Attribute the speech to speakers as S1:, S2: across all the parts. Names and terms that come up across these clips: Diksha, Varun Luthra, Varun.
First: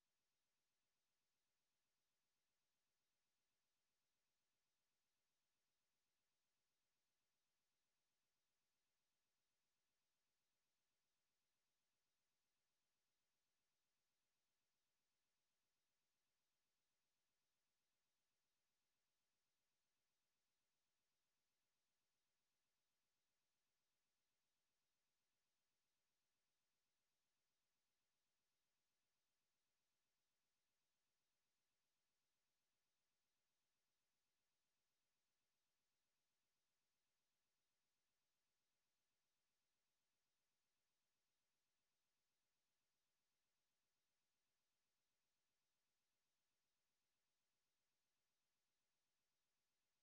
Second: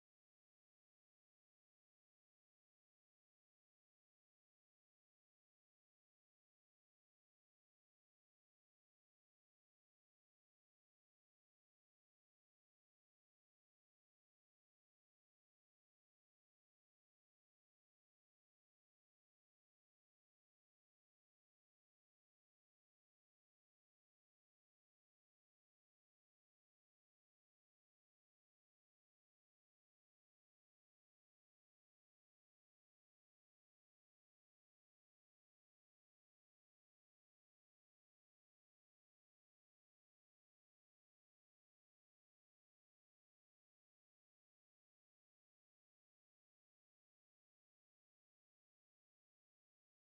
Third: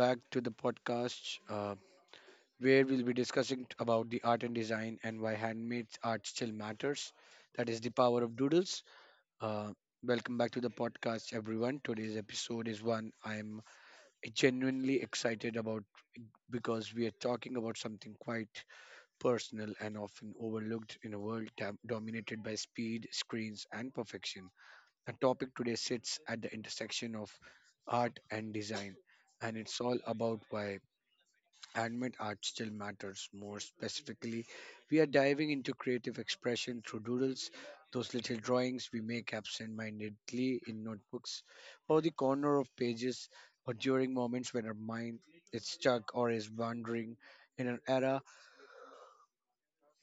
S1: back to the podcast where we'll be discussing about the art and design and why handmade art still matters. That is the power of doodles. Uh, Welcome back to the podcast, everyone. Today's episode is one I'm genuinely excited about because we are talking about something quite personal and often overlooked in a world dominated by speed, screens, and perfection. The topic today sits at the intersection of art and design, and it's all about why handmade art still matters. More specifically, we are diving into creative expression through doodles, those little drawings we make absentmindedly in notebooks, or the corner of pages, or during moments when our mind is stuck or is wandering. In an era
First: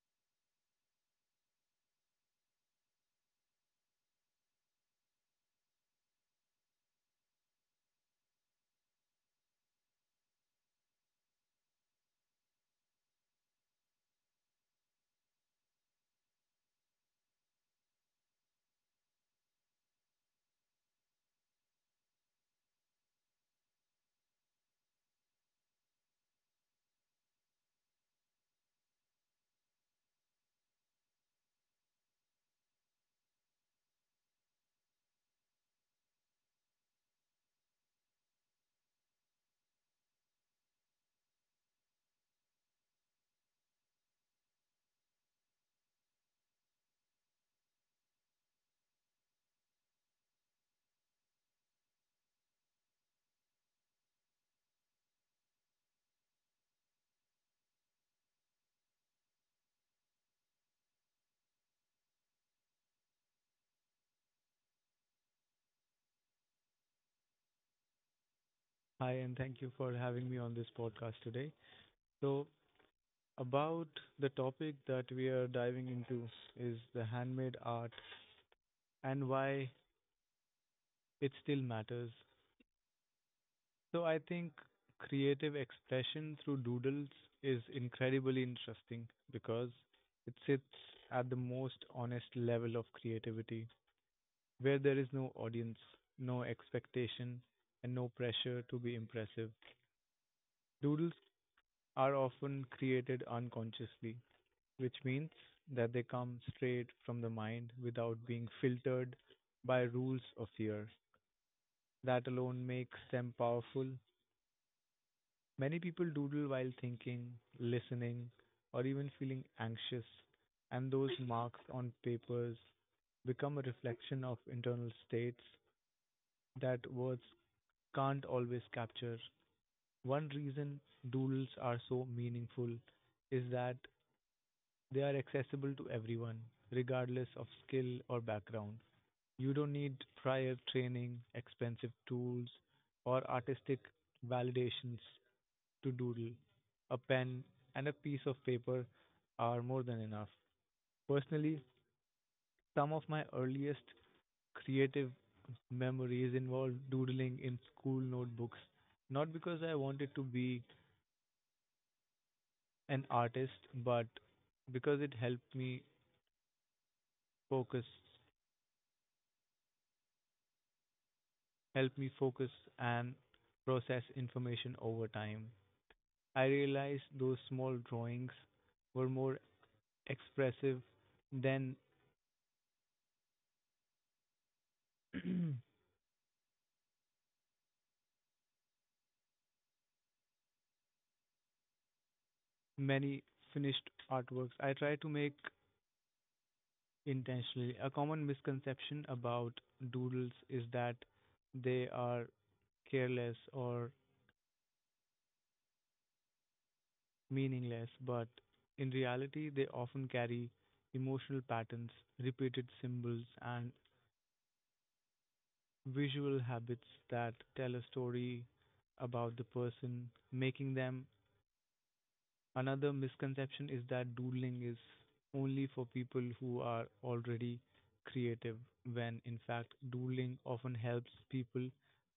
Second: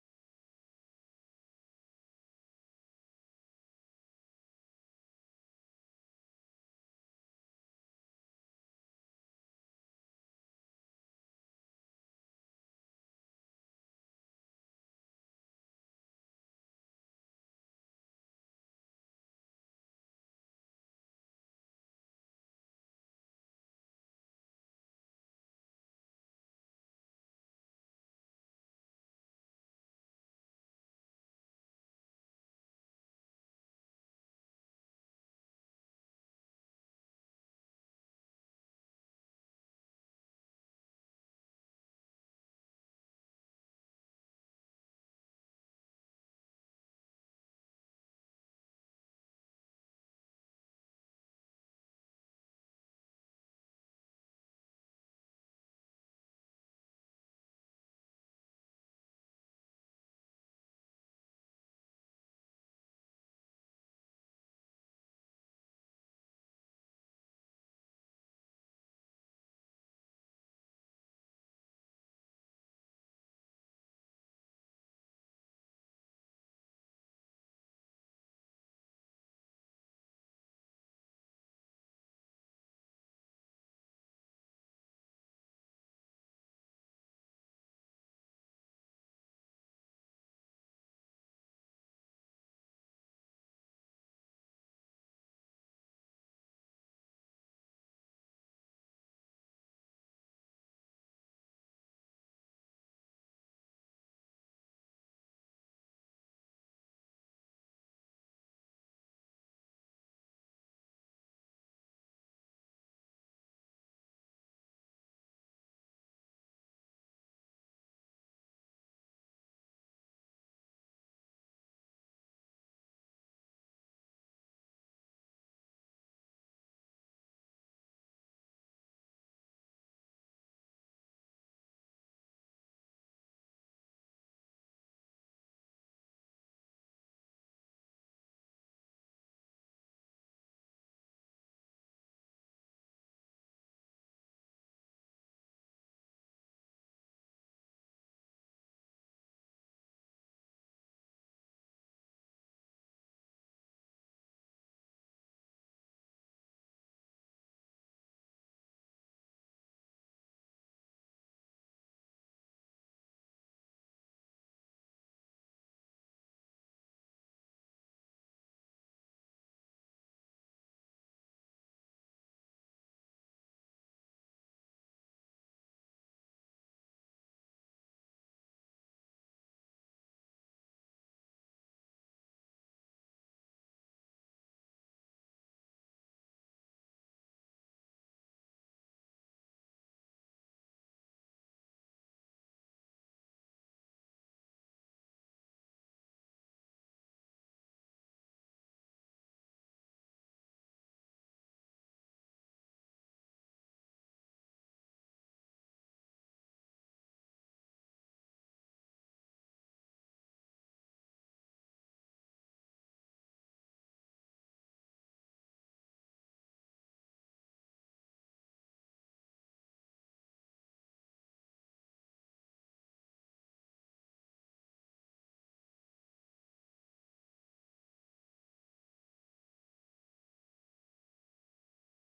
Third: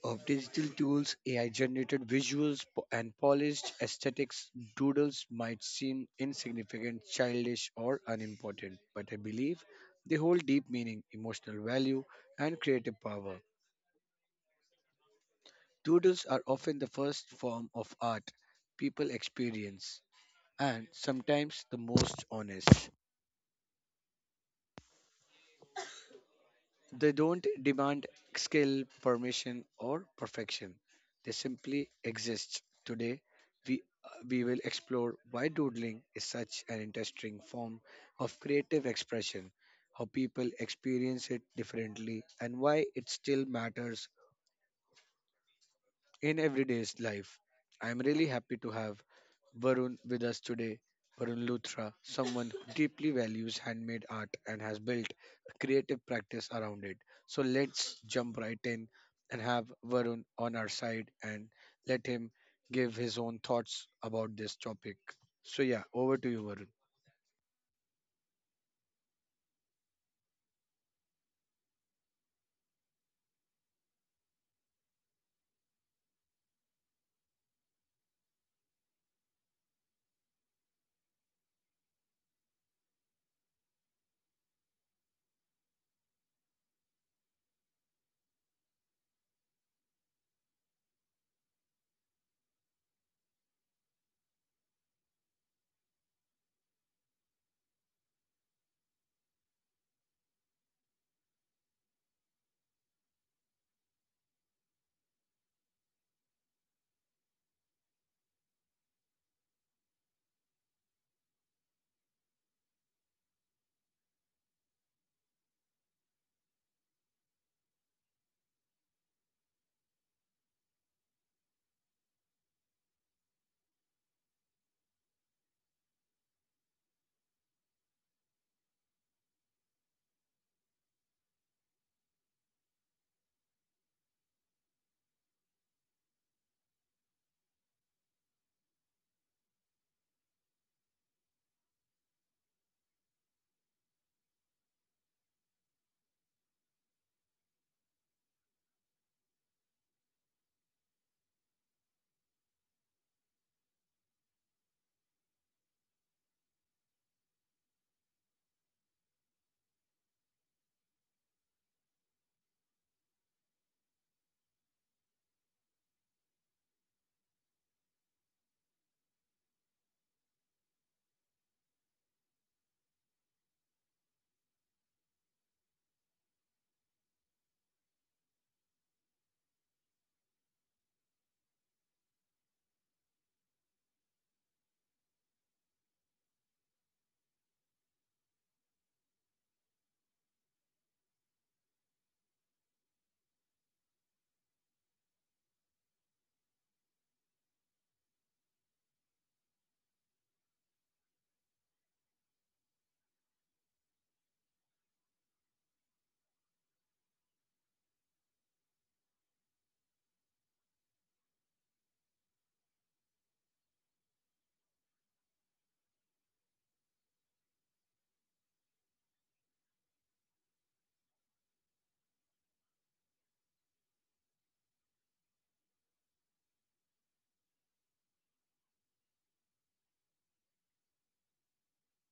S1: of digital tools, AI generated visuals, and polished aesthetics, doodles might seem insignificant, childish, or unimportant, but I believe they hold deep meaning, emotional value, and creative power. Doodles are often the first form of art people experience, and sometimes the most honest. They don't demand skill, permission, or perfection. They simply exist. Today, we we will explore why doodling is such an interesting form of creative expression, how people experience it differently, and why it still matters in everyday's life. I'm really happy to have Varun with us today. Varun Luthra, someone who deeply values handmade art and has built a creative practice around it. So let's jump right in and have Varun on our side and let him give his own thoughts about this topic. So, yeah, over to you, Varun.
S2: Hi, and thank you for having me on this podcast today. So, about the topic that we are diving into is the handmade art and why it still matters. So, I think creative expression through doodles is incredibly interesting because it sits at the most honest level of creativity, where there is no audience, no expectation, and no pressure to be impressive. Doodles are often created unconsciously which means that they come straight from the mind without being filtered by rules of fear. That alone makes them powerful. Many people doodle while thinking, listening, or even feeling anxious, and those marks on papers become a reflection of internal states that words can't always capture. One reason doodles are so meaningful is that they are accessible to everyone, regardless of skill or background. You don't need prior training, expensive tools, or artistic validations to doodle. A pen and a piece of paper are more than enough. Personally, some of my earliest creative memories involved doodling in school notebooks, not because I wanted to be an artist, but because it helped me focus, helped me focus and process information over time. I realized those small drawings were more expressive than many finished artworks I try to make intentionally. A common misconception about doodles is that they are careless or meaningless, but in reality, they often carry emotional patterns, repeated symbols, and visual habits that tell a story about the person, making them. Another misconception is that doodling is only for people who are already creative, when in fact, doodling often helps people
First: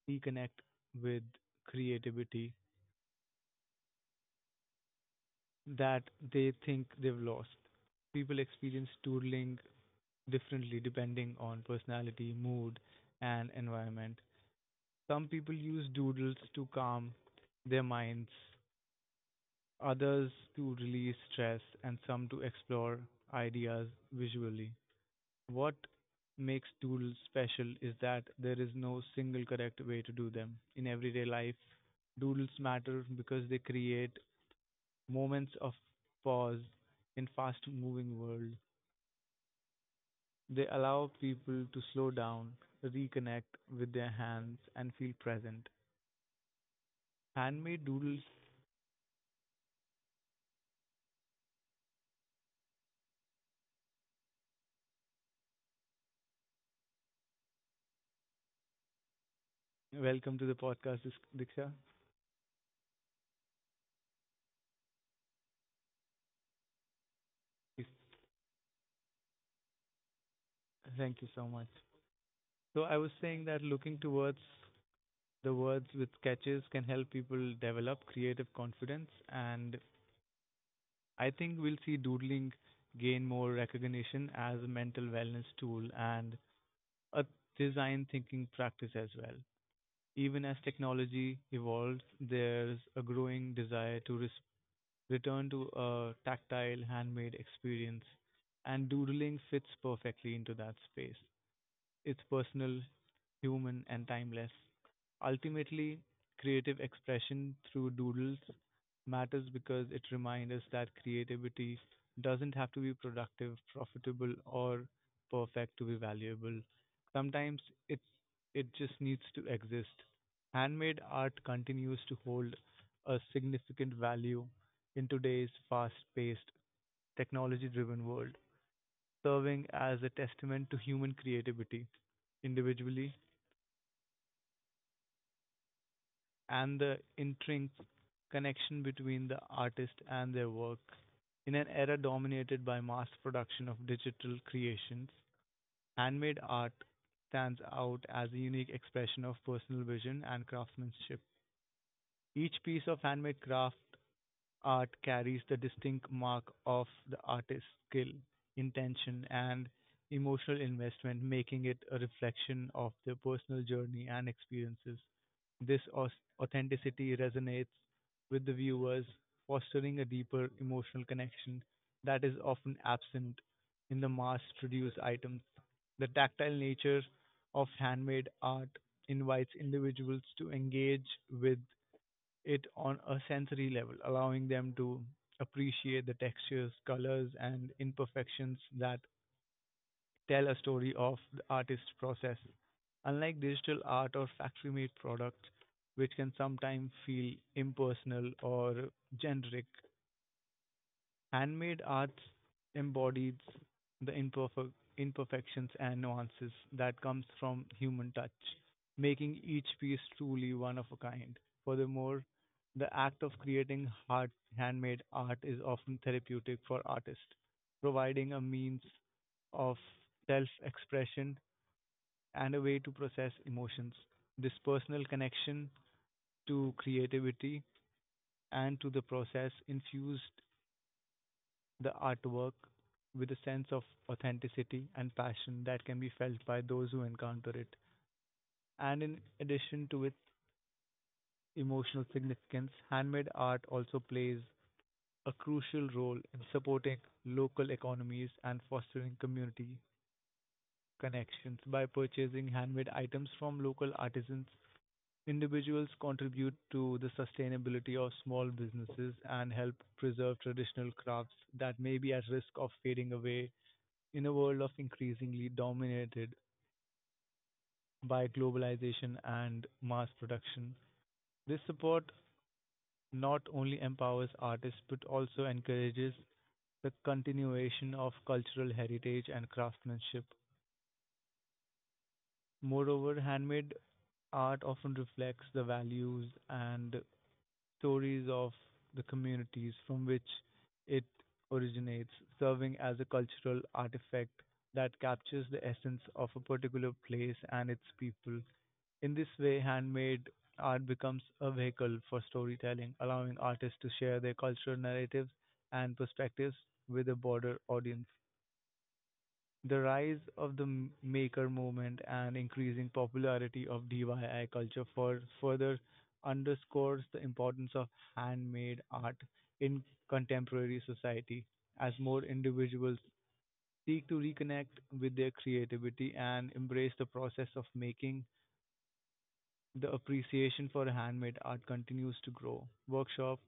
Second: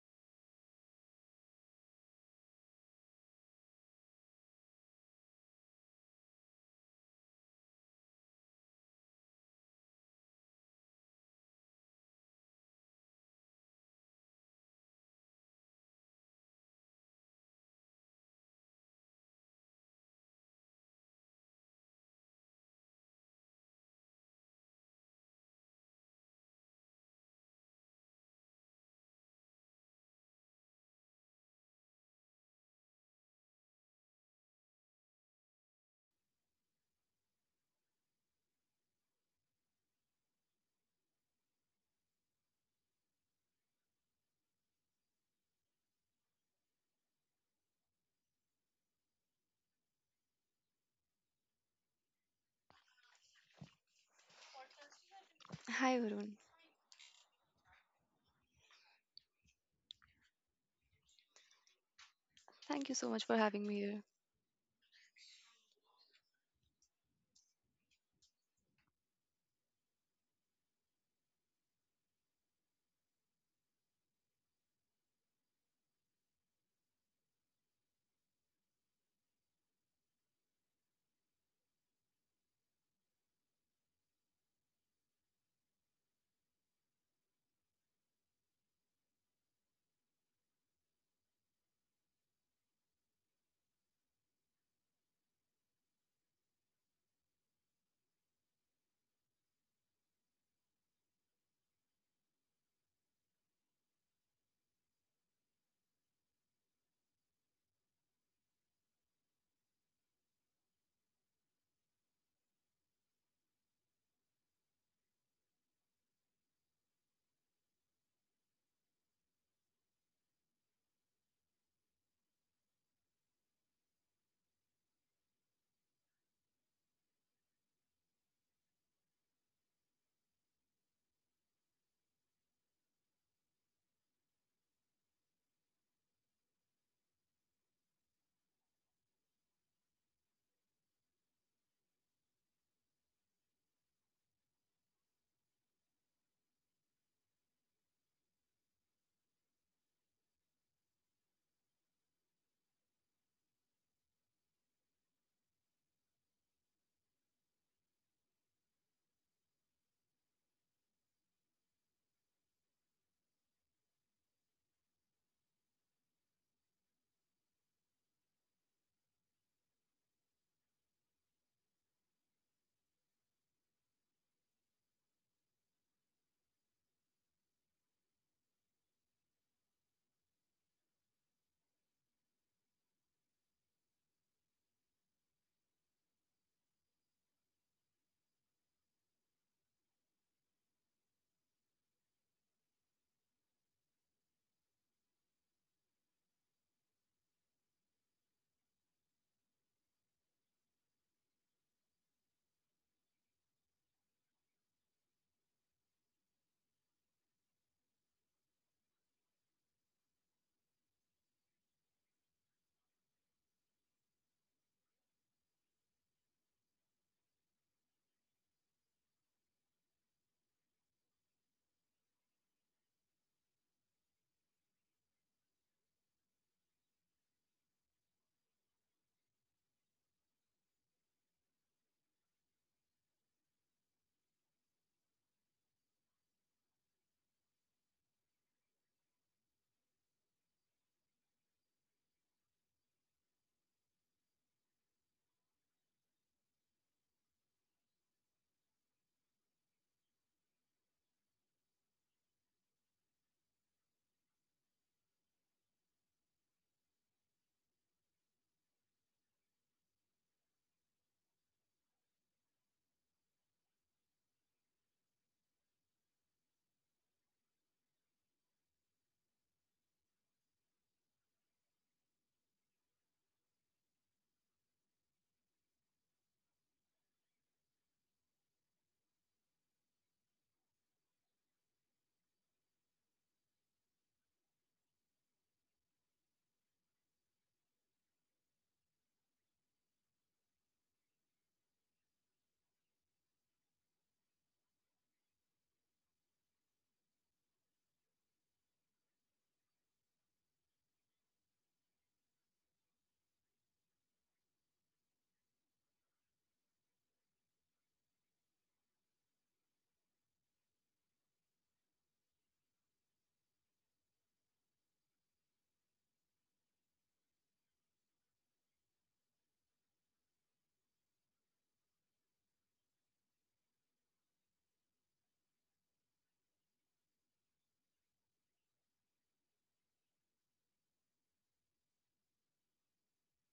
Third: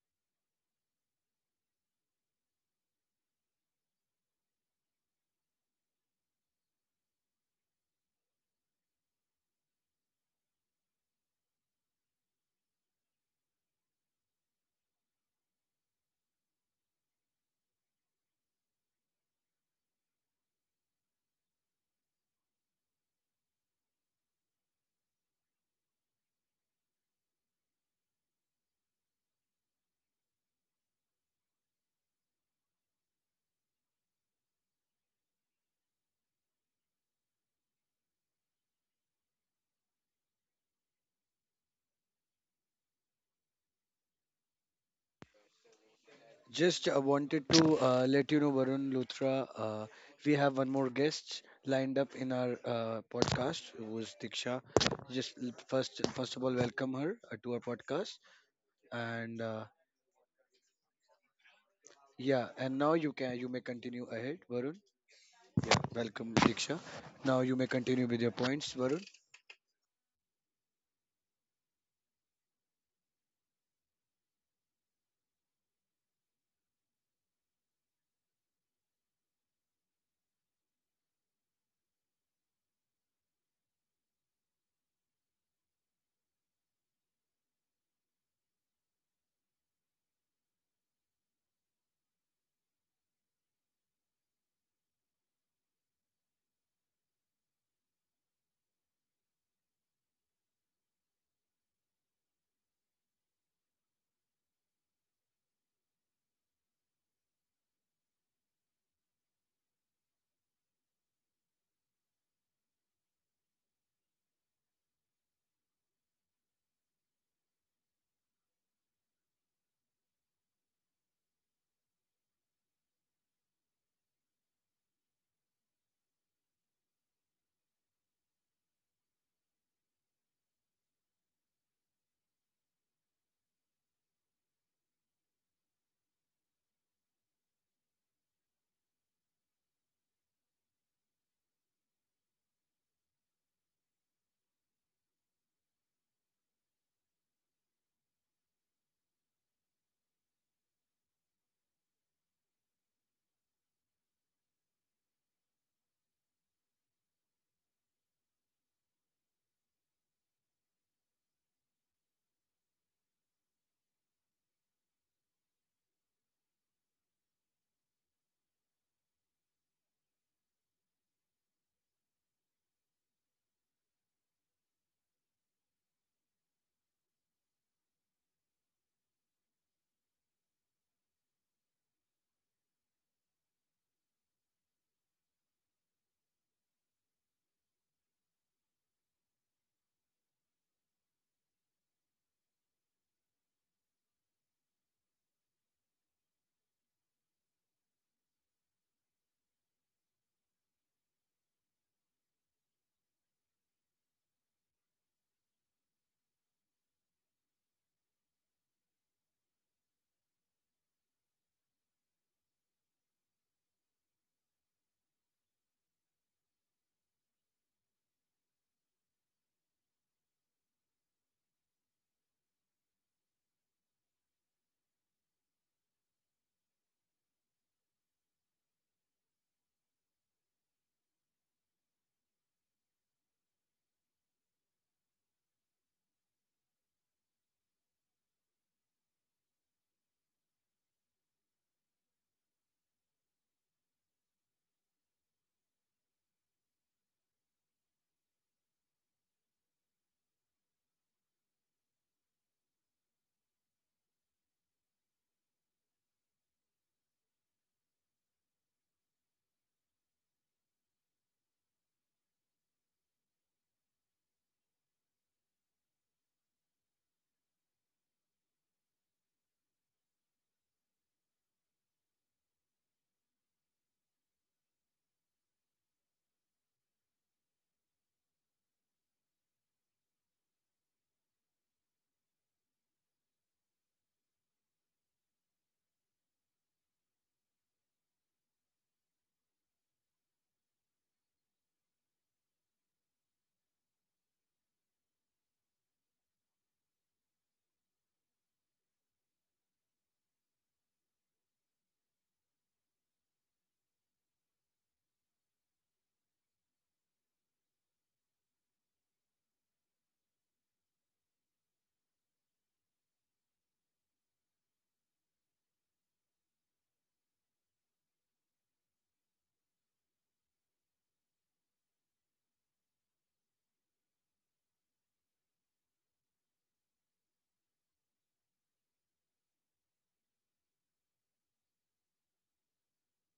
S2: reconnect with creativity that they think they've lost. People experience doodling differently depending on personality, mood, and environment. Some people use doodles to calm their minds, others to release stress, and some to explore ideas visually. What makes doodles special is that there is no single correct way to do them. In everyday life, doodles matter because they create moments of pause in fast-moving world. They allow people to slow down, reconnect with their hands, and feel present.
S1: Just wanted to
S2: Handmade
S1: let
S2: doodles.
S1: you know, Varun Luthra, we have one more guest lined up in our podcast, who is Diksha. Just
S3: Hi,
S1: first,
S3: Varun.
S1: first of all, welcome her to our podcast, and
S2: Welcome to the podcast, Diksha.
S1: yeah,
S3: Thank you so
S1: and
S3: much
S1: now
S3: for
S1: you
S3: having me
S1: can you
S3: here.
S1: may continue ahead, Varun. Yeah, welcome Diksha. Now you may continue with your points, Varun.
S2: Thank you so much. So I was saying that looking towards the words with sketches can help people develop creative confidence, and I think we'll see doodling gain more recognition as a mental wellness tool and a design thinking practice as well. Even as technology evolves, there's a growing desire to return to a tactile handmade experience, and doodling fits perfectly into that space. It's personal, human, and timeless. Ultimately, creative expression through doodles matters because it reminds us that creativity doesn't have to be productive, profitable, or perfect to be valuable. Sometimes it it just needs to exist. Handmade art continues to hold a significant value in today's fast-paced, technology-driven world, serving as a testament to human creativity individually and the intrinsic connection between the artist and their work. In an era dominated by mass production of digital creations, handmade art stands out as a unique expression of personal vision and craftsmanship. Each piece of handmade craft art carries the distinct mark of the artist's skill, intention, and emotional investment, making it a reflection of their personal journey and experiences. This authenticity resonates with the viewers, fostering a deeper emotional connection that is often absent in the mass produced items. The tactile nature of handmade art invites individuals to engage with it on a sensory level, allowing them to appreciate the textures, colors, and imperfections that tell a story of the artist's process. Unlike digital art or factory made products, which can sometimes feel impersonal or generic, handmade arts embodies the imperfections and nuances that comes from human touch, making each piece truly one of a kind. Furthermore, the act of creating hard handmade art is often therapeutic for artists, providing a means of self-expression and a way to process emotions. This personal connection to creativity and to the process infused the artwork with a sense of authenticity and passion that can be felt by those who encounter it. And in addition to its emotional significance, handmade art also plays a crucial role in supporting local economies and fostering community connections. By purchasing handmade items from local artisans, individuals contribute to the sustainability of small businesses and help preserve traditional crafts that may be at risk of fading away. In a world of increasingly dominated by globalization and mass production, this support not only empowers artists but also encourages the continuation of cultural heritage and craftsmanship. Moreover, handmade art often reflects the values and stories of the communities from which it originates, serving as a cultural artifact that captures the essence of a particular place and its people. In this way, handmade art becomes a vehicle for storytelling, allowing artists to share their cultural narratives and perspectives with a broader audience. The rise of the maker movement and increasing popularity of DIY culture for further underscores the importance of handmade art in contemporary society, as more individuals seek to reconnect with their creativity and embrace the process of making. The appreciation for handmade art continues to grow. Workshops,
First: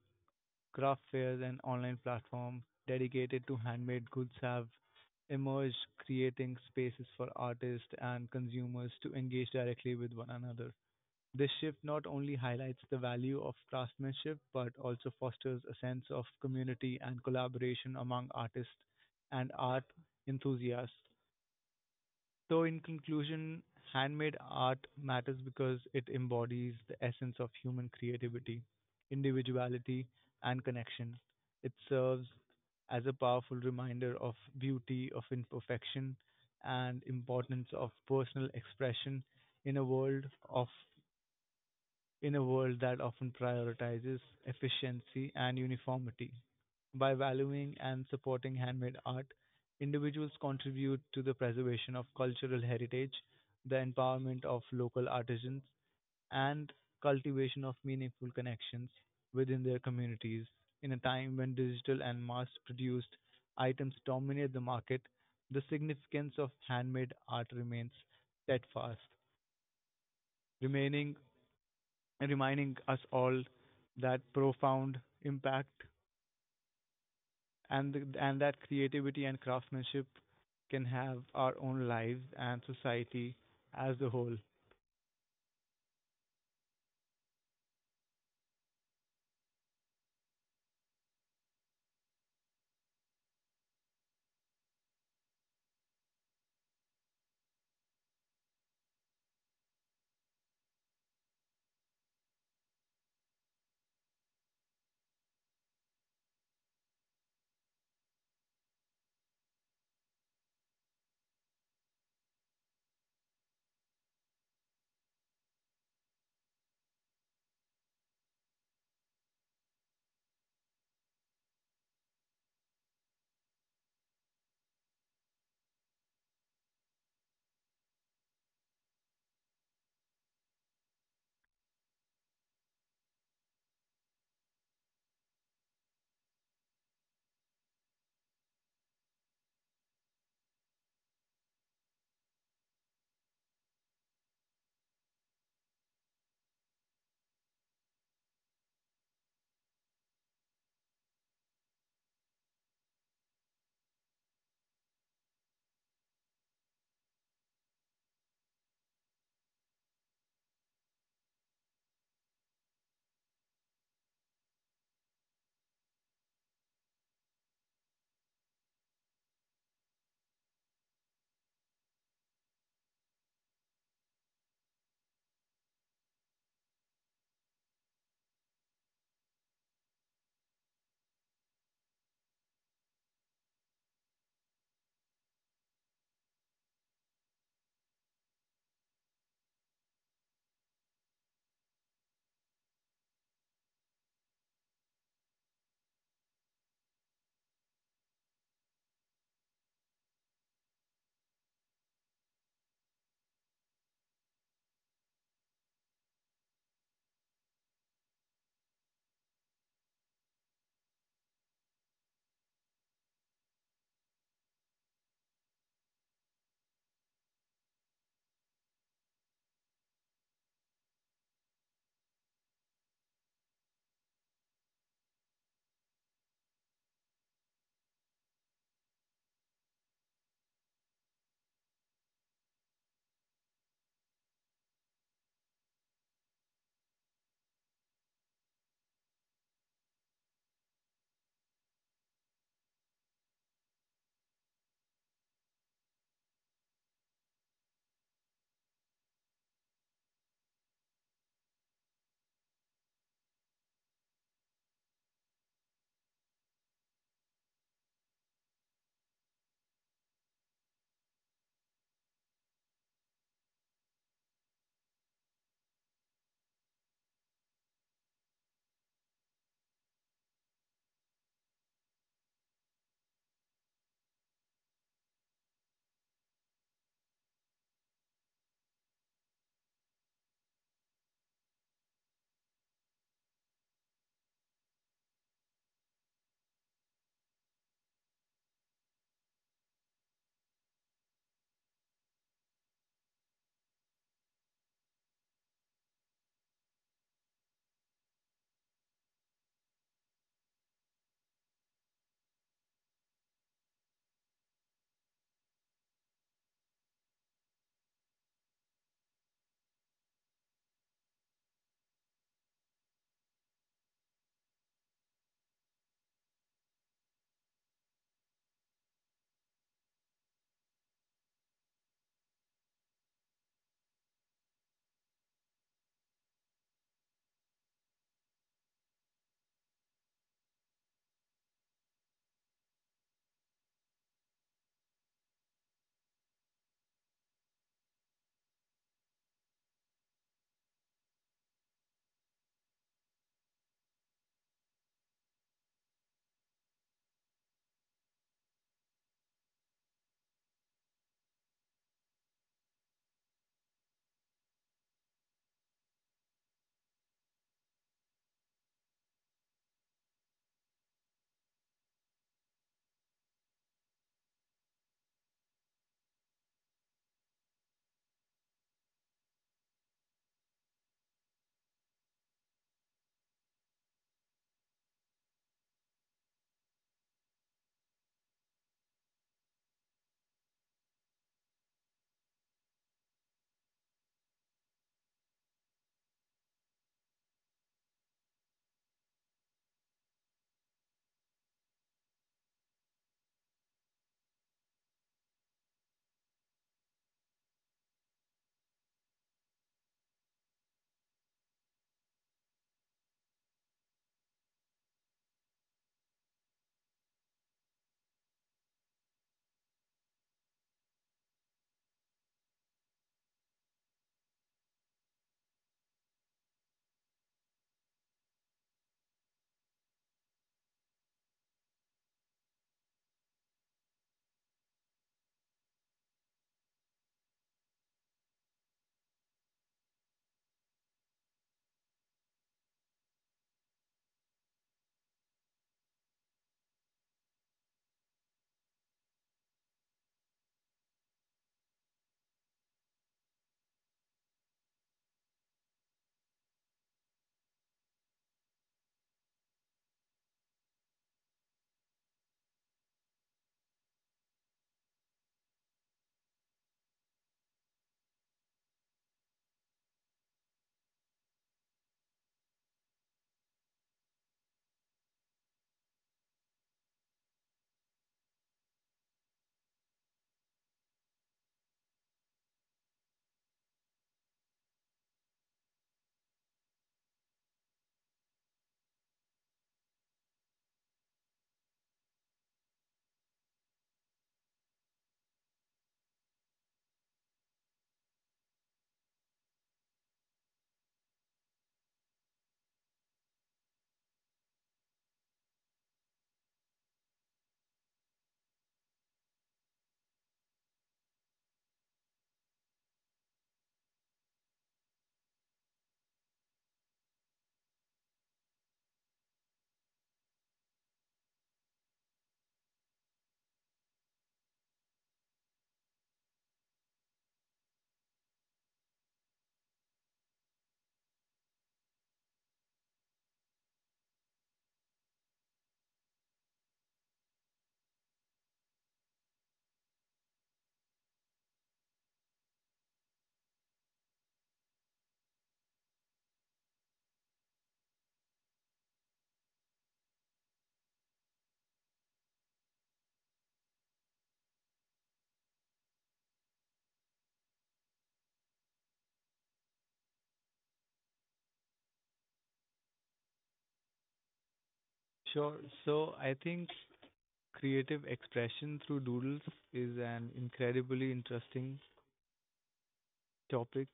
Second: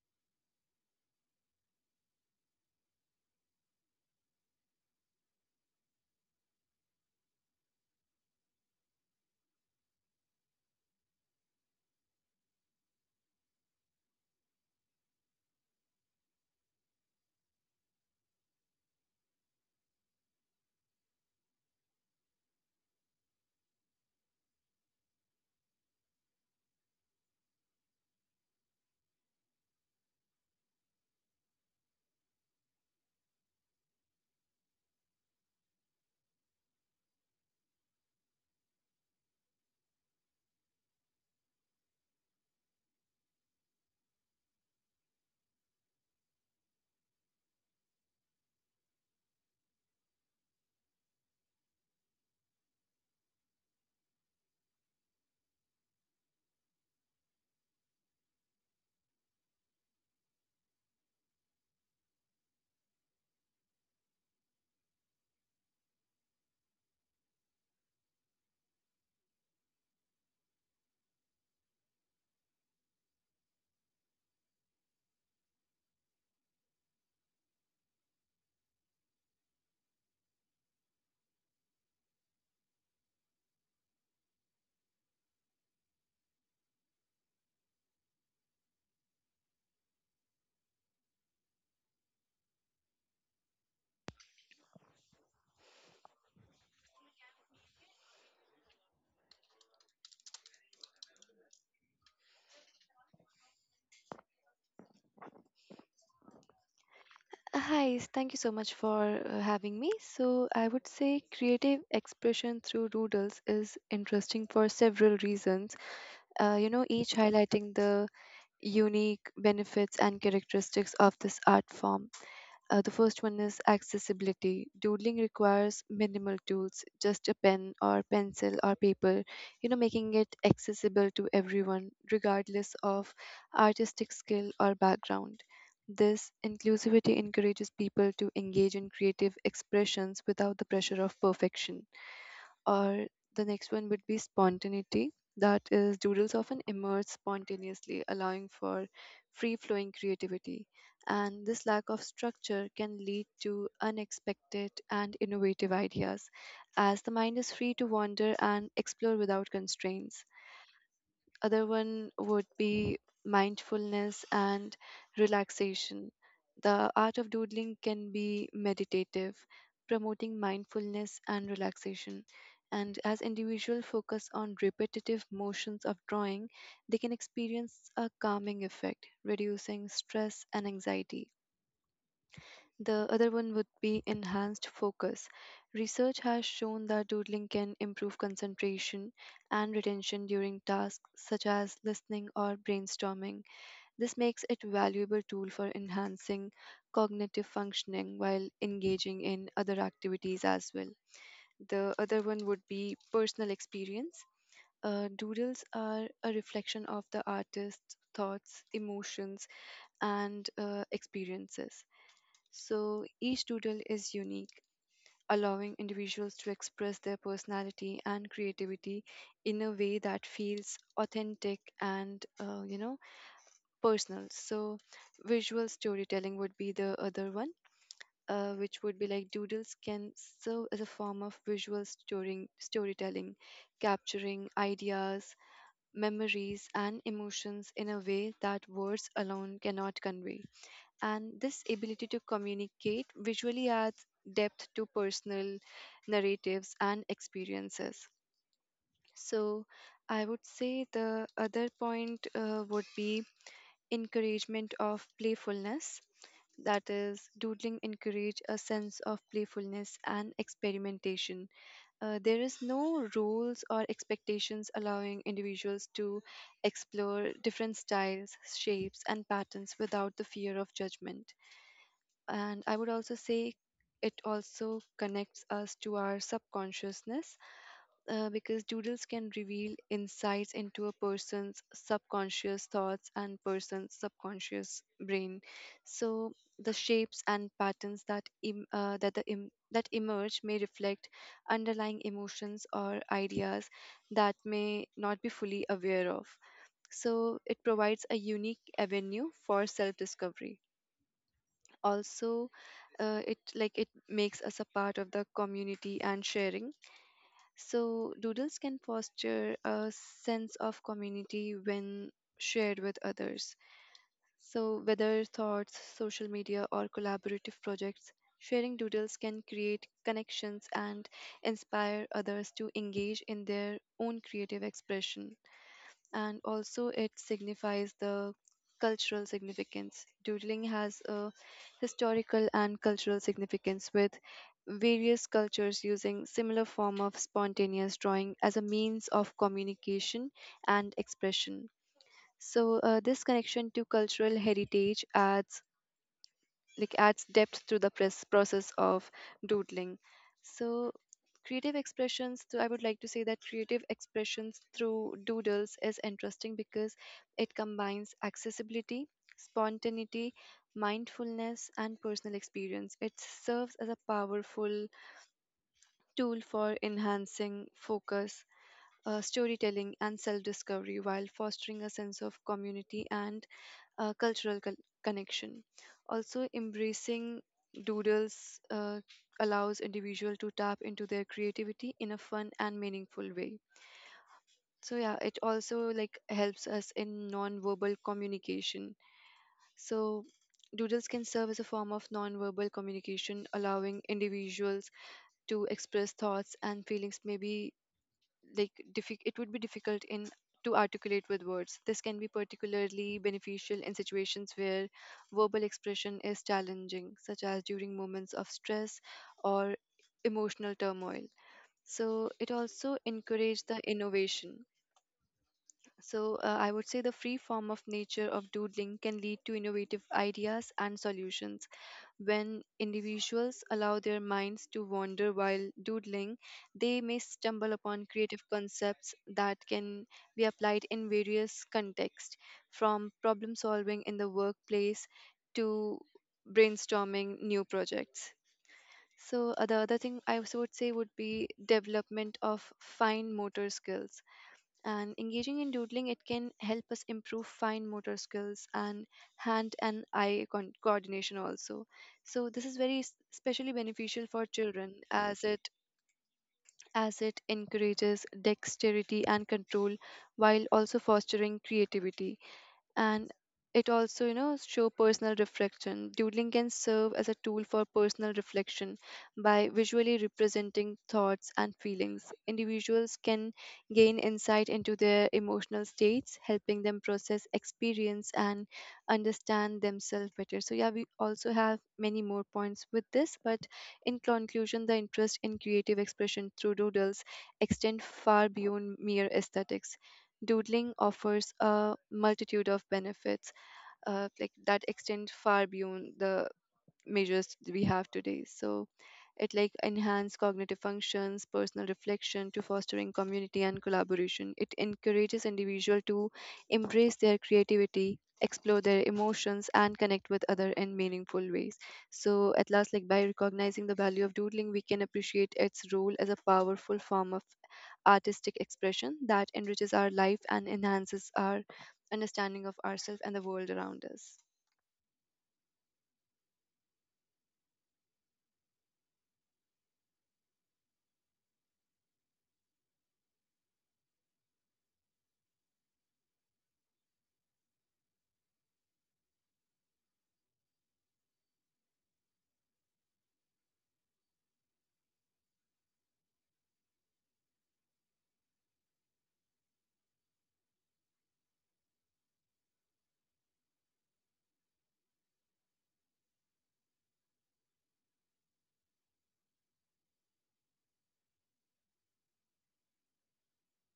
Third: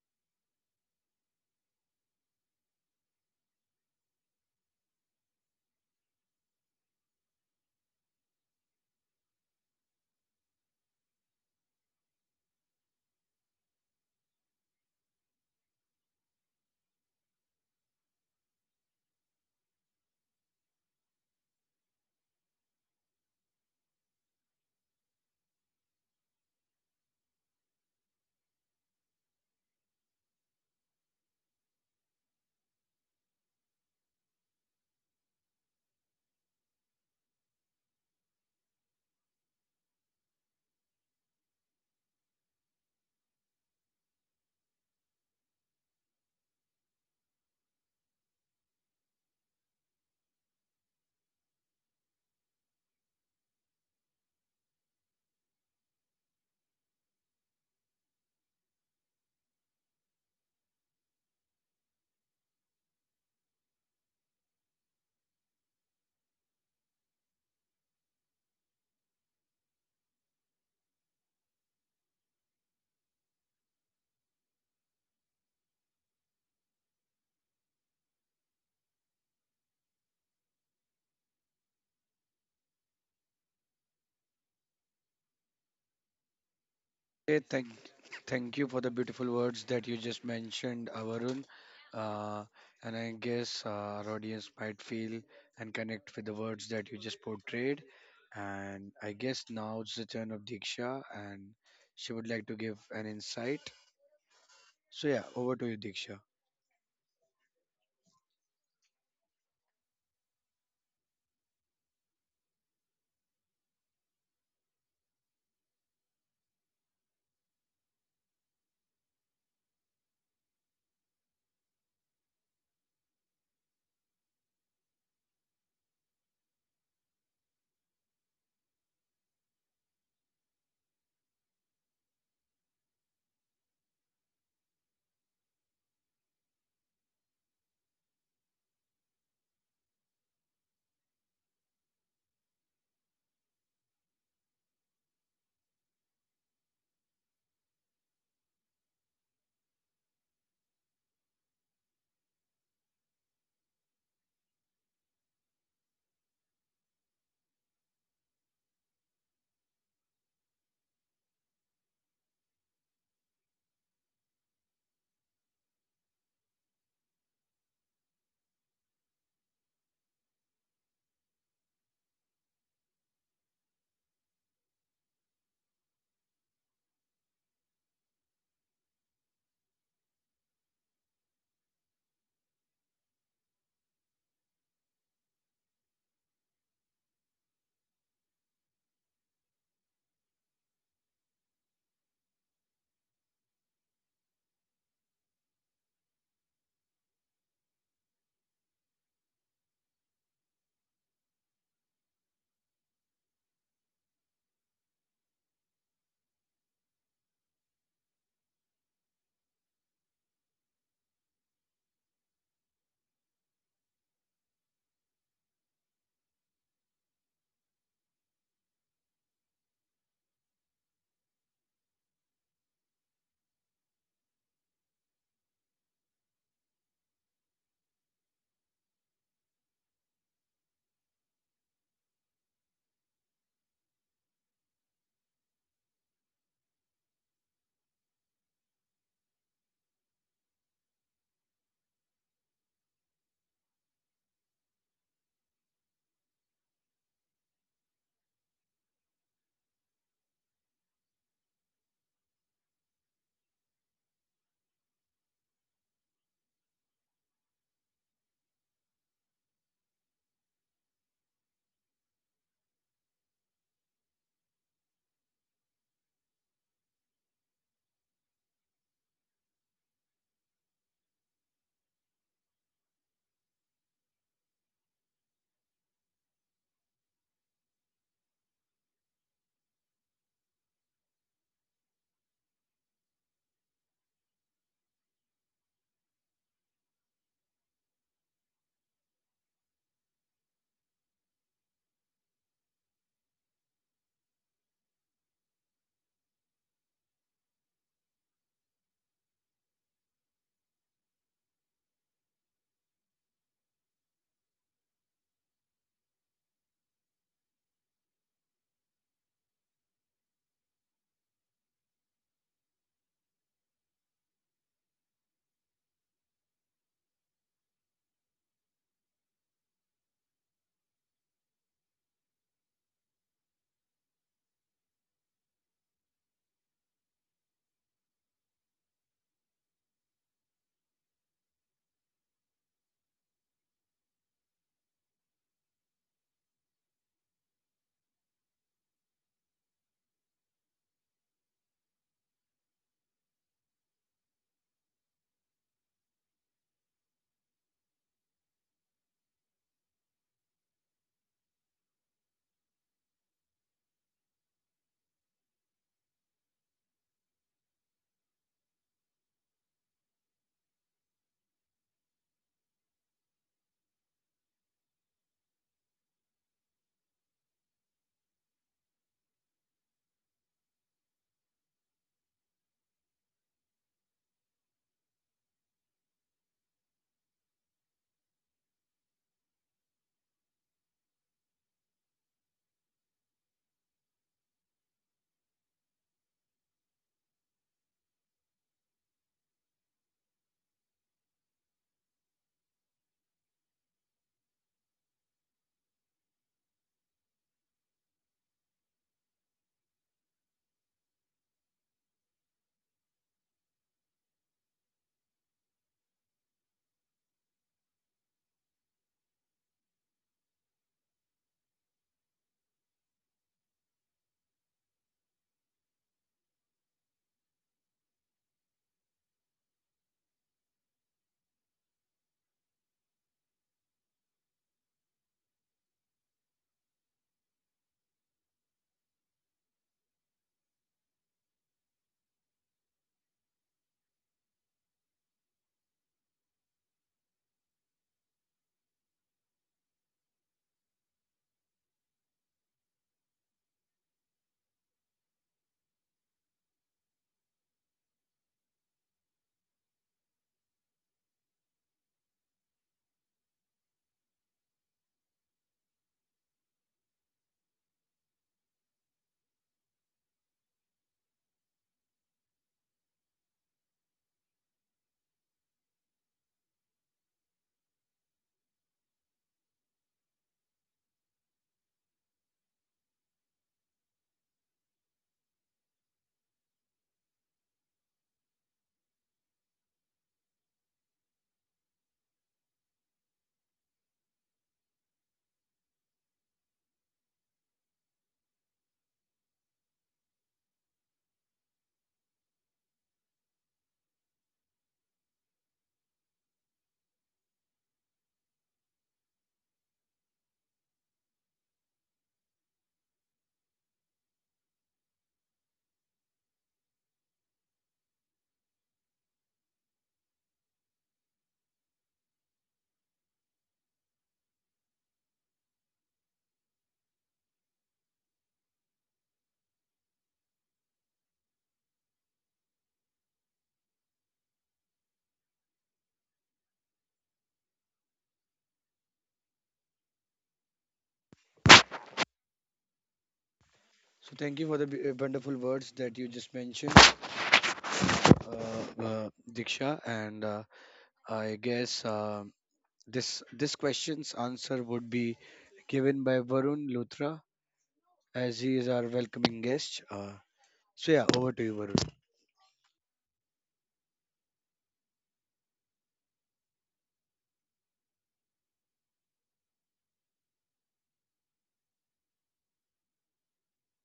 S2: craft fairs, and online platforms dedicated to handmade goods have emerged, creating spaces for artists and consumers to engage directly with one another. This shift not only highlights the value of craftsmanship but also fosters a sense of community and collaboration among artists and art enthusiasts. So, in conclusion, handmade art matters because it embodies the essence of human creativity, individuality, and connection. It serves as a powerful reminder of beauty, of imperfection, and importance of personal expression in a world of in a world that often prioritizes efficiency and uniformity. By valuing and supporting handmade art, individuals contribute to the preservation of cultural heritage, the empowerment of local artisans, and cultivation of meaningful connections within their communities. In a time when digital and mass produced items dominate the market, the significance of handmade art remains steadfast, remaining and reminding us all that profound impact and that creativity and craftsmanship can have our own lives and society as a whole.
S1: Hey, thank you for the beautiful words that you just mentioned, Avarun. Uh, and I guess our audience might feel and connect with the words that you just portrayed. And I guess now it's the turn of Diksha, and she would like to give an insight. So, yeah, over to you, Diksha.
S3: Thank you so much for having me. So, I would say creative expression through doodles is interesting for several reasons, each highlighting the unique benefits and characteristics of this art form. The first one is accessibility. Doodling requires minimal tools, just a pen or pencil or paper, making it accessible to everyone, regardless of artistic skill or background. This inclusivity encourages people to engage in creative expressions without the pressure of perfection. Or the next one would be spontaneity, that is, doodles often emerge spontaneously, allowing for free flowing creativity, and this lack of structure can lead to unexpected and innovative ideas as the mind is free to wander and explore without constraints. Other one would be mindfulness and relaxation. The art of doodling can be meditative, promoting mindfulness and relaxation. And as individuals focus on repetitive motions of drawing, they can experience a calming effect, reducing stress and anxiety. The other one would be enhanced focus. Research has shown that doodling can improve concentration and retention during tasks such as listening or brainstorming. This makes it a valuable tool for enhancing cognitive functioning while engaging in other activities as well. The other one would be personal experience. Doodles are a reflection of the artist's thoughts, emotions, and experiences, so each doodle is unique, allowing individuals to express their personality and creativity in a way that feels authentic and, you know, personal. So visual storytelling would be the other one. Which would be like doodles can serve as a form of storytelling, capturing ideas, memories, and emotions in a way that words alone cannot convey, and this ability to communicate visually adds depth to personal narratives and experiences. So, I would say the other point would be encouragement of playfulness. That is, doodling encourage a sense of playfulness and experimentation. There is no rules or expectations, allowing individuals to explore different styles, shapes, and patterns without the fear of judgment. And I would also say it also connects us to our subconsciousness, because doodles can reveal insights into a person's subconscious thoughts and person's subconscious brain. So the shapes and patterns that Im- that the Im- that emerge may reflect underlying emotions or ideas that may not be fully aware of, so it provides a unique avenue for self discovery. Also, it like it makes us a part of the community and sharing. So doodles can foster a sense of community when shared with others, so whether thoughts social media or collaborative projects, sharing doodles can create connections and inspire others to engage in their own creative expression. And also it signifies the cultural significance. Doodling has a historical and cultural significance, with various cultures using similar form of spontaneous drawing as a means of communication and expression. So this connection to cultural heritage adds, like, adds depth to the press process of doodling. So creative expressions so I would like to say that creative expressions through doodles is interesting because it combines accessibility, spontaneity, mindfulness, and personal experience. It serves as a powerful tool for enhancing focus, storytelling, and self discovery, while fostering a sense of community and uh, cultural con- connection. Also, embracing doodles allows individual to tap into their creativity in a fun and meaningful way. So, yeah, it also like helps us in non-verbal communication. So, doodles can serve as a form of nonverbal communication, allowing individuals to express thoughts and feelings, maybe like it would be difficult in to articulate with words. This can be particularly beneficial in situations where verbal expression is challenging, such as during moments of stress or emotional turmoil. So it also encourages the innovation. So, I would say the free form of nature of doodling can lead to innovative ideas and solutions. When individuals allow their minds to wander while doodling, they may stumble upon creative concepts that can be applied in various contexts, from problem solving in the workplace to brainstorming new projects. So, the other thing I also would say would be development of fine motor skills. And engaging in doodling, it can help us improve fine motor skills and hand and eye coordination also. So this is especially beneficial for children as it encourages dexterity and control while also fostering creativity. And it also, you know, show personal reflection. Doodling can serve as a tool for personal reflection. By visually representing thoughts and feelings, individuals can gain insight into their emotional states, helping them process experience and understand themselves better. So yeah, we also have many more points with this, but in conclusion, the interest in creative expression through doodles extend far beyond mere aesthetics. Doodling offers a multitude of benefits like that extend far beyond the measures we have today. So it like enhance cognitive functions, personal reflection to fostering community and collaboration. It encourages individual to embrace their creativity, explore their emotions, and connect with other in meaningful ways. So at last, like, by recognizing the value of doodling, we can appreciate its role as a powerful form of artistic expression that enriches our life and enhances our understanding of ourselves and the world around us.
S1: So, thank you for the wonderful words that you just mentioned, Diksha. And I guess this question's answer would be given by Varun Luthra, as he is our welcoming guest. So yeah, over to you, Varun.
S2: Sure. So I think creative expression through doodles is an incredibly interesting topic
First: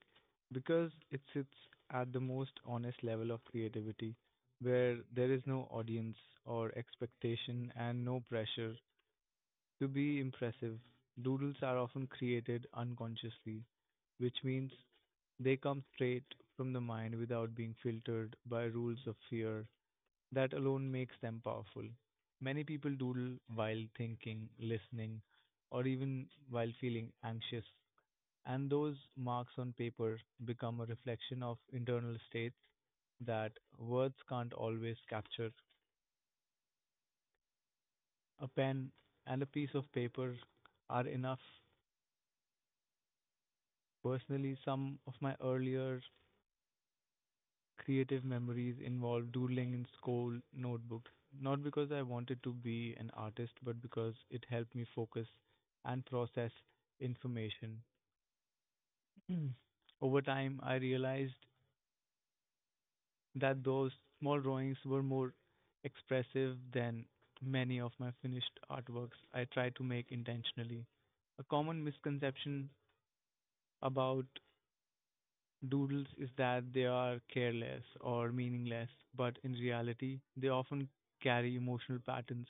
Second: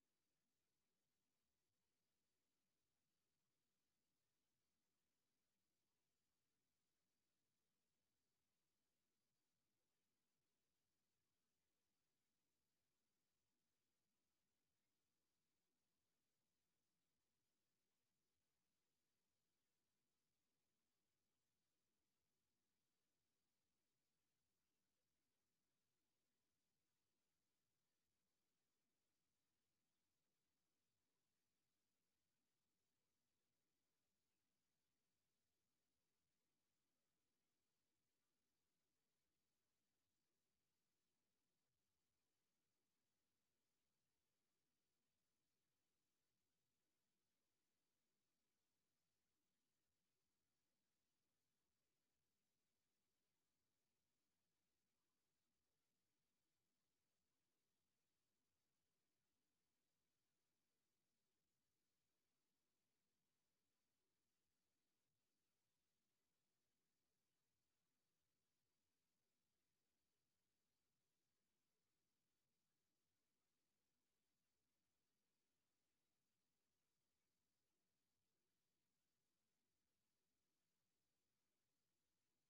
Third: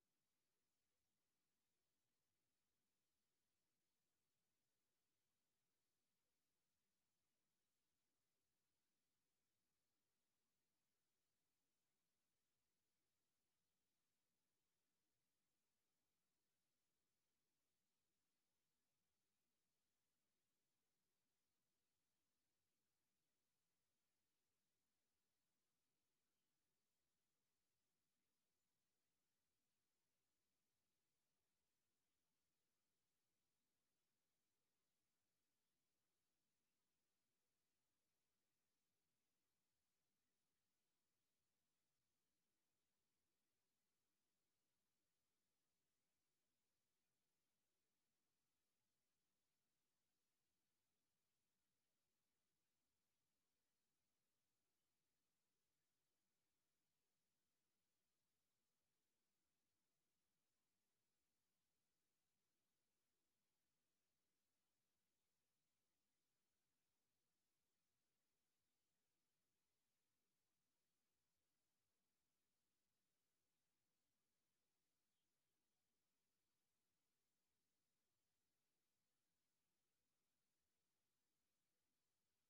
S2: because it sits at the most honest level of creativity where there is no audience or expectation and no pressure to be impressive. Doodles are often created unconsciously, which means they come straight from the mind without being filtered by rules of fear. That alone makes them powerful. Many people doodle while thinking, listening, or even while feeling anxious, and those marks on paper become a reflection of internal states that words can't always capture. A pen and a piece of paper are enough. Personally, some of my earlier creative memories involved doodling in school notebooks, not because I wanted to be an artist, but because it helped me focus and process information. Over time, I realized that those small drawings were more expressive than many of my finished artworks I try to make intentionally. A common misconception about doodles is that they are careless or meaningless, but in reality, they often carry emotional patterns,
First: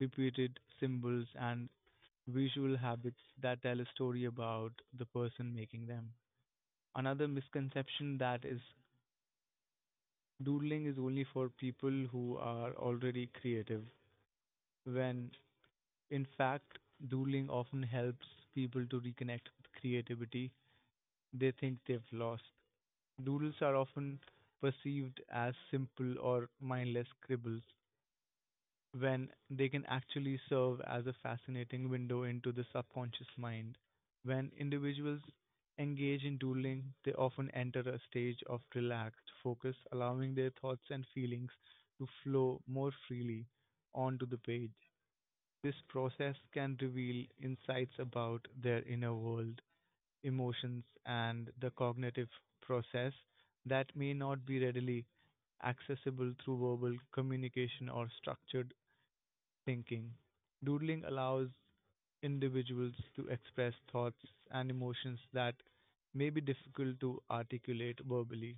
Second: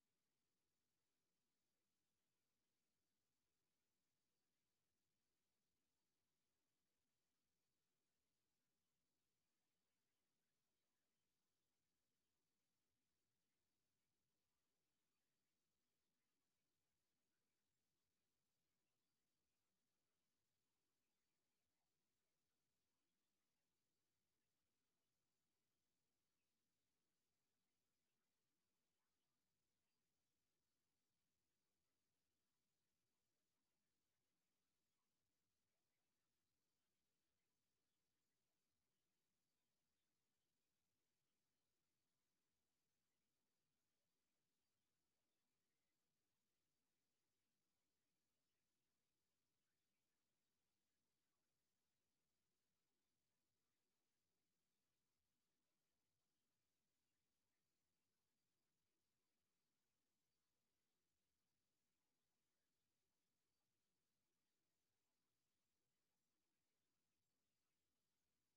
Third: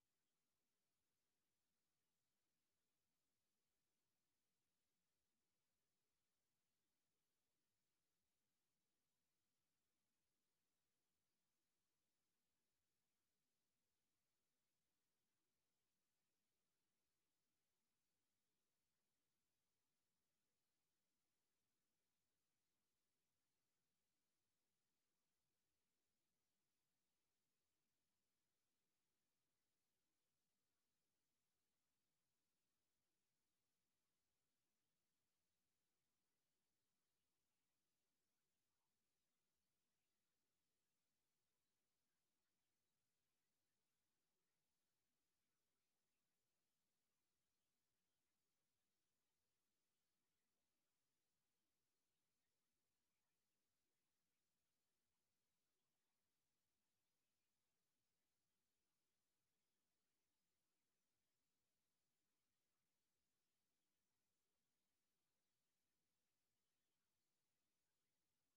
S2: repeated symbols, and visual habits that tell a story about the person making them. Another misconception that is doodling is only for people who are already creative, when in fact, doodling often helps people to reconnect with creativity they think they've lost. Doodles are often perceived as simple or mindless scribbles, when they can actually serve as a fascinating window into the subconscious mind. When individuals engage in doodling, they often enter a stage of relaxed focus, allowing their thoughts and feelings to flow more freely onto the page. This process can reveal insights about their inner world, emotions, and the cognitive process that may not be readily accessible through verbal communication or structured thinking. Doodling allows individuals to express thoughts and emotions that may be difficult to articulate verbally,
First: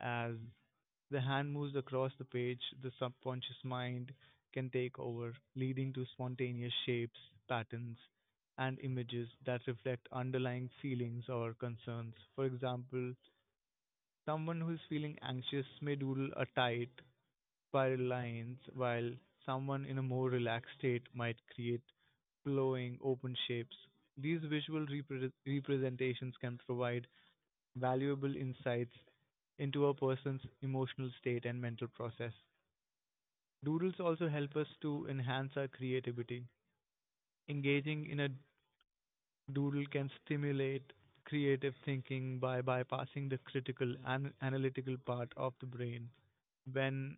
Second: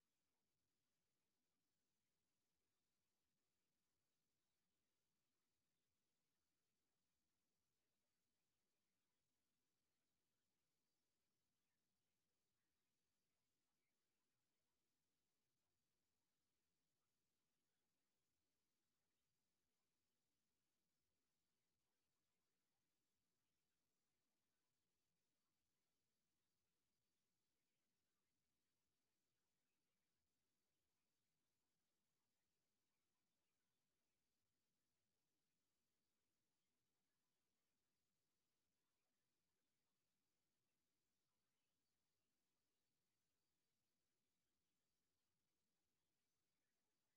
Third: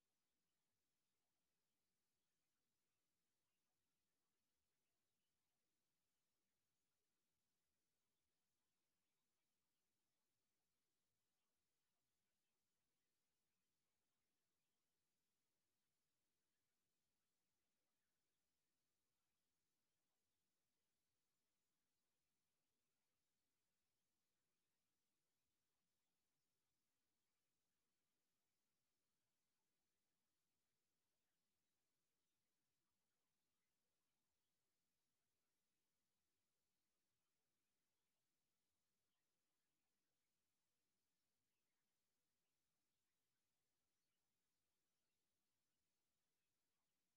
S2: as the hand moves across the page, the subconscious mind can take over, leading to spontaneous shapes, patterns, and images that reflect underlying feelings or concerns. For example, someone who is feeling anxious may doodle a tight spiral lines, while someone in a more relaxed state might create flowing open shapes. These visual representations can provide valuable insights into a person's emotional state and mental process. Doodles also help us to enhance our creativity. Engaging in a doodle can stimulate creative thinking by bypassing the critical and analytical part of the brain. When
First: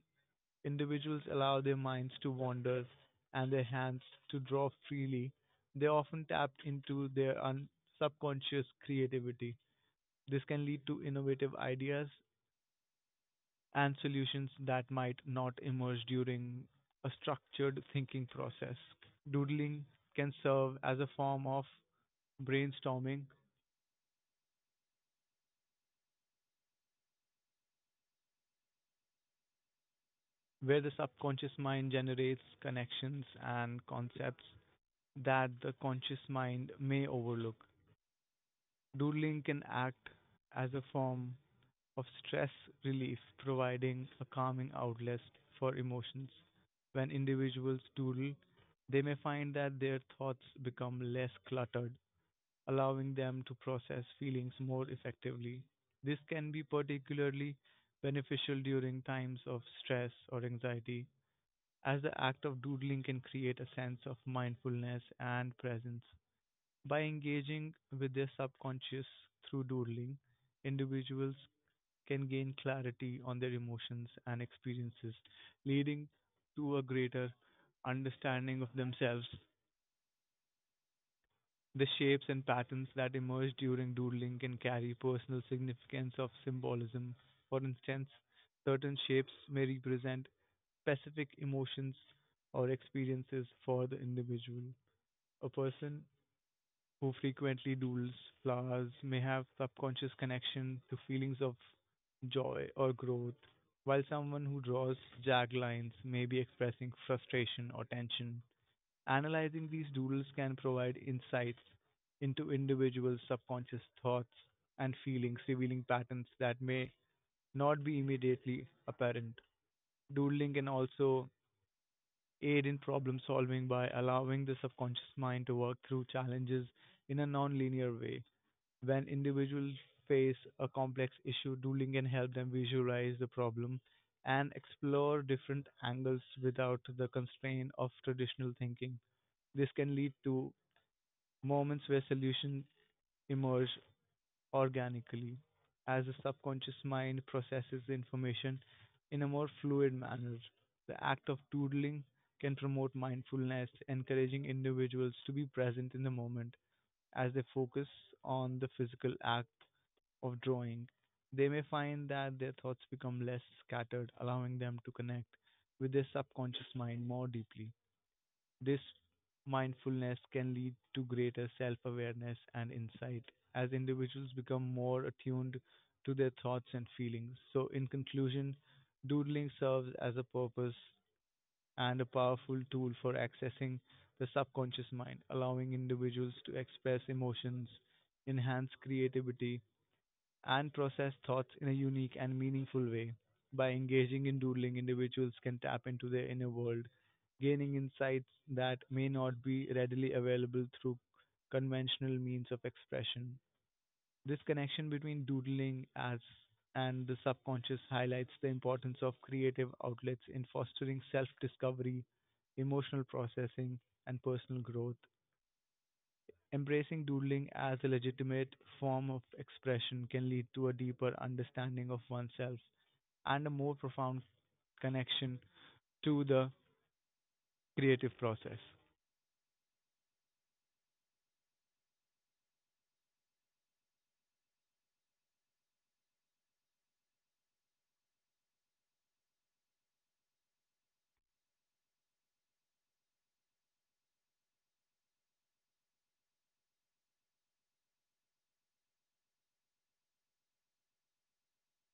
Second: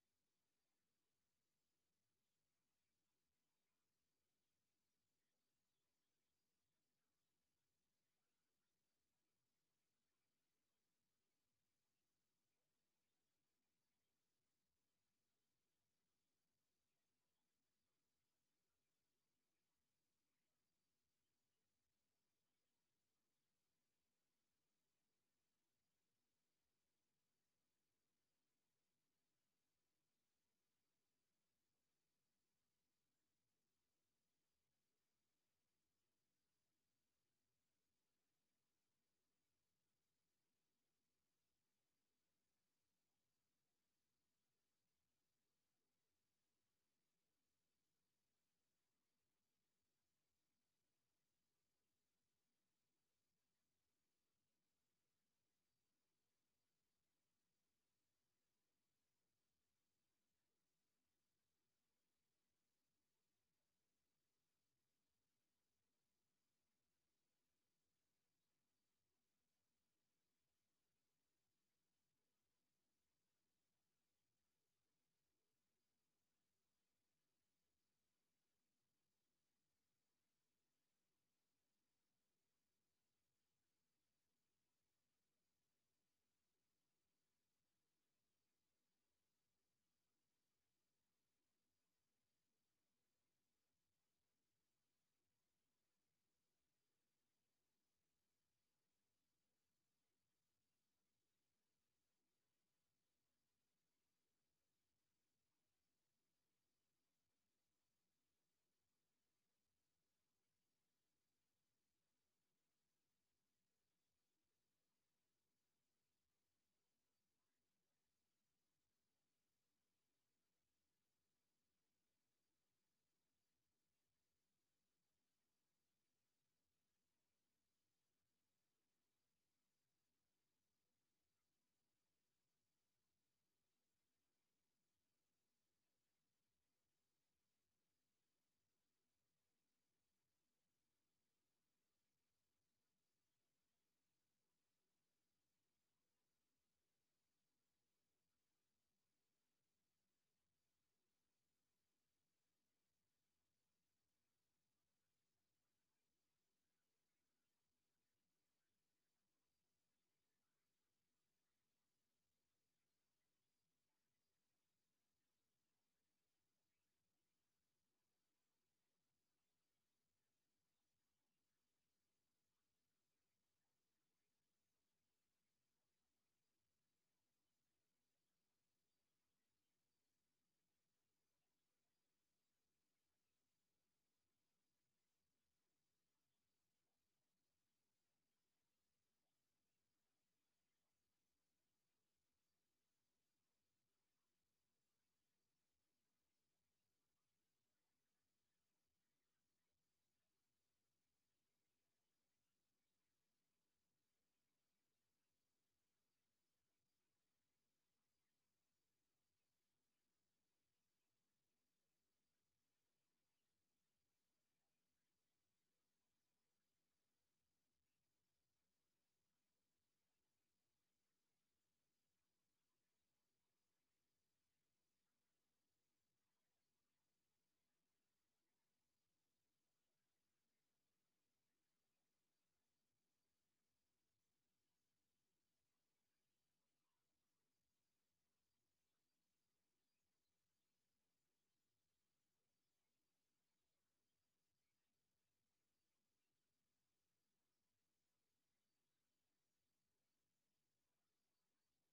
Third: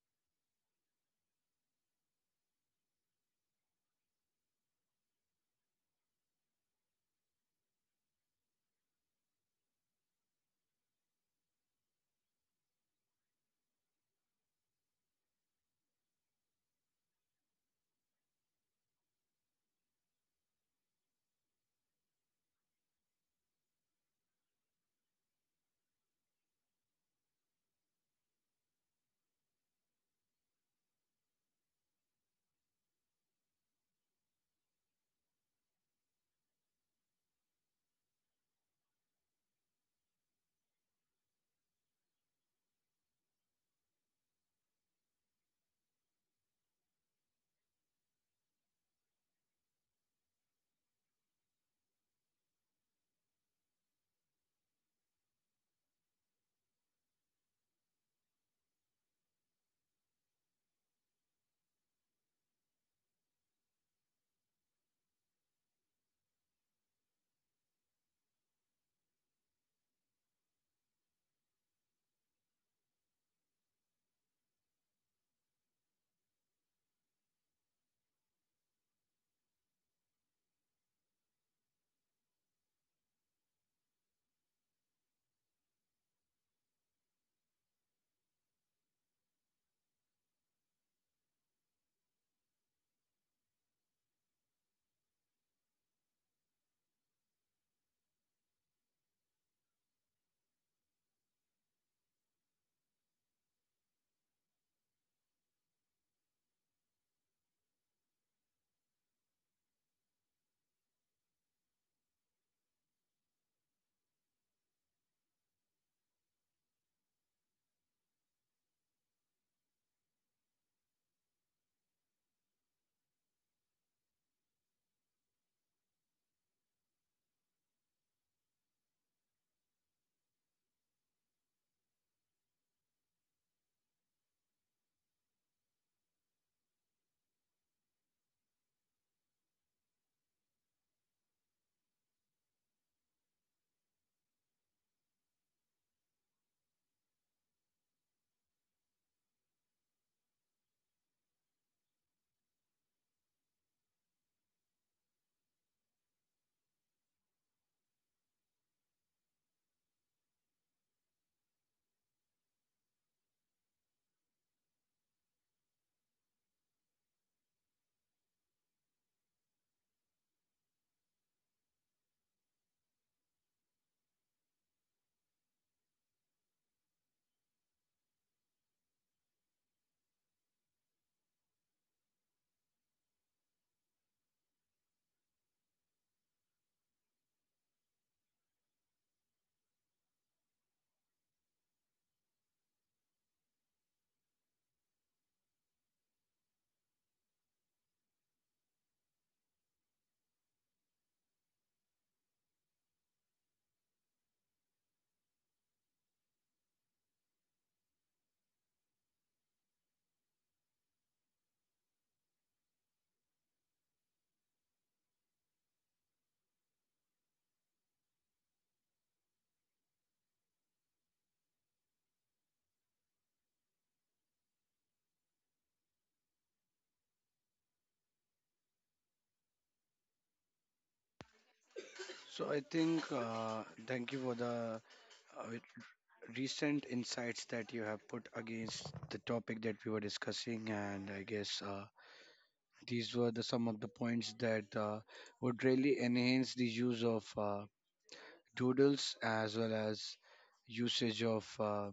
S2: individuals allow their minds to wander and their hands to draw freely, they often tap into their subconscious creativity. This can lead to innovative ideas and solutions that might not emerge during a structured thinking process. Doodling can serve as a form of brainstorming where the subconscious mind generates connections and concepts that the conscious mind may overlook. Doodling can act as a form of stress relief, providing a calming outlet for emotions. When individuals doodle, they may find that their thoughts become less cluttered allowing them to process feelings more effectively. This can be particularly beneficial during times of stress or anxiety, as the act of doodling can create a sense of mindfulness and presence. By engaging with their subconscious through doodling, individuals can gain clarity on their emotions and experiences, leading to a greater understanding of themselves. The shapes and patterns that emerge during doodling can carry personal significance of symbolism. For instance, certain shapes may represent specific emotions or experiences for the individual. A person who frequently doodles flowers may have subconscious connection to feelings of joy or growth, while someone who draws jagged lines may be expressing frustration or tension. Analyzing these doodles can provide insights into individuals' subconscious thoughts and feelings, revealing patterns that may not be immediately apparent. Doodling can also aid in problem solving by allowing the subconscious mind to work through challenges in a non-linear way. When individuals face a complex issue, doodling can help them visualize the problem and explore different angles without the constraint of traditional thinking. This can lead to moments where solutions emerge organically as the subconscious mind processes the information in a more fluid manner. The act of doodling can promote mindfulness, encouraging individuals to be present in the moment as they focus on the physical act of drawing. They may find that their thoughts become less scattered, allowing them to connect with their subconscious mind more deeply. This mindfulness can lead to greater self awareness and insight as individuals become more attuned to their thoughts and feelings. So, in conclusion, doodling serves as a purpose and a powerful tool for accessing the subconscious mind, allowing individuals to express emotions, enhance creativity, and process thoughts in a unique and meaningful way. By engaging in doodling, individuals can tap into their inner world, gaining insights that may not be readily available through conventional means of expression. This connection between doodling as and the subconscious highlights the importance of creative outlets in fostering self discovery, emotional processing, and personal growth. Embracing doodling as a legitimate form of expression can lead to a deeper understanding of oneself and a more profound connection to the creative process.
S1: So I think thank you for the uh, recent insights that you have put against the topic that we were discussing, and I guess these were the some of the points that would really enhance the use of doodles, as well as usage of uh,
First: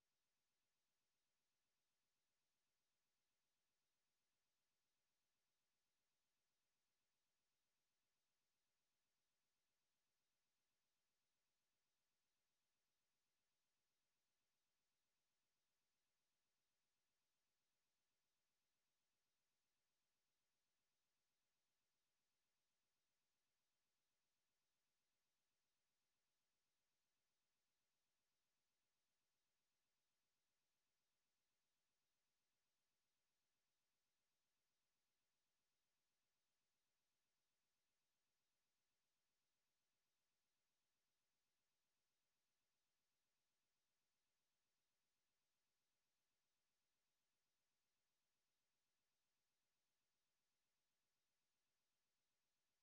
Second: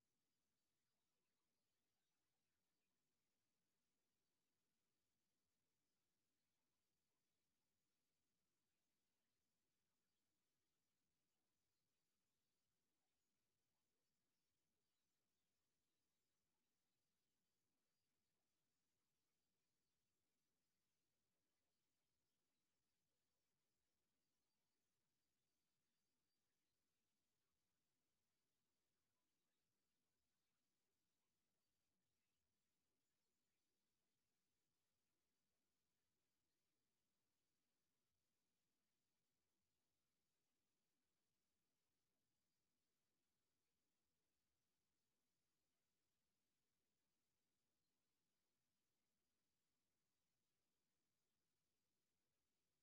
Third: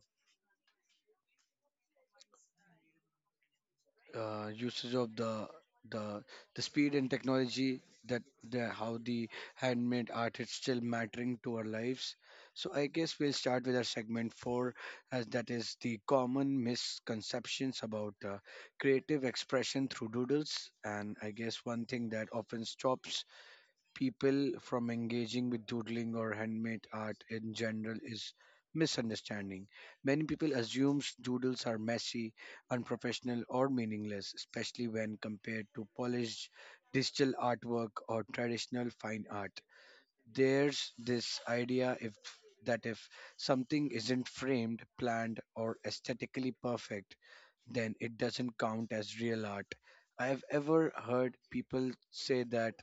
S1: usage of the the speed and technology that the handmade art is still mattering to our lives. So I guess we'll start with our segment 4, as that is the common misconceptions about creative expression through doodles. And I guess one thing that often stops people from engaging with doodling or handmade art in general is misunderstanding. Many people assume doodles are messy, unprofessional, or meaningless, especially when compared to polished digital artwork or traditional fine art. There's this idea if something isn't framed, planned, or aesthetically perfect, then it doesn't count as real art. I have ever heard people say that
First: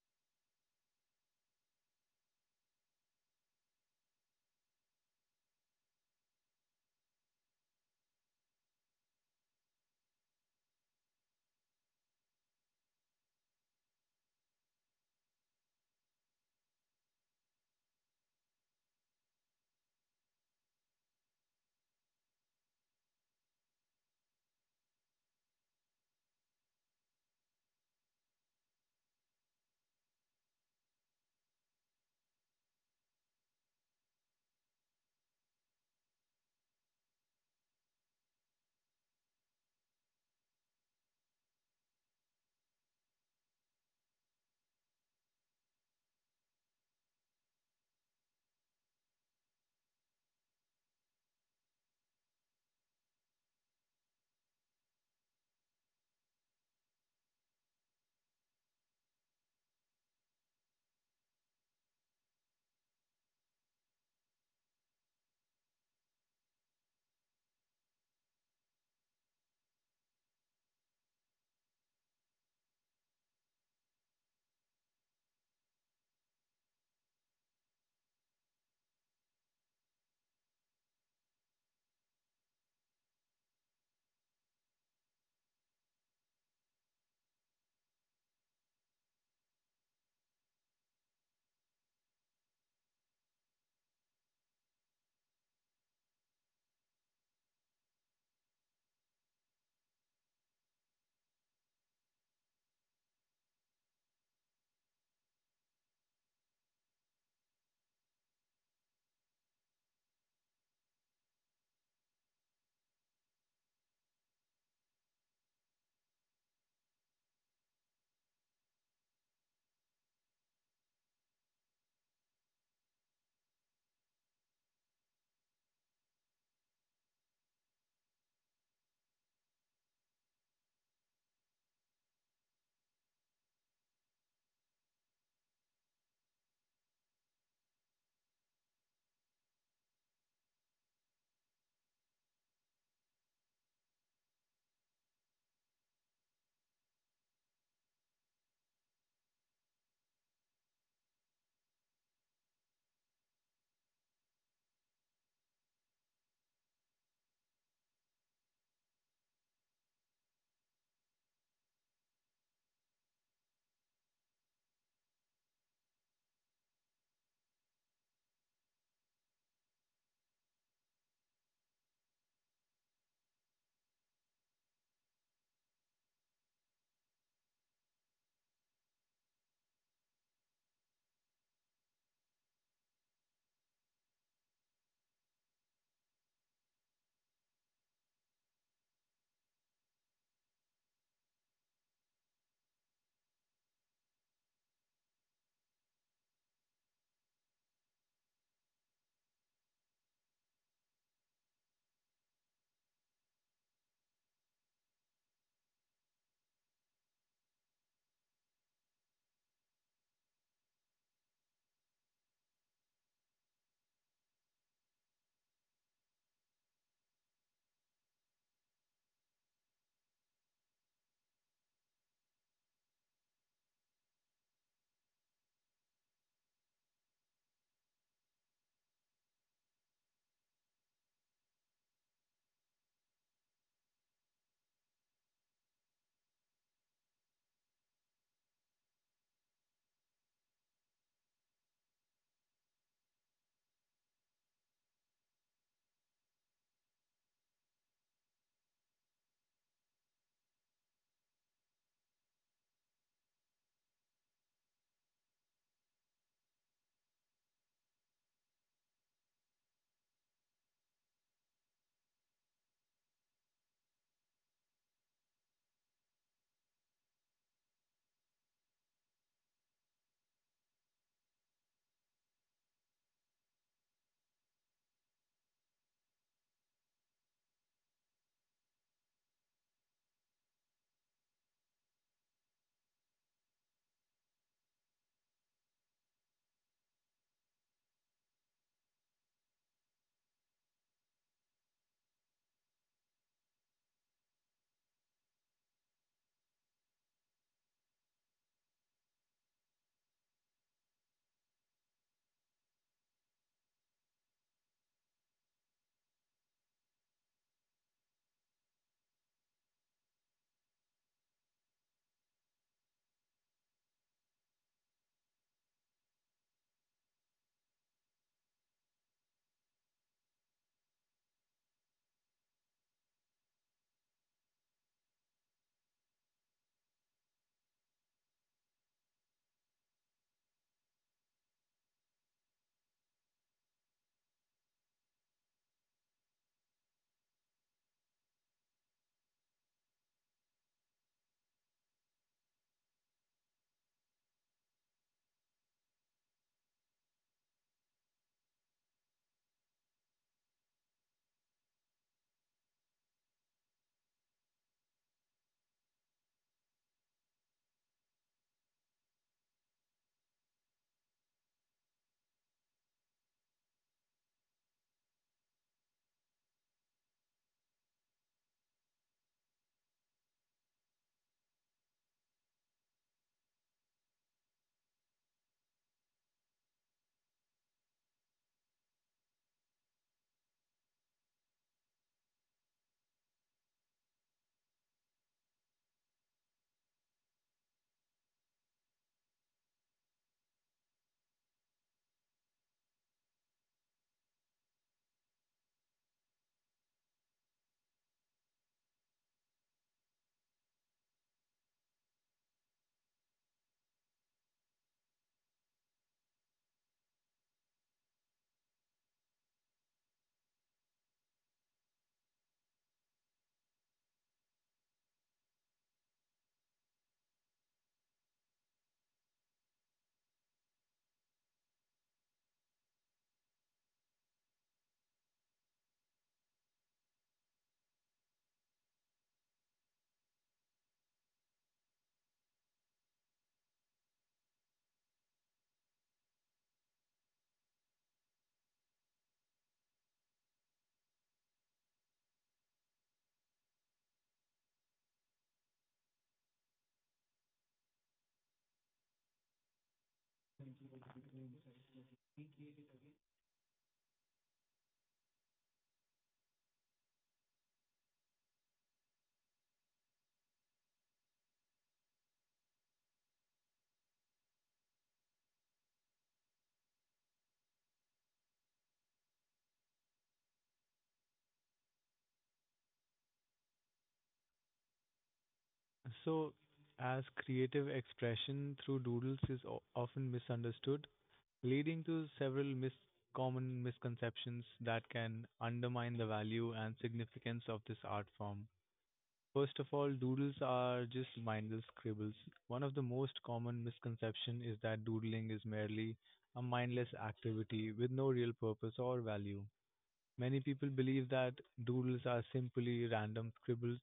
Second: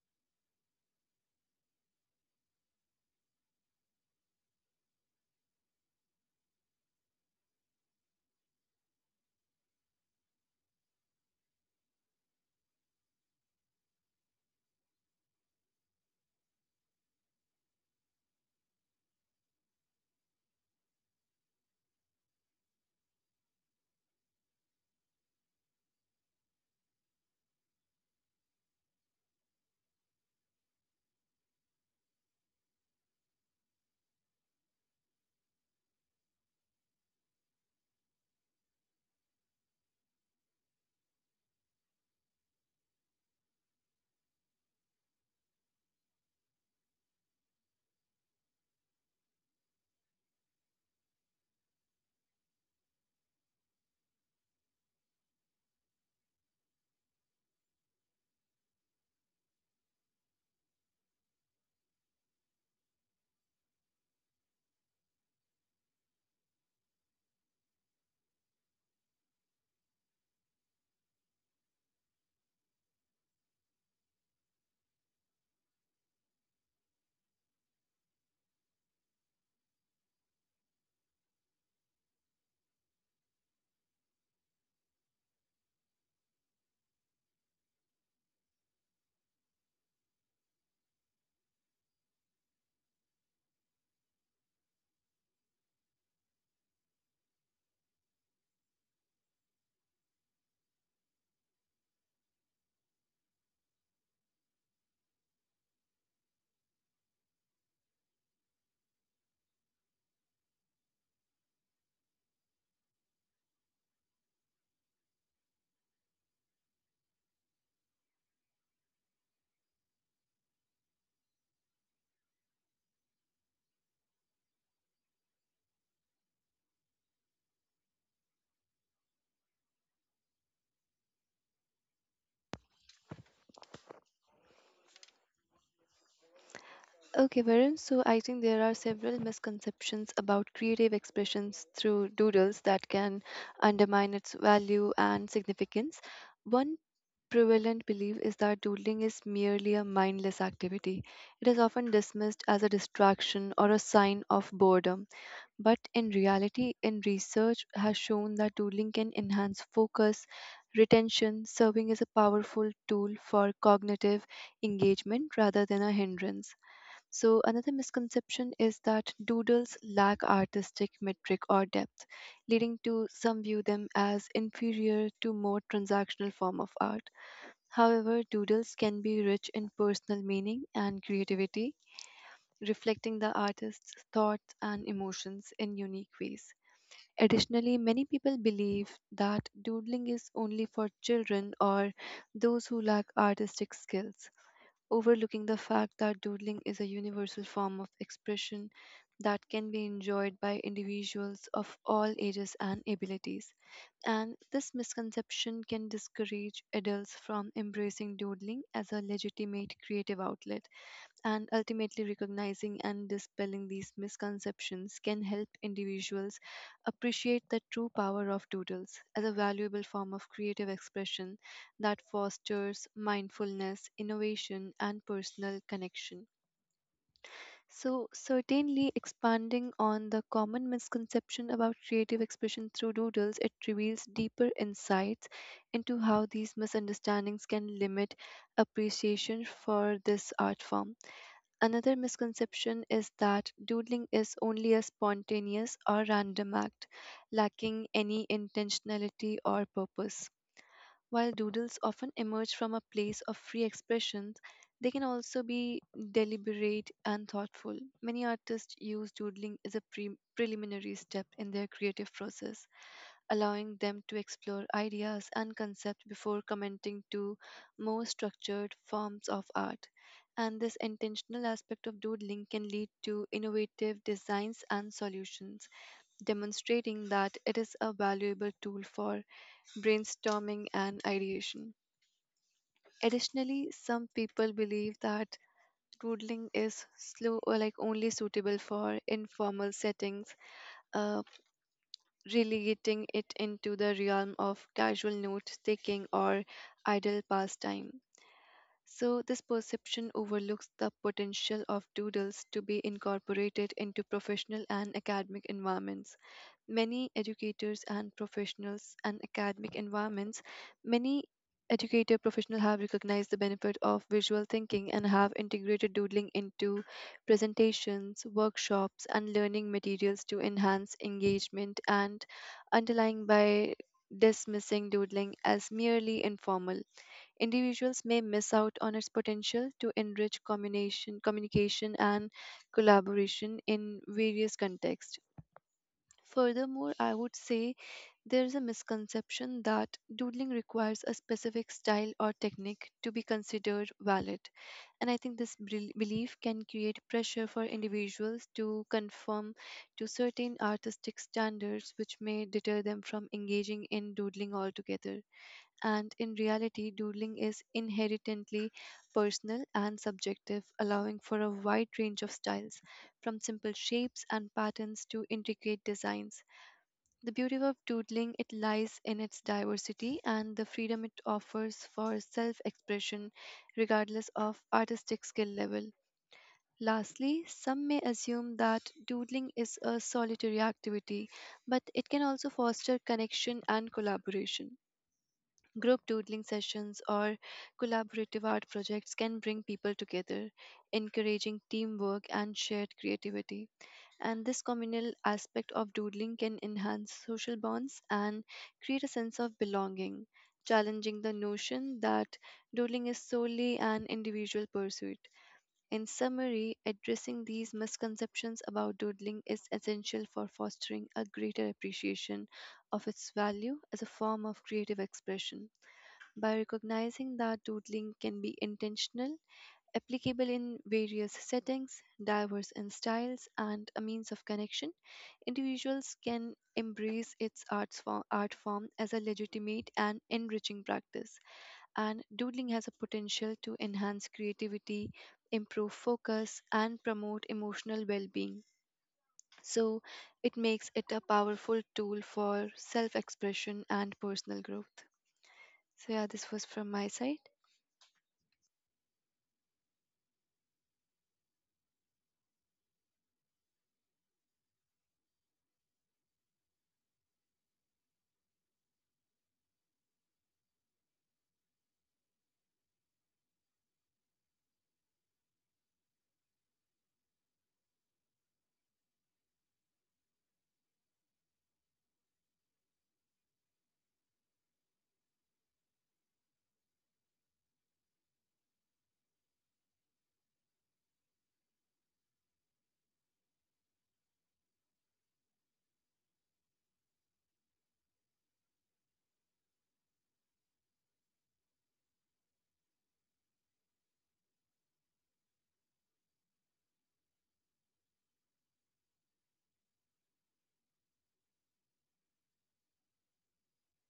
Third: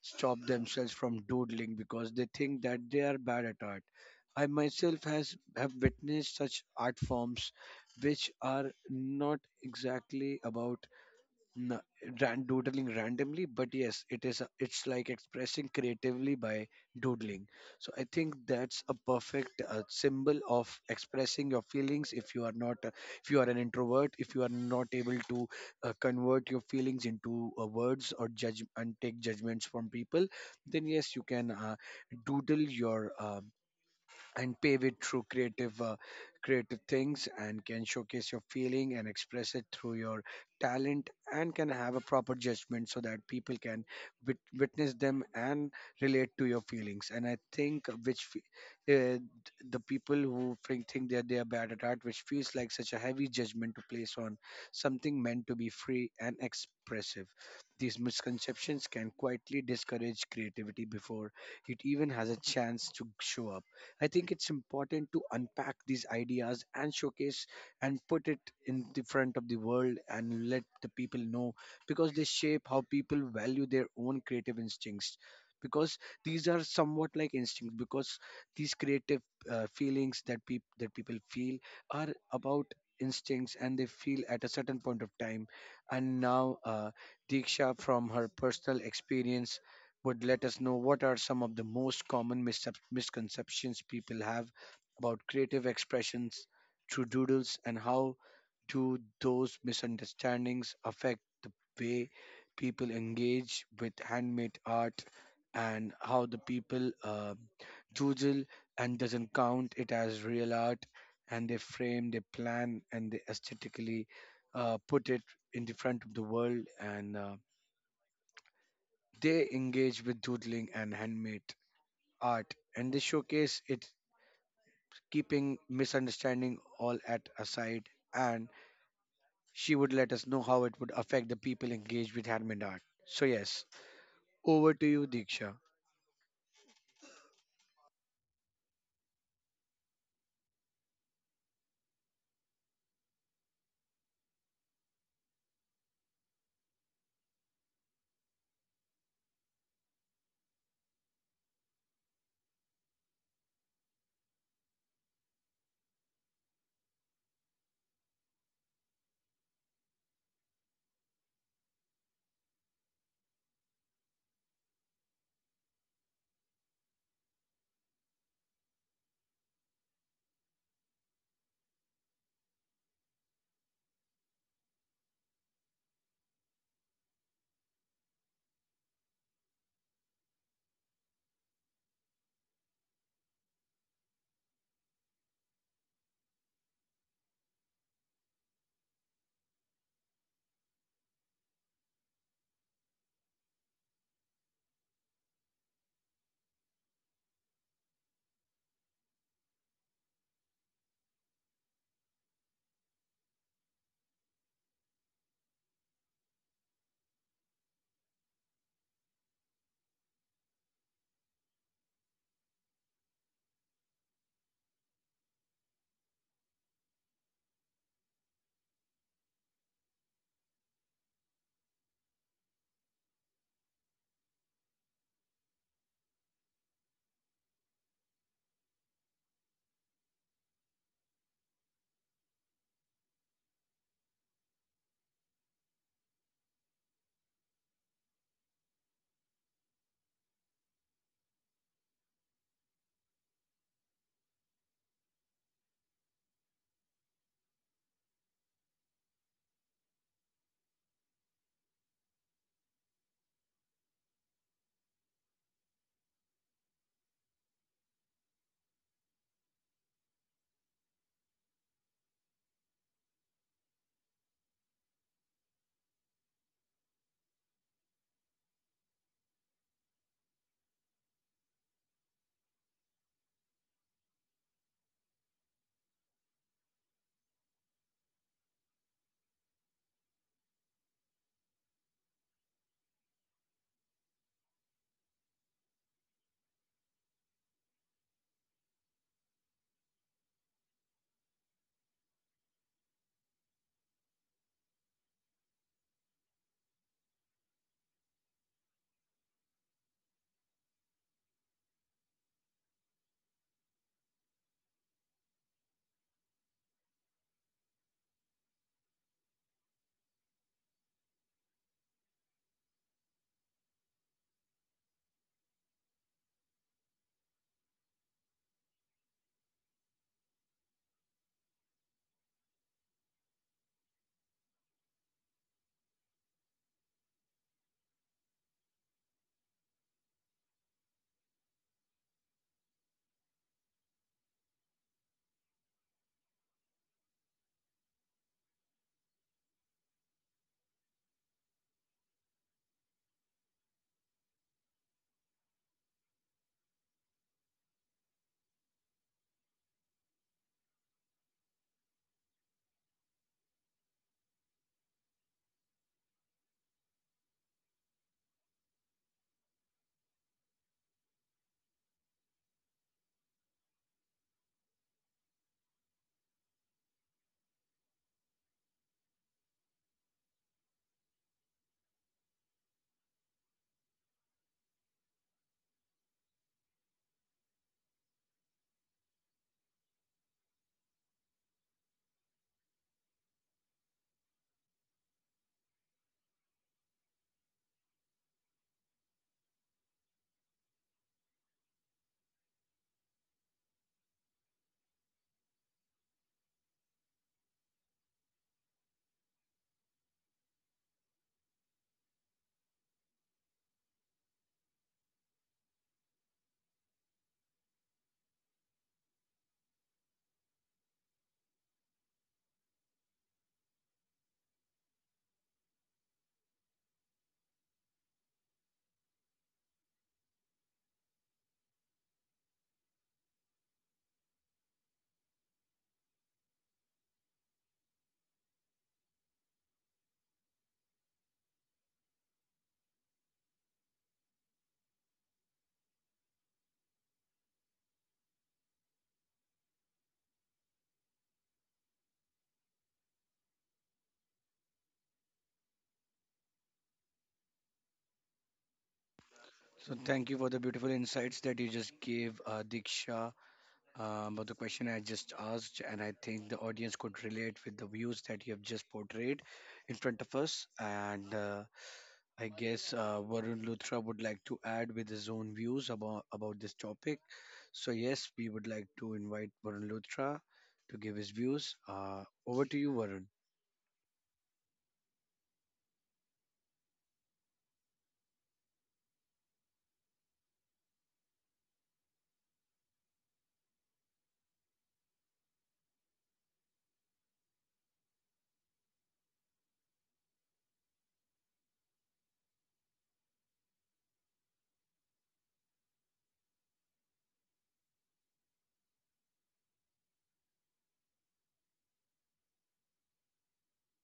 S1: stop themselves from doodling because they think that they are bad at art. I myself has have witnessed such art forms which are not exactly about n- doodling randomly, but yes, it is it's like expressing creatively by doodling. So I think that's a perfect symbol of expressing your feelings. If you are not if you are an introvert, if you are not able to convert your feelings into words, or judge and take judgments from people, then yes, you can doodle your and pave it through creative creative things, and can showcase your feeling and express it through your talent, and can have a proper judgment, so that people can witness them and relate to your feelings. And I think which uh, the people who think that they are bad at art, which feels like such a heavy judgment to place on something meant to be free and expressive. These misconceptions can quietly discourage creativity before it even has a chance to show up. I think it's important to unpack these ideas and showcase and put it in the front of the world and let the people know, because they shape how people value their own creative instincts. Because these are somewhat like instincts, because these creative feelings that people feel are about instincts, and they feel at a certain point of time. And now Diksha from her personal experience would let us know what are some of the most common misconceptions people have about creative expressions through doodles, and how do those misunderstandings affect the way people engage with handmade art, and how the people doodle and doesn't count it as real art, and they frame, they plan, and they aesthetically put it in the front of the world, and they engage with doodling and handmade art, and this showcase it's keeping misunderstanding all at aside. And she would let us know how it would affect the people engaged with handmade art. So yes, over to you, Diksha.
S3: Okay, Varun. So I think there are several misconceptions about creative expressions through doodles that can undermine its value and significance. One prevalent belief is that doodling is merely a mindless activity. It is often dismissed as a distraction or a sign of boredom. But in reality, in research has shown that doodling can enhance focus, retention, serving as a powerful tool for cognitive engagement rather than a hindrance. So, another misconception is that doodles lack artistic metric or depth, leading to some view them as inferior to more transactional form of art. However, doodles can be rich in personal meaning and creativity, reflecting the artist's thoughts and emotions in unique ways. Additionally, many people believe that doodling is only for children or those who lack artistic skills, overlooking the fact that doodling is a universal form of expression that can be enjoyed by individuals of all ages and abilities. And this misconception can discourage adults from embracing doodling as a legitimate creative outlet. And ultimately, recognizing and dispelling these misconceptions can help individuals appreciate the true power of doodles as a valuable form of creative expression that fosters mindfulness, innovation, and personal connection. So, certainly expanding on the common misconception about creative expression through doodles, it reveals deeper insights into how these misunderstandings can limit appreciation for this art form. Another misconception is that doodling is only a spontaneous or random act, lacking any intentionality or purpose. While doodles often emerge from a place of free expression, they can also be deliberate and thoughtful. Many artists use doodling as a preliminary step in their creative process, allowing them to explore ideas and concepts before commenting to more structured forms of art. And this intentional aspect of doodling can lead to innovative designs and solutions, demonstrating that it is a valuable tool for brainstorming and ideation. Additionally, some people believe that doodling is slow or, like, only suitable for informal settings, uh, relegating it into the realm of casual note taking or idle pastime. So, this perception overlooks the potential of doodles to be incorporated into professional and academic environments. Many educators and professionals and academic environments, many educator professionals have recognized the benefit of visual thinking and have integrated doodling into presentations, workshops, and learning materials to enhance engagement and underlying. By dismissing doodling as merely informal, individuals may miss out on its potential to enrich communication and collaboration in various contexts. Furthermore, I would say there is a misconception that doodling requires a specific style or technique to be considered valid. And I think this belief can create pressure for individuals to conform to certain artistic standards, which may deter them from engaging in doodling altogether. And in reality, doodling is inherently personal and subjective, allowing for a wide range of styles, from simple shapes and patterns to intricate designs. The beauty of doodling, it lies in its diversity and the freedom it offers for self-expression regardless of artistic skill level. Lastly, some may assume that doodling is a solitary activity, but it can also foster connection and collaboration. Group doodling sessions or collaborative art projects can bring people together, encouraging teamwork and shared creativity. And this communal aspect of doodling can enhance social bonds and create a sense of belonging, challenging the notion that doodling is solely an individual pursuit. In summary, addressing these misconceptions about doodling is essential for fostering a greater appreciation of its value as a form of creative expression. By recognizing that doodling can be intentional, applicable in various settings, diverse in styles, and a means of connection, individuals can embrace its art form as a legitimate and enriching practice. And doodling has a potential to enhance creativity, improve focus, and promote emotional well being. So, it makes it a powerful tool for self expression and personal growth. So, yeah, this was from my side.
S1: So thank you for the beautiful insights that you just gave, Diksha, about the question I just asked, and I think the audience could relate with the views that you have just portrayed in front of us. And I guess Varun Luthra would like to add with his own views about this topic. So, yes, we would like to invite Varun Luthra to give his views. Over to you, Varun.
S2: So, as creative expression through doodles is often misunderstood, leading to several common misconceptions that can undermine the value and significance of this art form. First of all, doodles are just mindless scribbles. One of the most common misconception is that doodling is merely a mindless activity with no real purpose or value. Many people believe that doodles are simply random scribbles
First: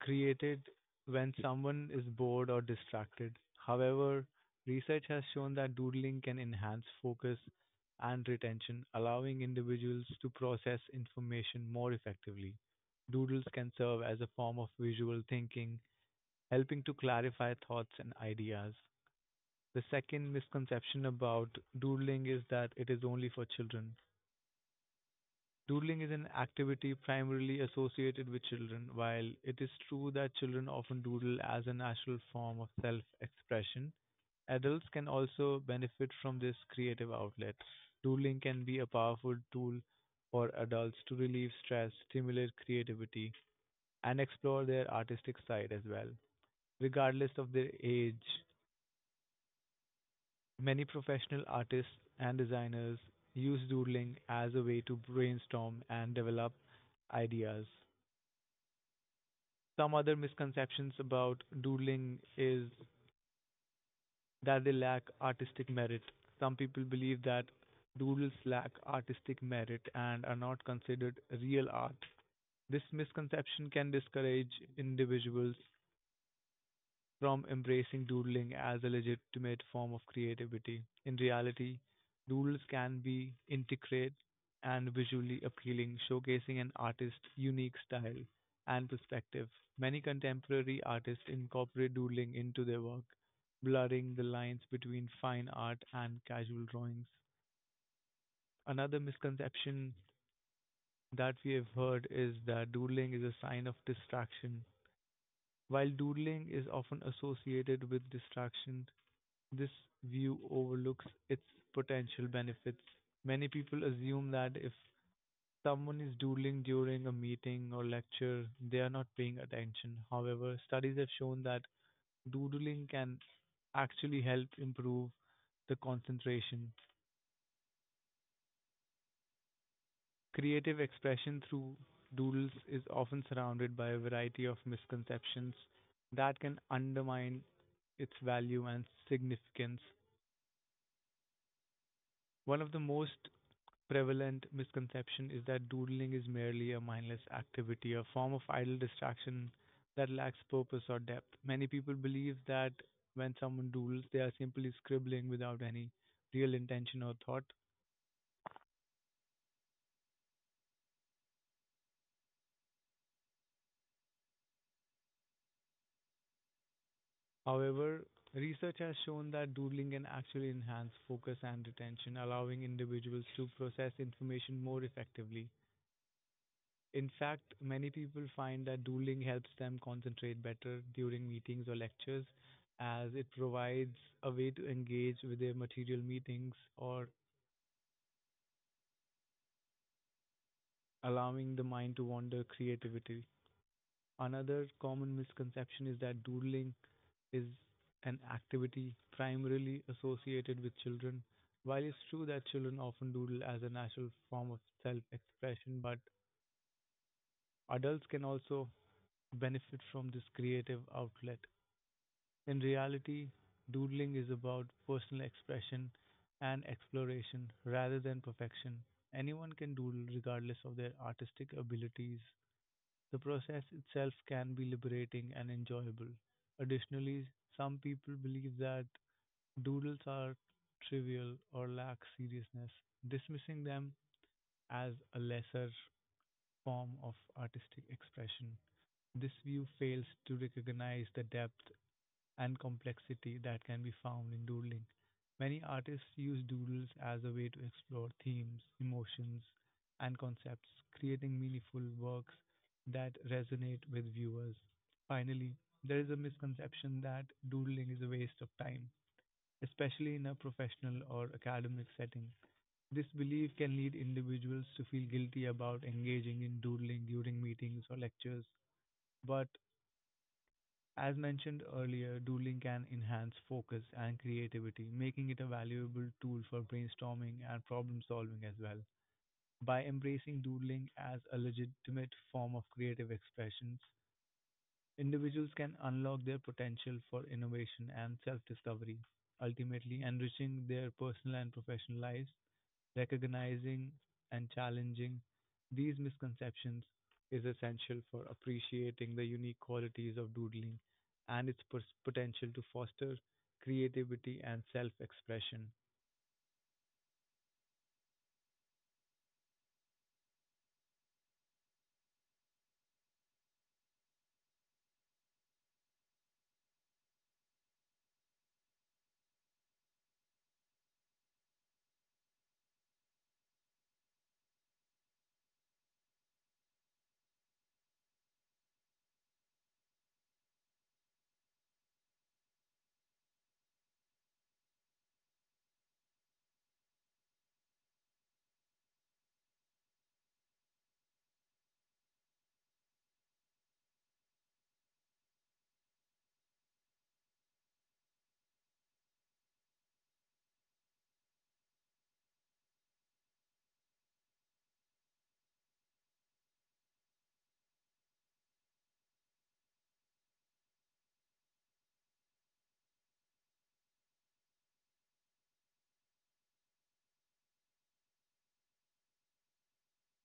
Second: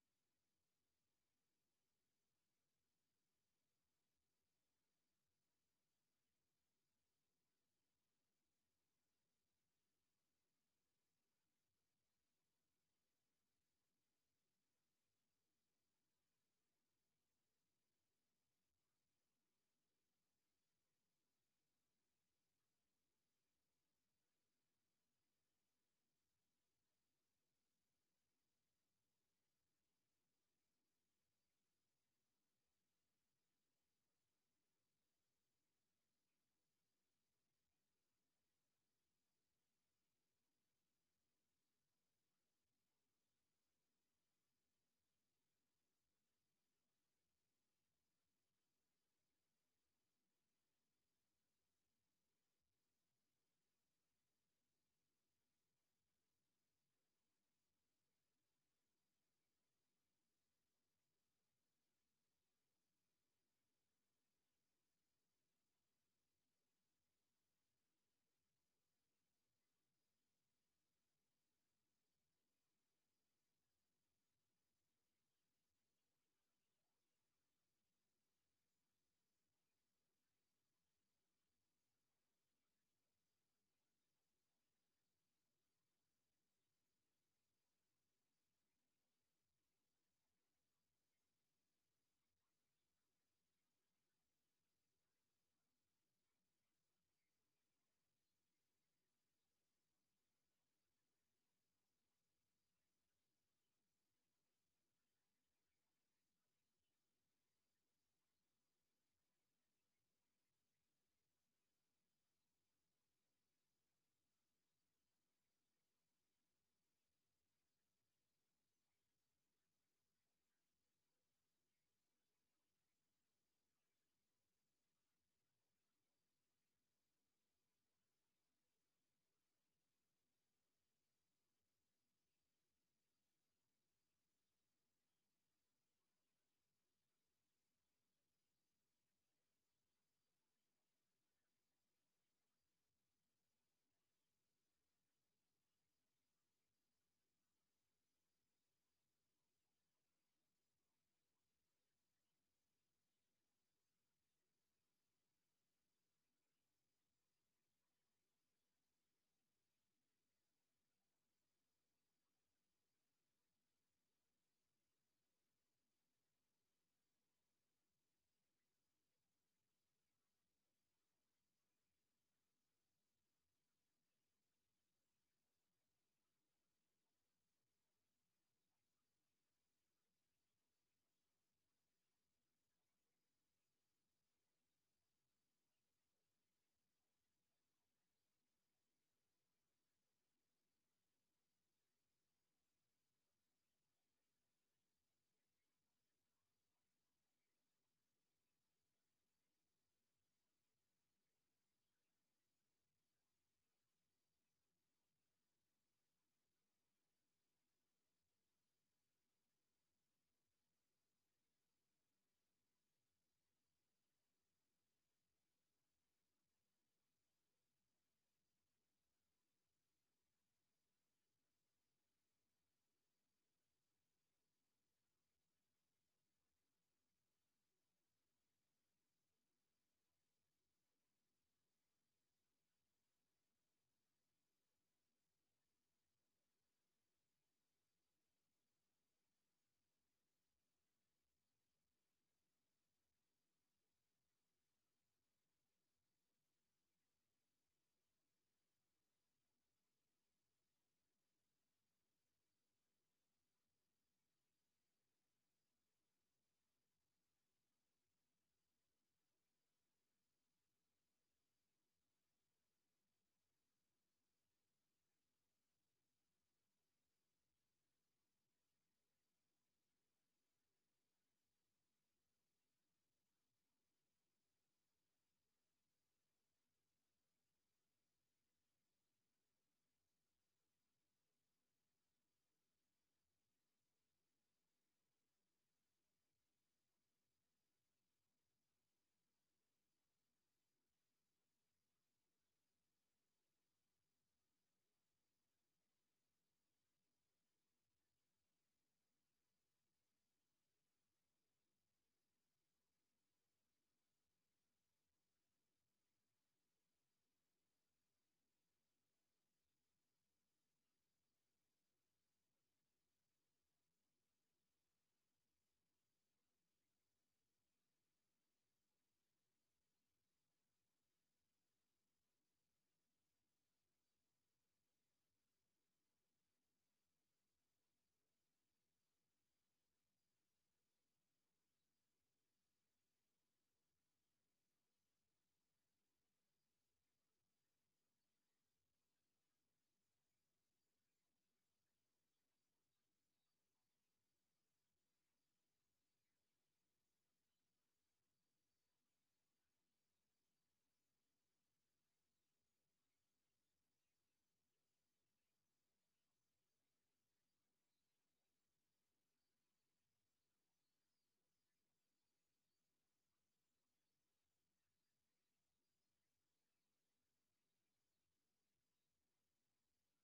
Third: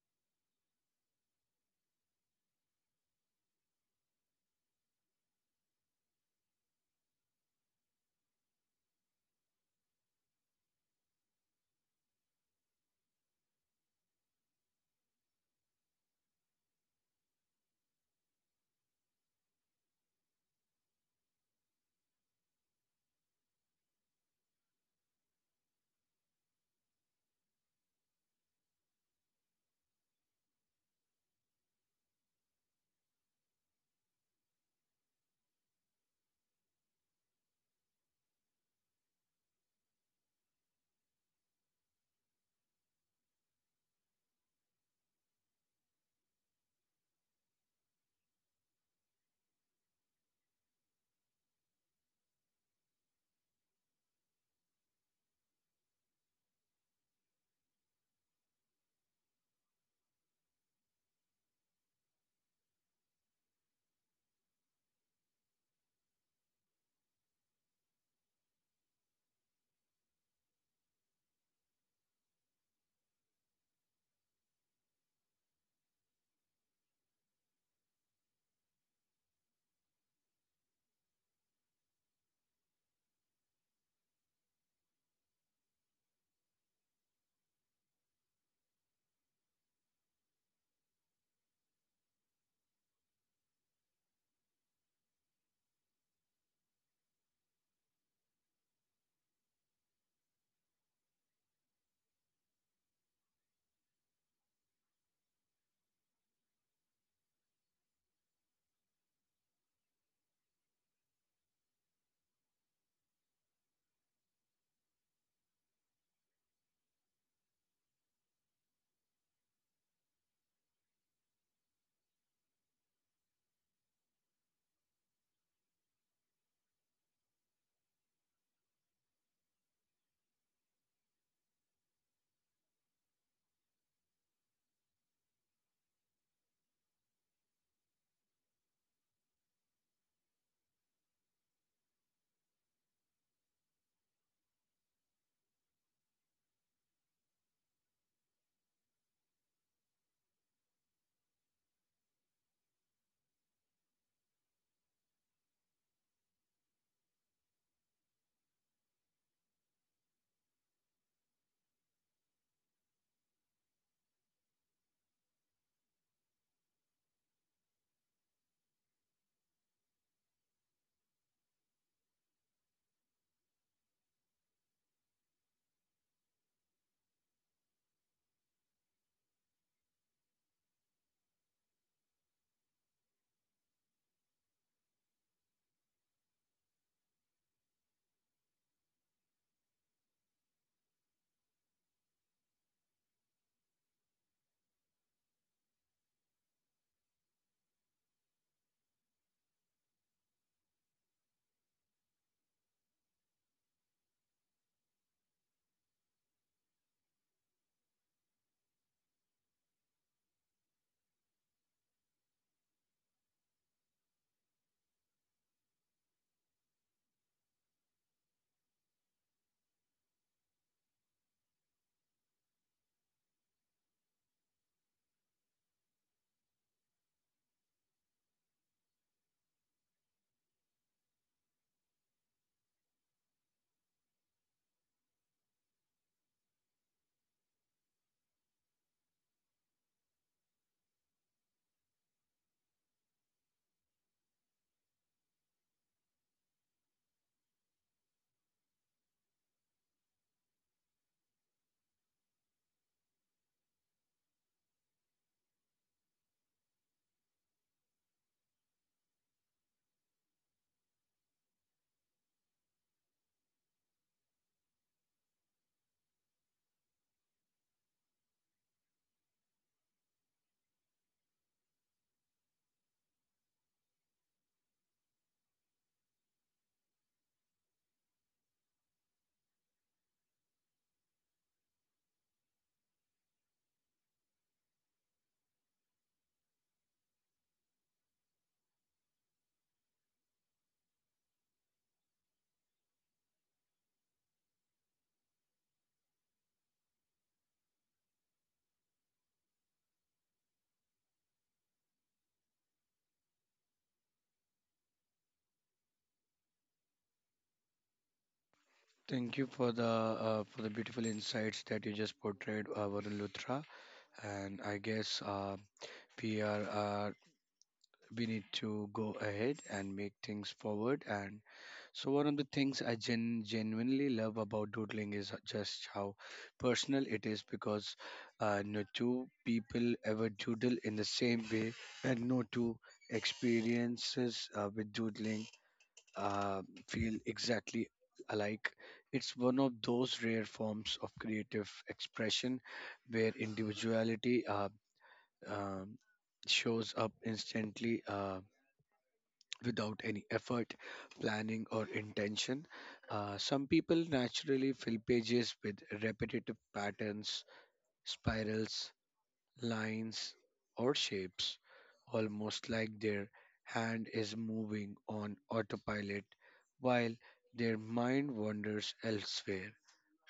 S2: created when someone is bored or distracted. However, research has shown that doodling can enhance focus and retention, allowing individuals to process information more effectively. Doodles can serve as a form of visual thinking, helping to clarify thoughts and ideas. The second misconception about doodling is that it is only for children. Doodling is an activity primarily associated with children. While it is true that children often doodle as a natural form of self expression, adults can also benefit from this creative outlet. Doodling can be a powerful tool for adults to relieve stress, stimulate creativity, and explore their artistic side as well. Regardless of their age, many professional artists and designers use doodling as a way to brainstorm and develop ideas. Some other misconceptions about doodling is that they lack artistic merit. Some people believe that doodles lack artistic merit and are not considered real art. This misconception can discourage individuals from embracing doodling as a legitimate form of creativity. In reality, doodles can be intricate and visually appealing, showcasing an artist's unique style and perspective. Many contemporary artists incorporate doodling into their work, blurring the lines between fine art and casual drawings. Another misconception that we have heard is that doodling is a sign of distraction. While doodling is often associated with distraction, this view overlooks its potential benefits. Many people assume that if someone is doodling during a meeting or lecture, they are not paying attention. However, studies have shown that doodling can actually help improve the concentration. Creative expression through doodles is often surrounded by a variety of misconceptions that can undermine its value and significance. One of the most prevalent misconception is that doodling is merely a mindless activity, a form of idle distraction that lacks purpose or depth. Many people believe that when someone doodles, they are simply scribbling without any real intention or thought. However, research has shown that doodling can actually enhance focus and attention, allowing individuals to process information more effectively. In fact, many people find that doodling helps them concentrate better during meetings or lectures as it provides a way to engage with their material meetings or allowing the mind to wander creativity. Another common misconception is that doodling is an activity primarily associated with children. While it's true that children often doodle as a natural form of self expression, but adults can also benefit from this creative outlet. In reality, doodling is about personal expression and exploration rather than perfection. Anyone can doodle regardless of their artistic abilities. The process itself can be liberating and enjoyable. Additionally, some people believe that doodles are trivial or lack seriousness, dismissing them as a lesser form of artistic expression. This view fails to recognize the depth and complexity that can be found in doodling. Many artists use doodles as a way to explore themes, emotions, and concepts, creating meaningful works that resonate with viewers. Finally, there is a misconception that doodling is a waste of time, especially in a professional or academic setting. This belief can lead individuals to feel guilty about engaging in doodling during meetings or lectures, but as mentioned earlier, doodling can enhance focus and creativity, making it a valuable tool for brainstorming and problem solving as well. By embracing doodling as a legitimate form of creative expressions, individuals can unlock their potential for innovation and self discovery, ultimately enriching their personal and professional lives. Recognizing and challenging these misconceptions is essential for appreciating the unique qualities of doodling and its potential to foster creativity and self expression.
S1: Thank you for the beautiful insights that you just portrayed, Varun Luthra. And I guess we are we need to go ahead and make things forward and so one of the things I genuinely love about doodling is just how personal it is, because no two people ever doodle in the same way, and no two experiences with doodling uh, feel exactly alike. It's one of those rare forms of creative expression where individuality um, shows up instantly without any effort, planning, or intention. Some people naturally fill pages with repetitive patterns, spirals, lines, or shapes, almost like their hand is moving on autopilot while their mind wanders elsewhere.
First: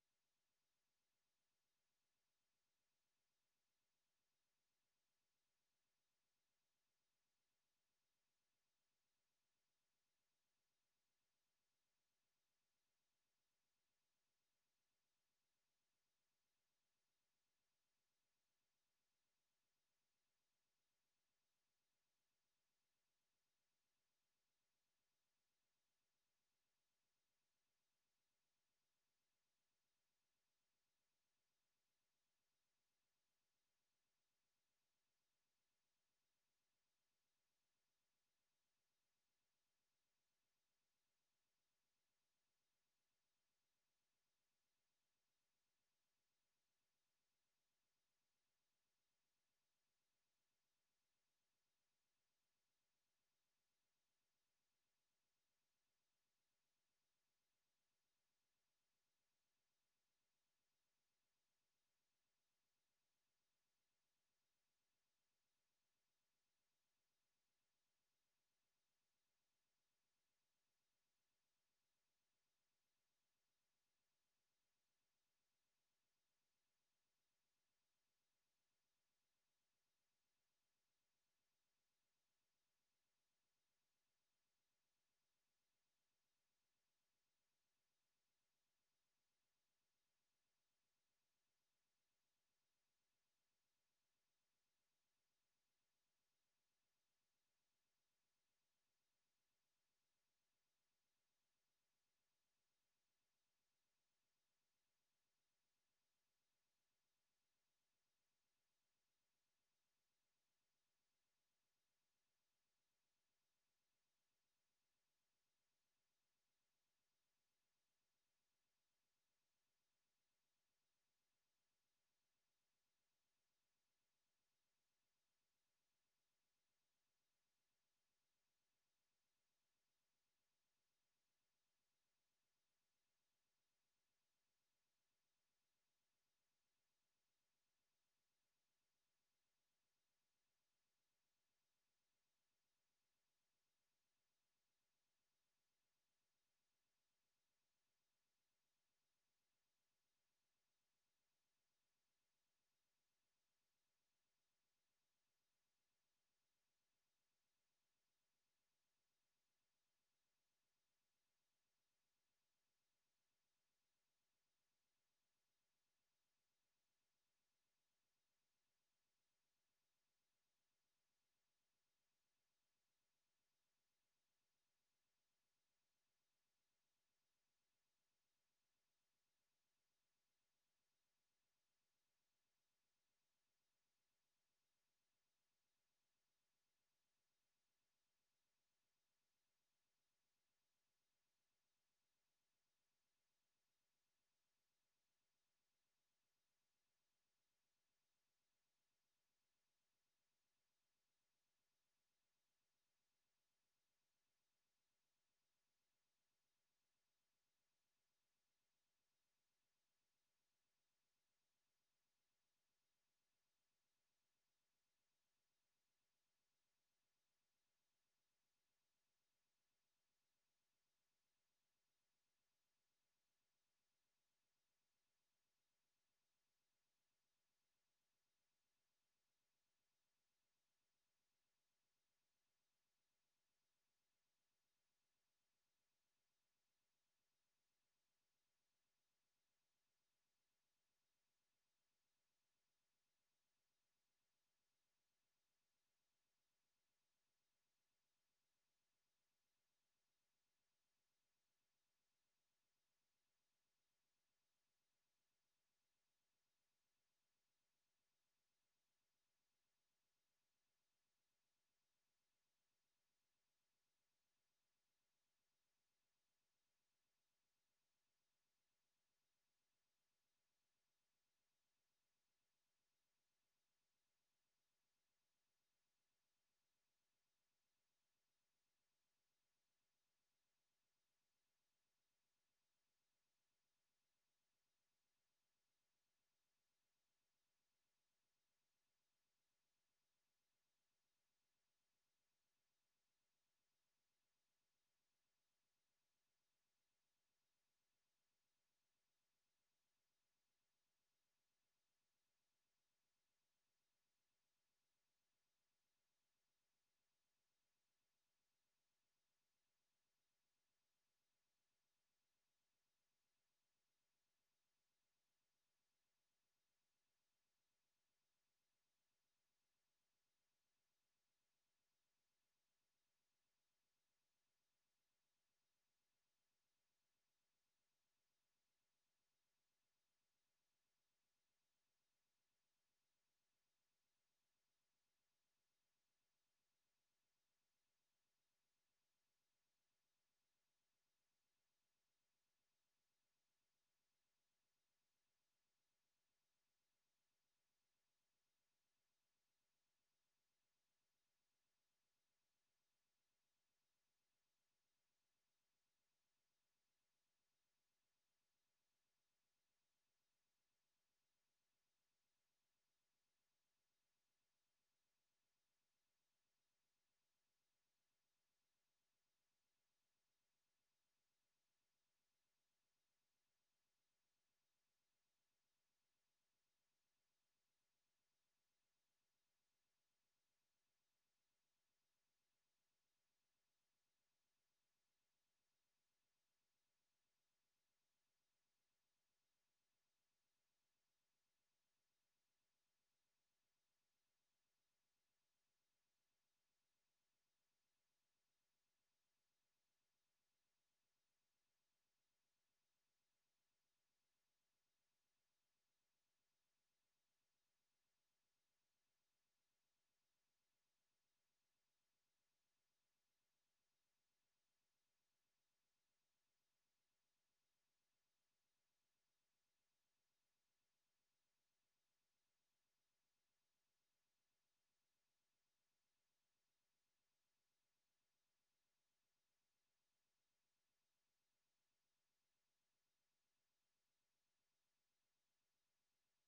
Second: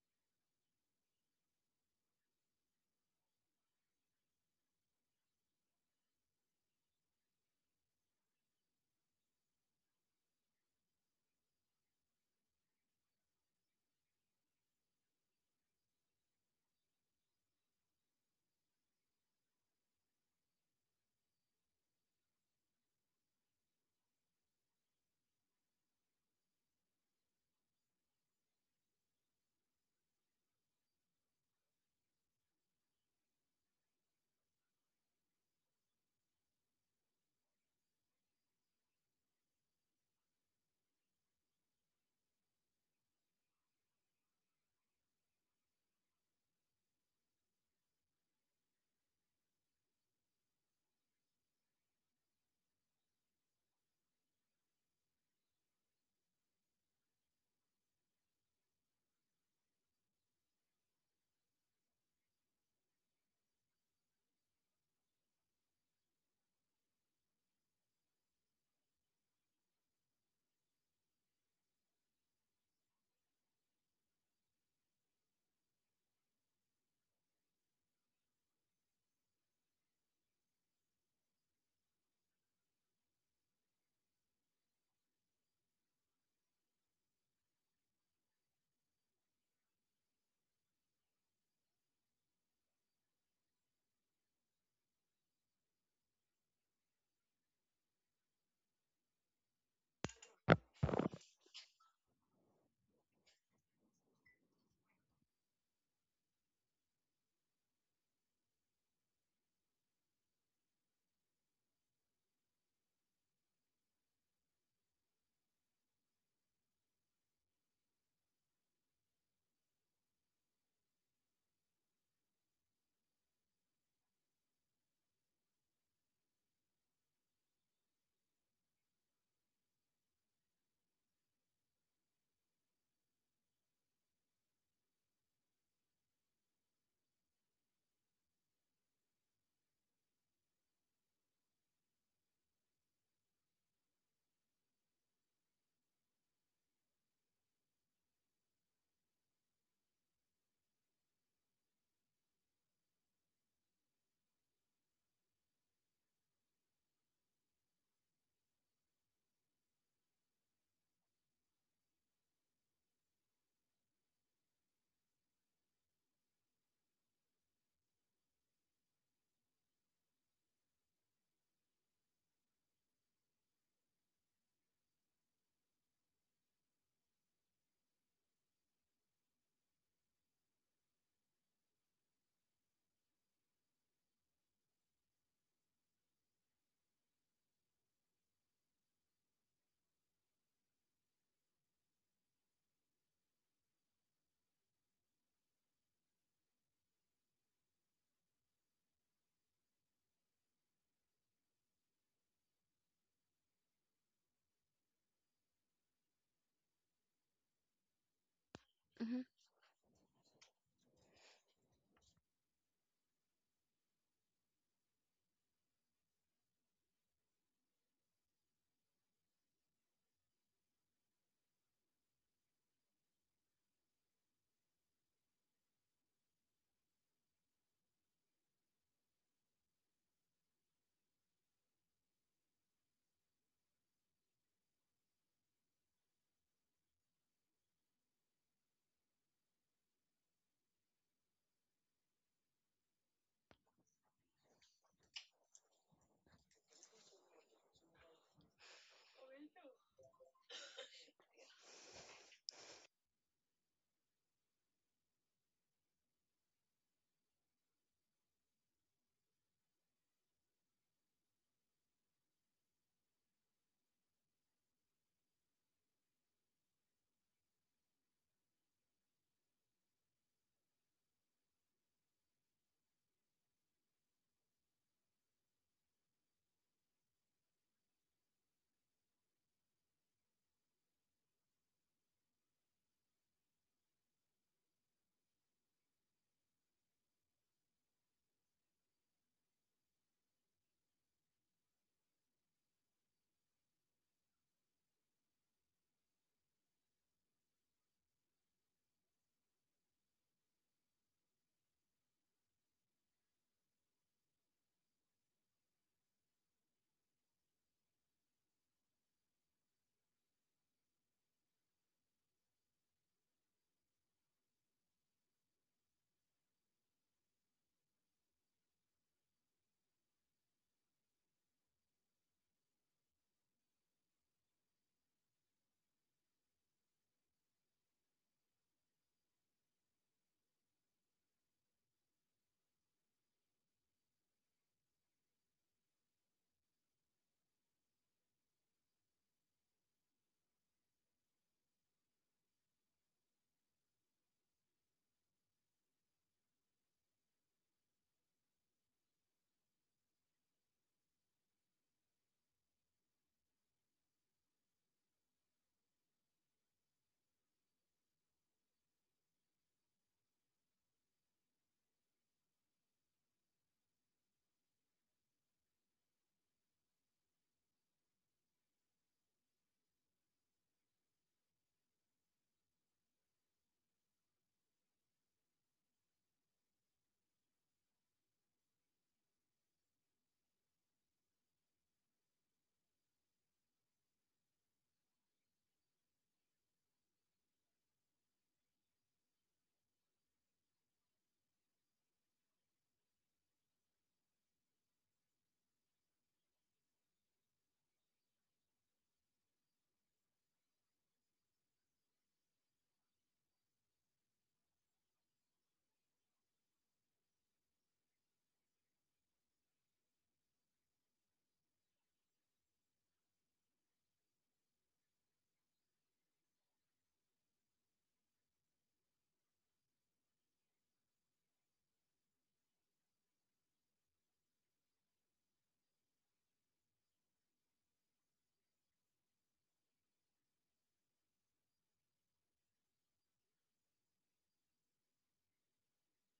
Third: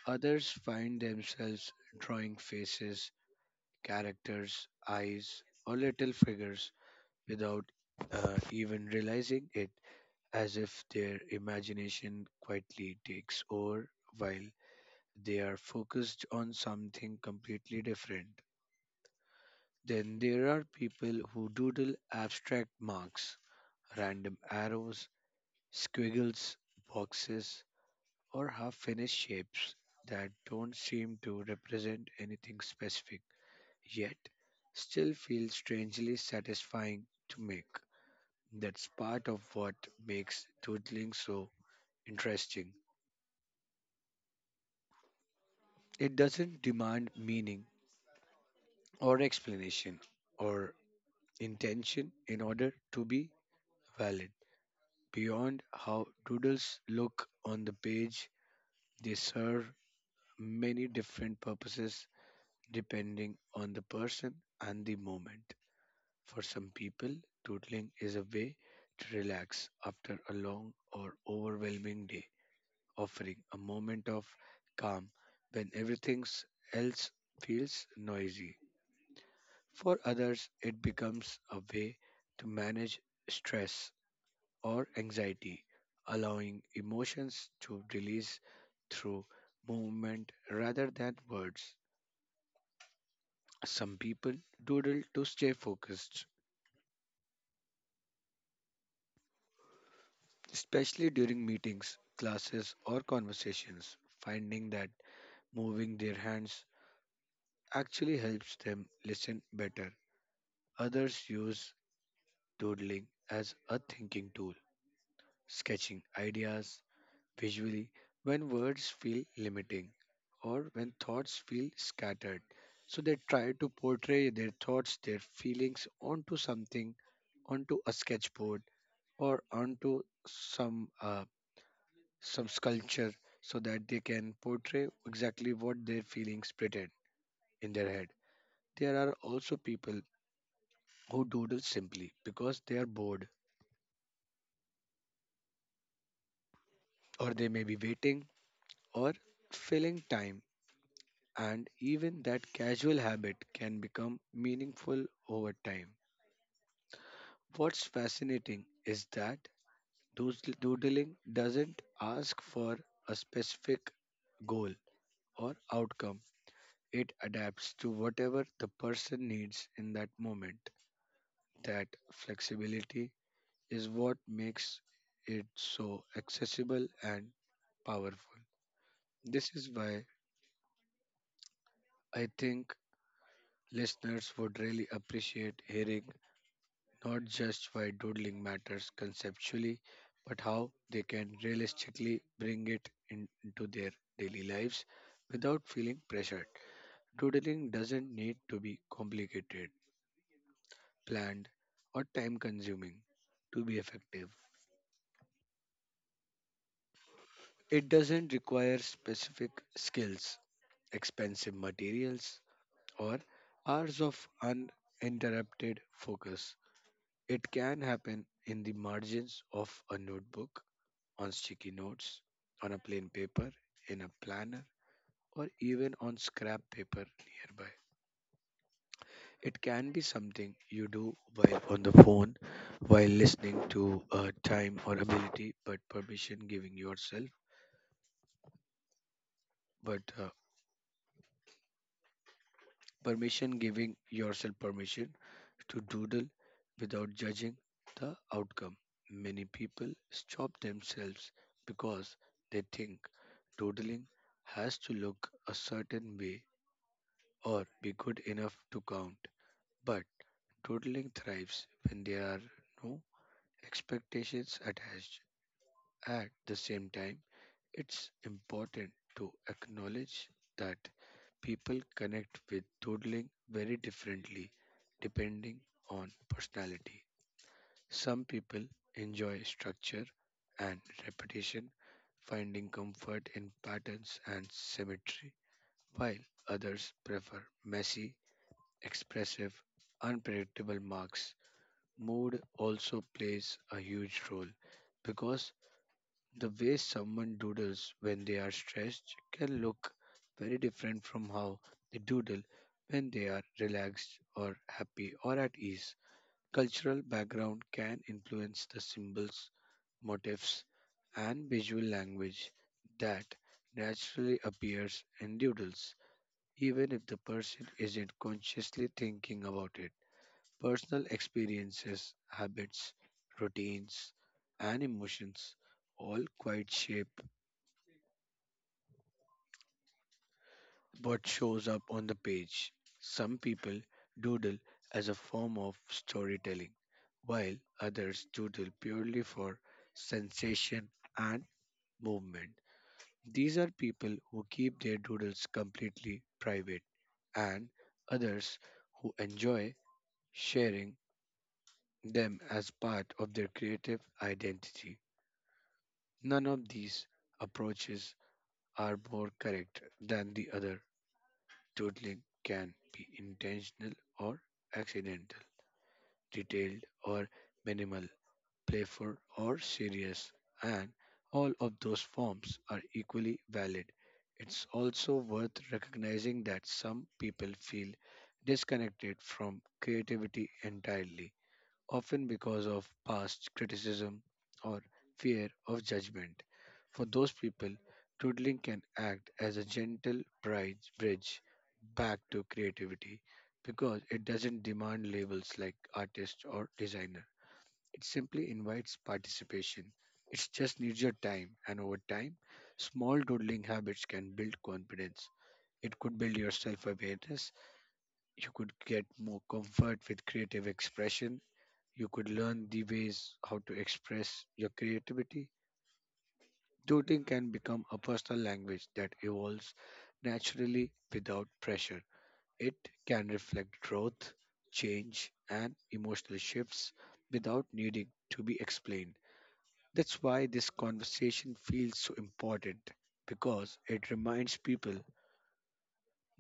S1: Others find themselves drawing faces, characters, eyes, or little figures without even realizing it, as if their imagination quietly takes over while they are focused on something completely different. Then there are people who doodle abstract marks, random arrows, squiggles, boxes, or half finished shapes that don't seem to represent anything specific, yet still feel strangely satisfying to make. That's part of what makes doodling so interesting. It doesn't demand meaning or explanation or intention in order to be valid. Beyond how doodles look on the page, they serve many different purposes depending on the person and the moment. For some people, doodling is a way to relax after a long or overwhelming day, offering a moment of calm when everything else feels noisy. For others, it becomes a way to manage stress or anxiety, allowing emotions to release through movement rather than words. Some people doodle to stay focused, especially during meetings, classes, or conversations, finding that moving their hands actually helps them listen better. Others use doodling as a thinking tool, sketching ideas visually when words feel limiting or when thoughts feel scattered. So they try to portray their thoughts, their feelings onto something, onto a sketchboard or onto some uh, some sculpture, so that they can portray exactly what their feelings pretend in their head. There are also people who doodle simply because they are bored, or they may be waiting or filling time, and even that casual habit can become meaningful over time. What's fascinating is that doodling doesn't ask for a specific goal or outcome. It adapts to whatever the person needs in that moment. That flexibility is what makes it so accessible and powerful. This is why I think listeners would really appreciate hearing not just why doodling matters conceptually, but how they can realistically bring it into their daily lives without feeling pressured. Doodling doesn't need to be complicated, planned, or time consuming to be effective. It doesn't require
S3: Mm-hmm,
S1: specific skills, expensive materials, or hours of uninterrupted focus. It can happen in the margins of a notebook, on sticky notes, on a plain paper, in a planner, or even on scrap paper nearby. It can be something you do while on the phone, while listening to a time or ability, but permission giving yourself, but permission giving yourself permission to doodle without judging the outcome. Many people stop themselves because they think doodling has to look a certain way or be good enough to count. But doodling thrives when there are no expectations attached. At the same time, it's important to acknowledge that people connect with doodling very differently depending on personality. Some people enjoy structure and repetition, finding comfort in patterns and symmetry, while others prefer messy expressive, unpredictable marks. Mood also plays a huge role because the way someone doodles when they are stressed can look very different from how they doodle when they are relaxed or happy or at ease. Cultural background can influence the symbols, motifs, and visual language that naturally appears in doodles, even if the person isn't consciously thinking about it. Personal experiences, habits, routines, and emotions all quite shape what shows up on the page. Some people doodle as a form of storytelling, while others doodle purely for sensation and movement. These are people who keep their doodles completely private, and others who enjoy sharing them as part of their creative identity. None of these approaches are more correct than the other. Doodling can be intentional or accidental, detailed or minimal, playful or serious, and all of those forms are equally valid. It's also worth recognizing that some people feel disconnected from creativity entirely often because of past criticism or fear of judgment. For those people, doodling can act as a gentle bridge back to creativity because it doesn't demand labels like artist or designer. It simply invites participation. It just needs your time, and over time, small doodling habits can build confidence. It could build your self awareness. You could get more comfort with creative expression you could learn the ways how to express your creativity. Doodling can become a personal language that evolves naturally without pressure. It can reflect growth, change, and emotional shifts without needing to be explained. That's why this conversation feels so important because it reminds people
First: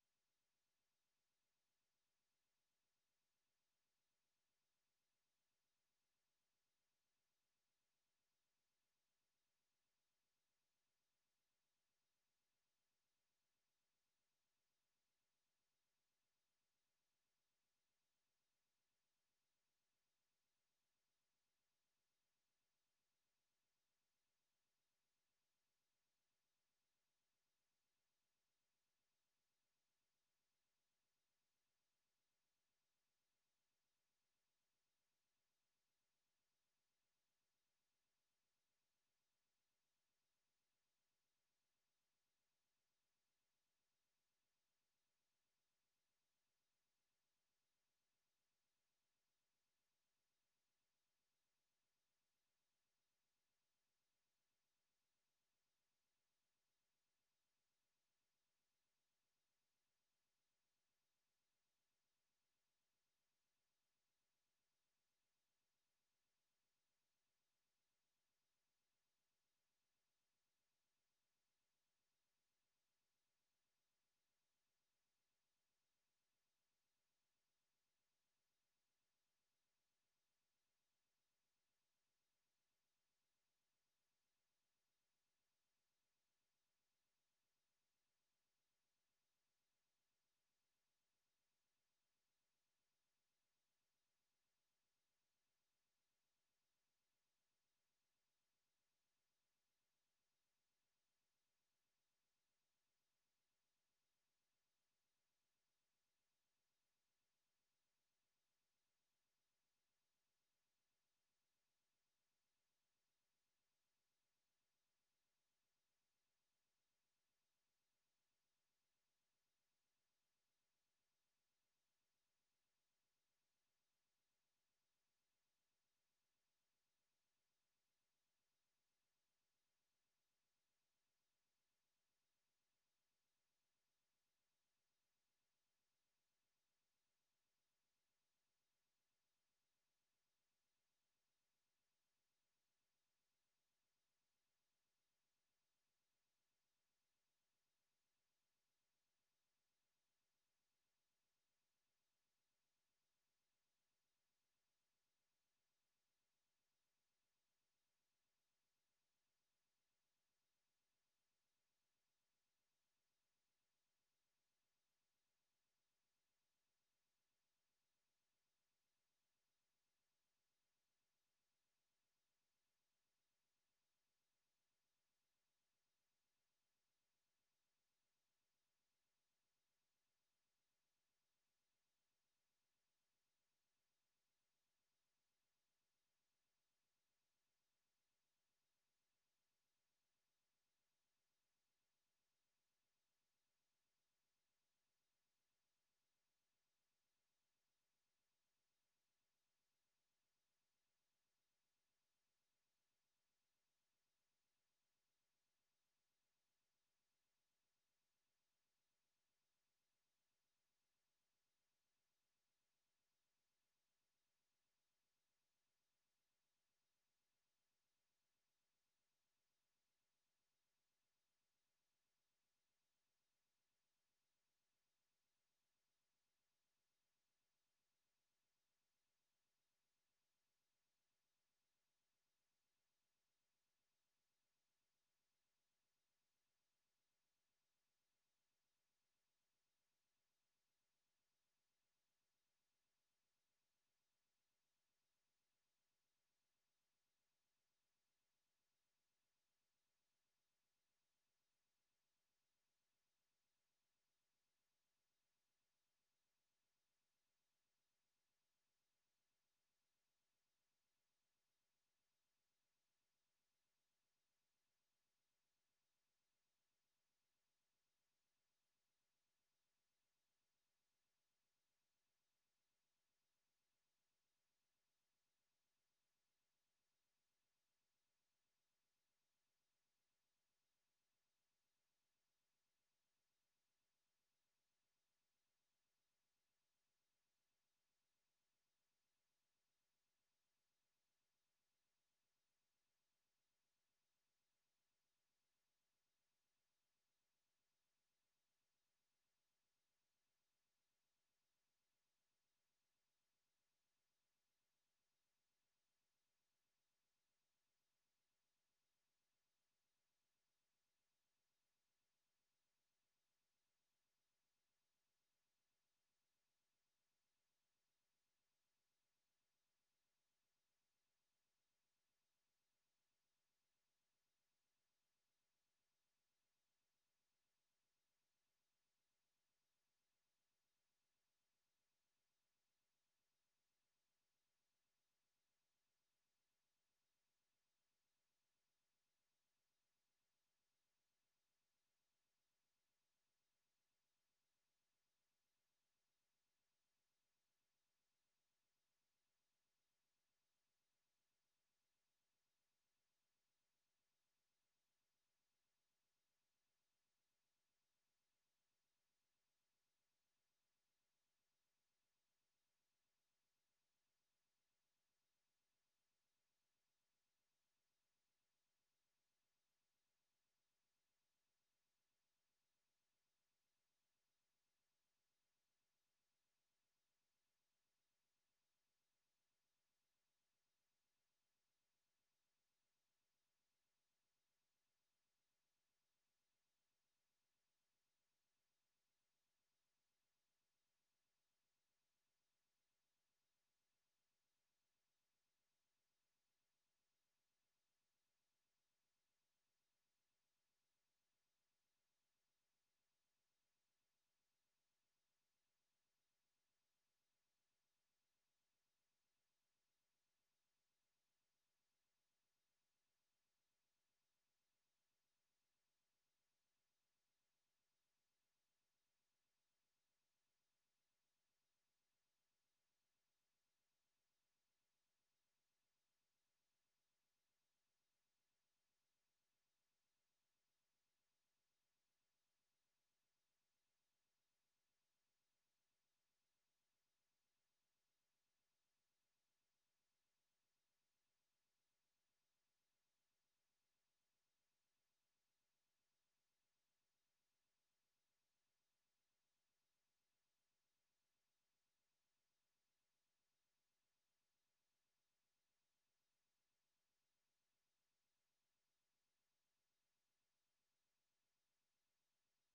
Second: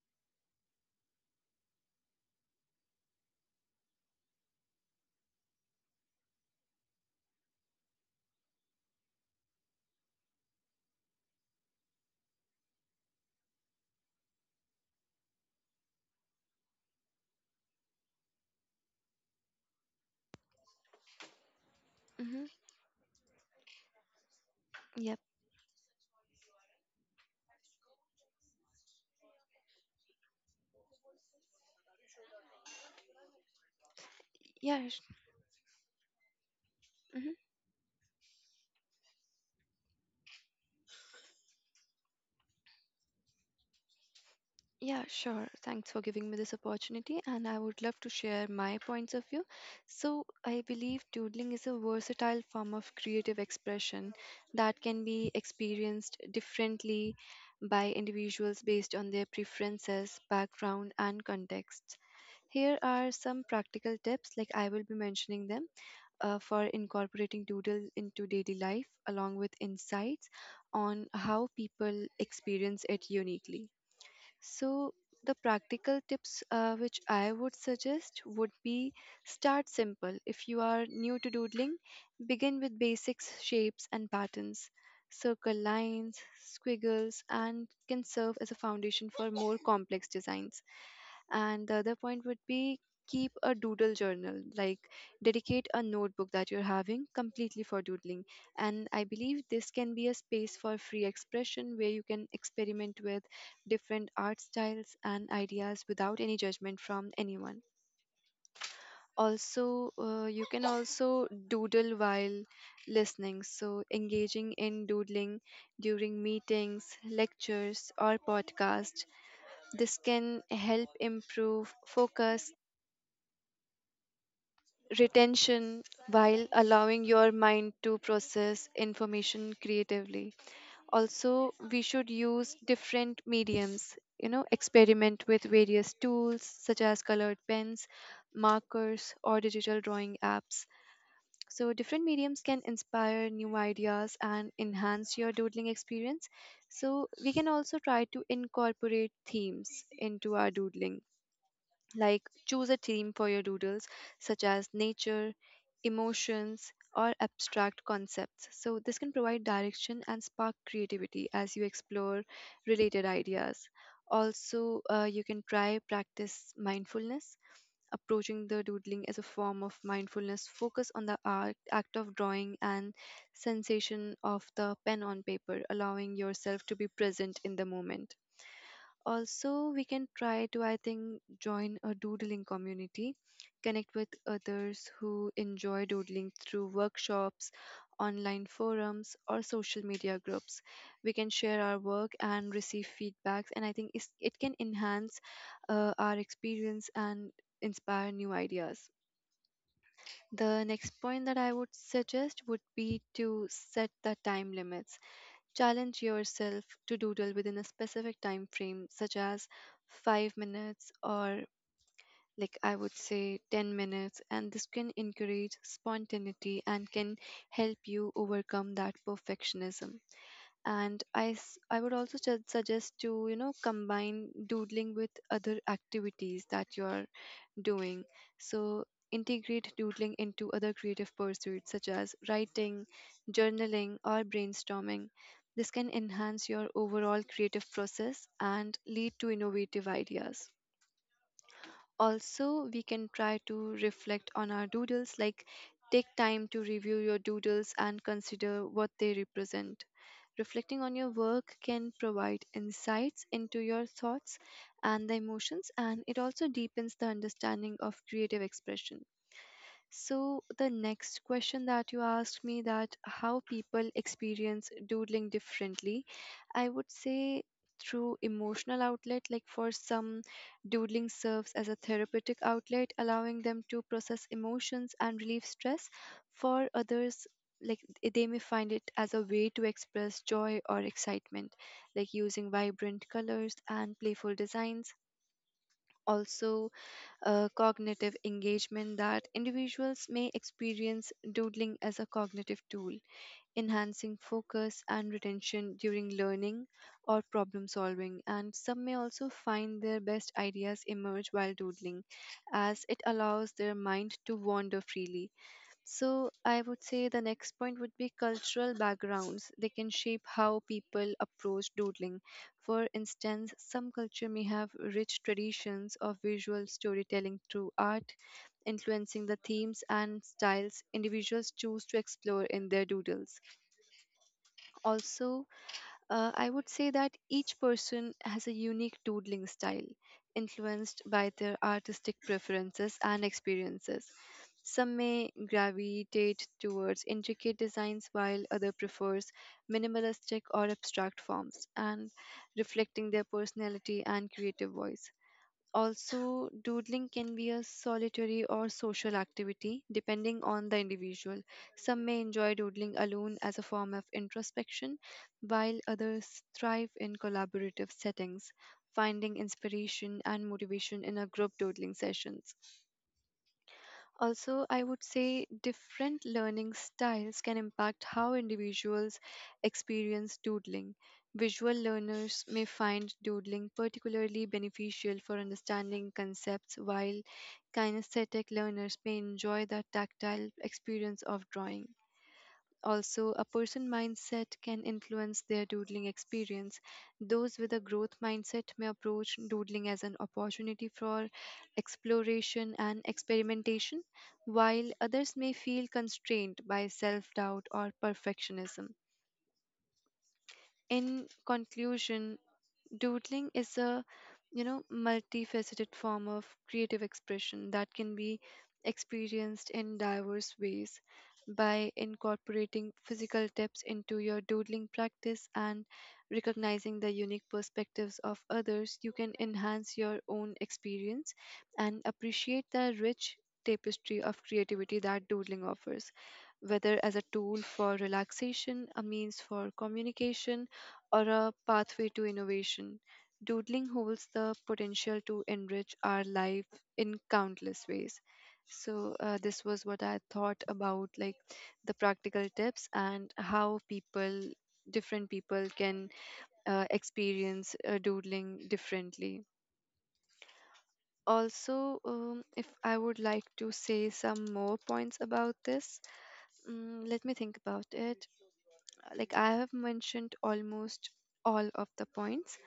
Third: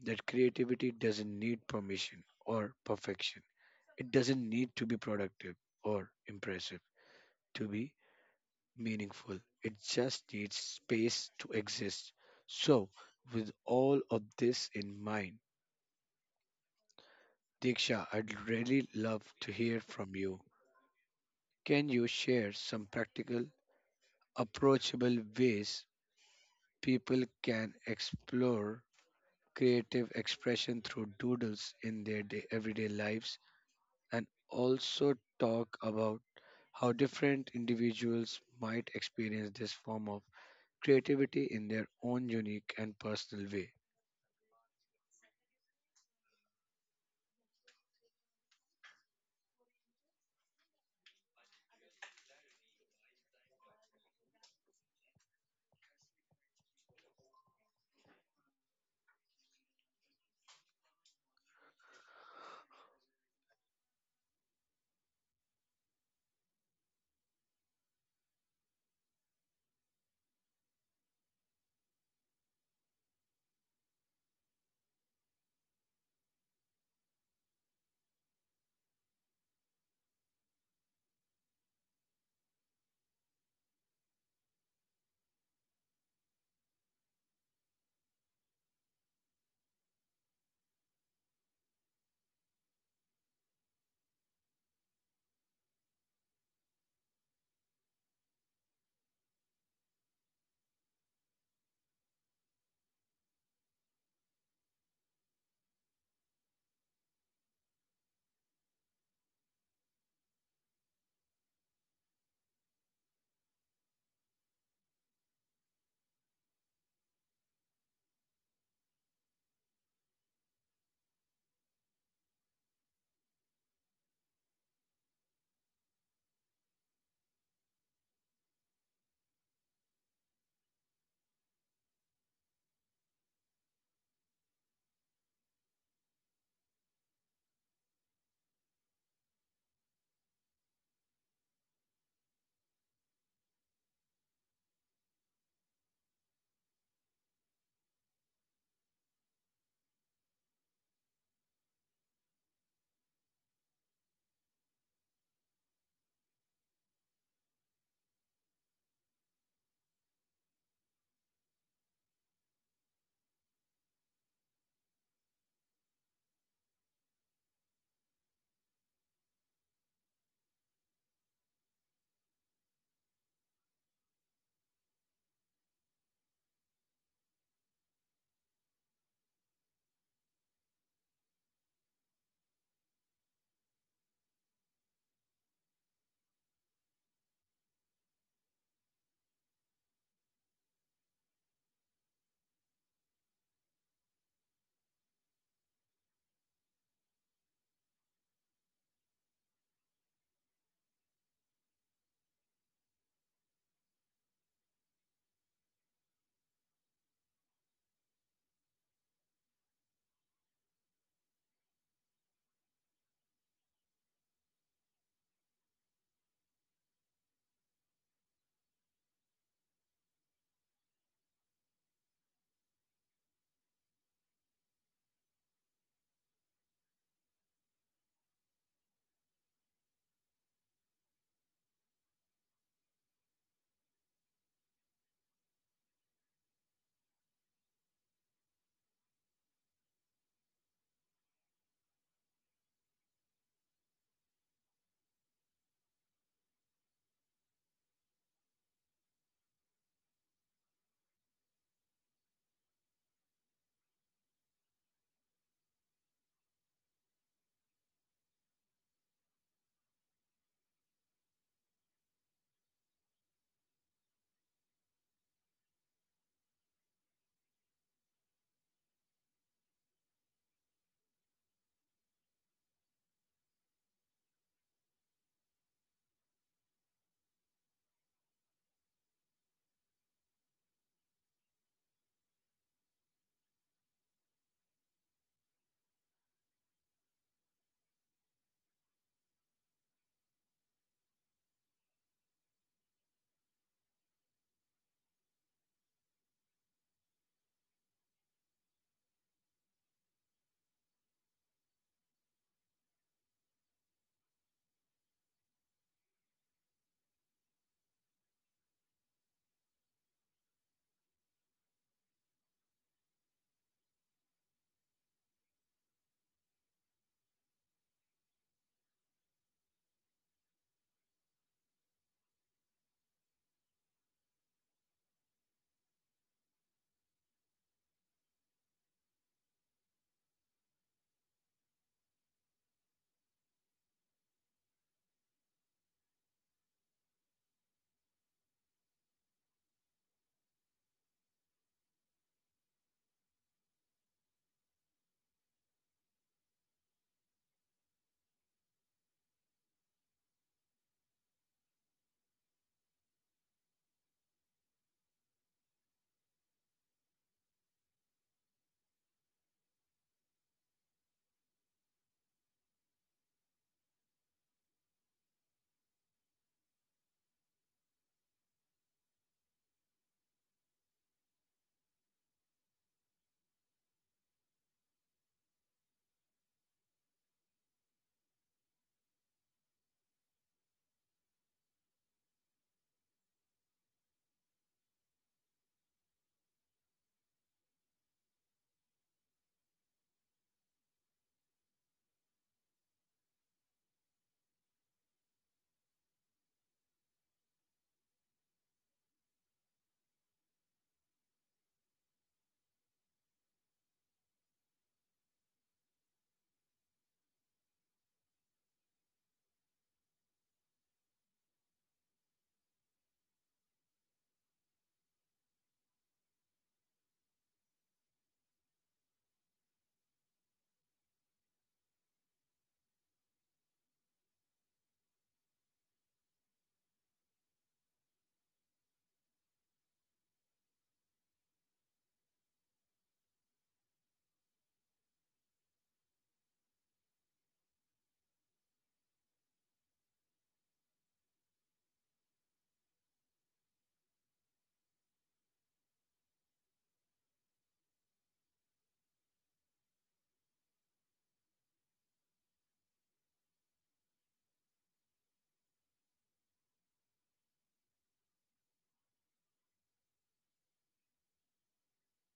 S1: that creativity doesn't need permission or perfection. It doesn't need to be productive or impressive to be meaningful. It just needs space to exist. So, with all of this in mind, Diksha, I'd really love to hear from you. Can you
S3: mm-hmm.
S1: share some practical,
S3: Yep.
S1: approachable ways people can explore creative expression through doodles in their day, everyday lives and
S3: Yeah.
S1: also talk about how
S3: Mm-hmm.
S1: different individuals might experience this form of creativity in their own unique and personal way?
S3: Yeah, sure. Thanks for giving me this opportunity, and I would love to share my points of view. So, I believe doodling is a versatile form of creative expression that can be experienced differently by individuals based on their preferences, background, and context. Here are some practical tips, like I will be mentioning them, for incorporating doodles into daily life, along with insights on how people experience it uniquely. So, the practical tips which I would suggest would be: start simple. If you are new to doodling, begin with basics, shapes, and patterns. Circle lines, squiggles, and can serve as a foundation for more complex designs. And the other point would be keep a doodle journal, like dedicate a notebook that you're having completely for doodling. And I believe this can be a space for free expression where you can experiment with different art styles and ideas without any judgment from anyone. Also, you can also doodle while listening, so engaging in doodling during meetings, lectures, or podcasts, this can help improve focus, retention, while allowing your mind to process information creatively. Also, we should use different mediums, you know, experiment with various tools such as colored pens, markers, or digital drawing apps. So, different mediums can inspire new ideas and enhance your doodling experience. So, we can also try to incorporate themes into our doodling. Like, choose a theme for your doodles, such as nature, emotions, or abstract concepts. So, this can provide direction and spark creativity as you explore related ideas. Also, you can try practice mindfulness, approaching the doodling as a form of mindfulness. Focus on the act of drawing and sensation of the pen on paper, allowing yourself to be present in the moment. Also, we can try to, I think, join a doodling community, connect with others who enjoy doodling through workshops, online forums, or social media groups. We can share our work and receive feedbacks, and I think it can enhance our experience and inspire new ideas. The next point that I would suggest would be to set the time limits. Challenge yourself to doodle within a specific time frame, such as 5 minutes or, like I would say, 10 minutes, and this can encourage spontaneity and can help you overcome that perfectionism. I would also suggest to, you know, combine doodling with other activities that you're doing. So, integrate doodling into other creative pursuits such as writing, journaling, or brainstorming. This can enhance your overall creative process and lead to innovative ideas. Also, we can try to reflect on our doodles, like take time to review your doodles and consider what they represent. Reflecting on your work can provide insights into your thoughts and the emotions, and it also deepens the understanding of creative expression. So the next question that you asked me, that how people experience doodling differently, I would say through emotional outlet. Like, for some, doodling serves as a therapeutic outlet, allowing them to process emotions and relieve stress. For others, like they may find it as a way to express joy or excitement, like using vibrant colors and playful designs. Also, cognitive engagement, that individuals may experience doodling as a cognitive tool, enhancing focus and retention during learning or problem solving. And some may also find their best ideas emerge while doodling, as it allows their mind to wander freely. So, I would say the next point would be cultural backgrounds. They can shape how people approach doodling. For instance, some culture may have rich traditions of visual storytelling through art, influencing the themes and styles individuals choose to explore in their doodles. Also, I would say that each person has a unique doodling style, influenced by their artistic preferences and experiences. Some may gravitate towards intricate designs, while other prefers minimalistic or abstract forms, and reflecting their personality and creative voice. Also, doodling can be a solitary or social activity depending on the individual. Some may enjoy doodling alone as a form of introspection, while others thrive in collaborative settings, finding inspiration and motivation in a group doodling sessions. Also, I would say different learning styles can impact how individuals experience doodling. Visual learners may find doodling particularly beneficial for understanding concepts, while kinesthetic learners may enjoy the tactile experience of drawing. Also, a person mindset can influence their doodling experience. Those with a growth mindset may approach doodling as an opportunity for exploration and experimentation, while others may feel constrained by self doubt or perfectionism. In conclusion, doodling is a, you know, multifaceted form of creative expression that can be experienced in diverse ways. By incorporating physical tips into your doodling practice and recognizing the unique perspectives of others, you can enhance your own experience and appreciate the rich tapestry of creativity that doodling offers. Whether as a tool for relaxation, a means for communication, or a pathway to innovation, doodling holds the potential to enrich our life in countless ways. So, this was what I thought about, like the practical tips and how different people can experience doodling differently. Also, if I would like to say some more points about this, mm, let me think about it. Like, I have mentioned almost all of the points.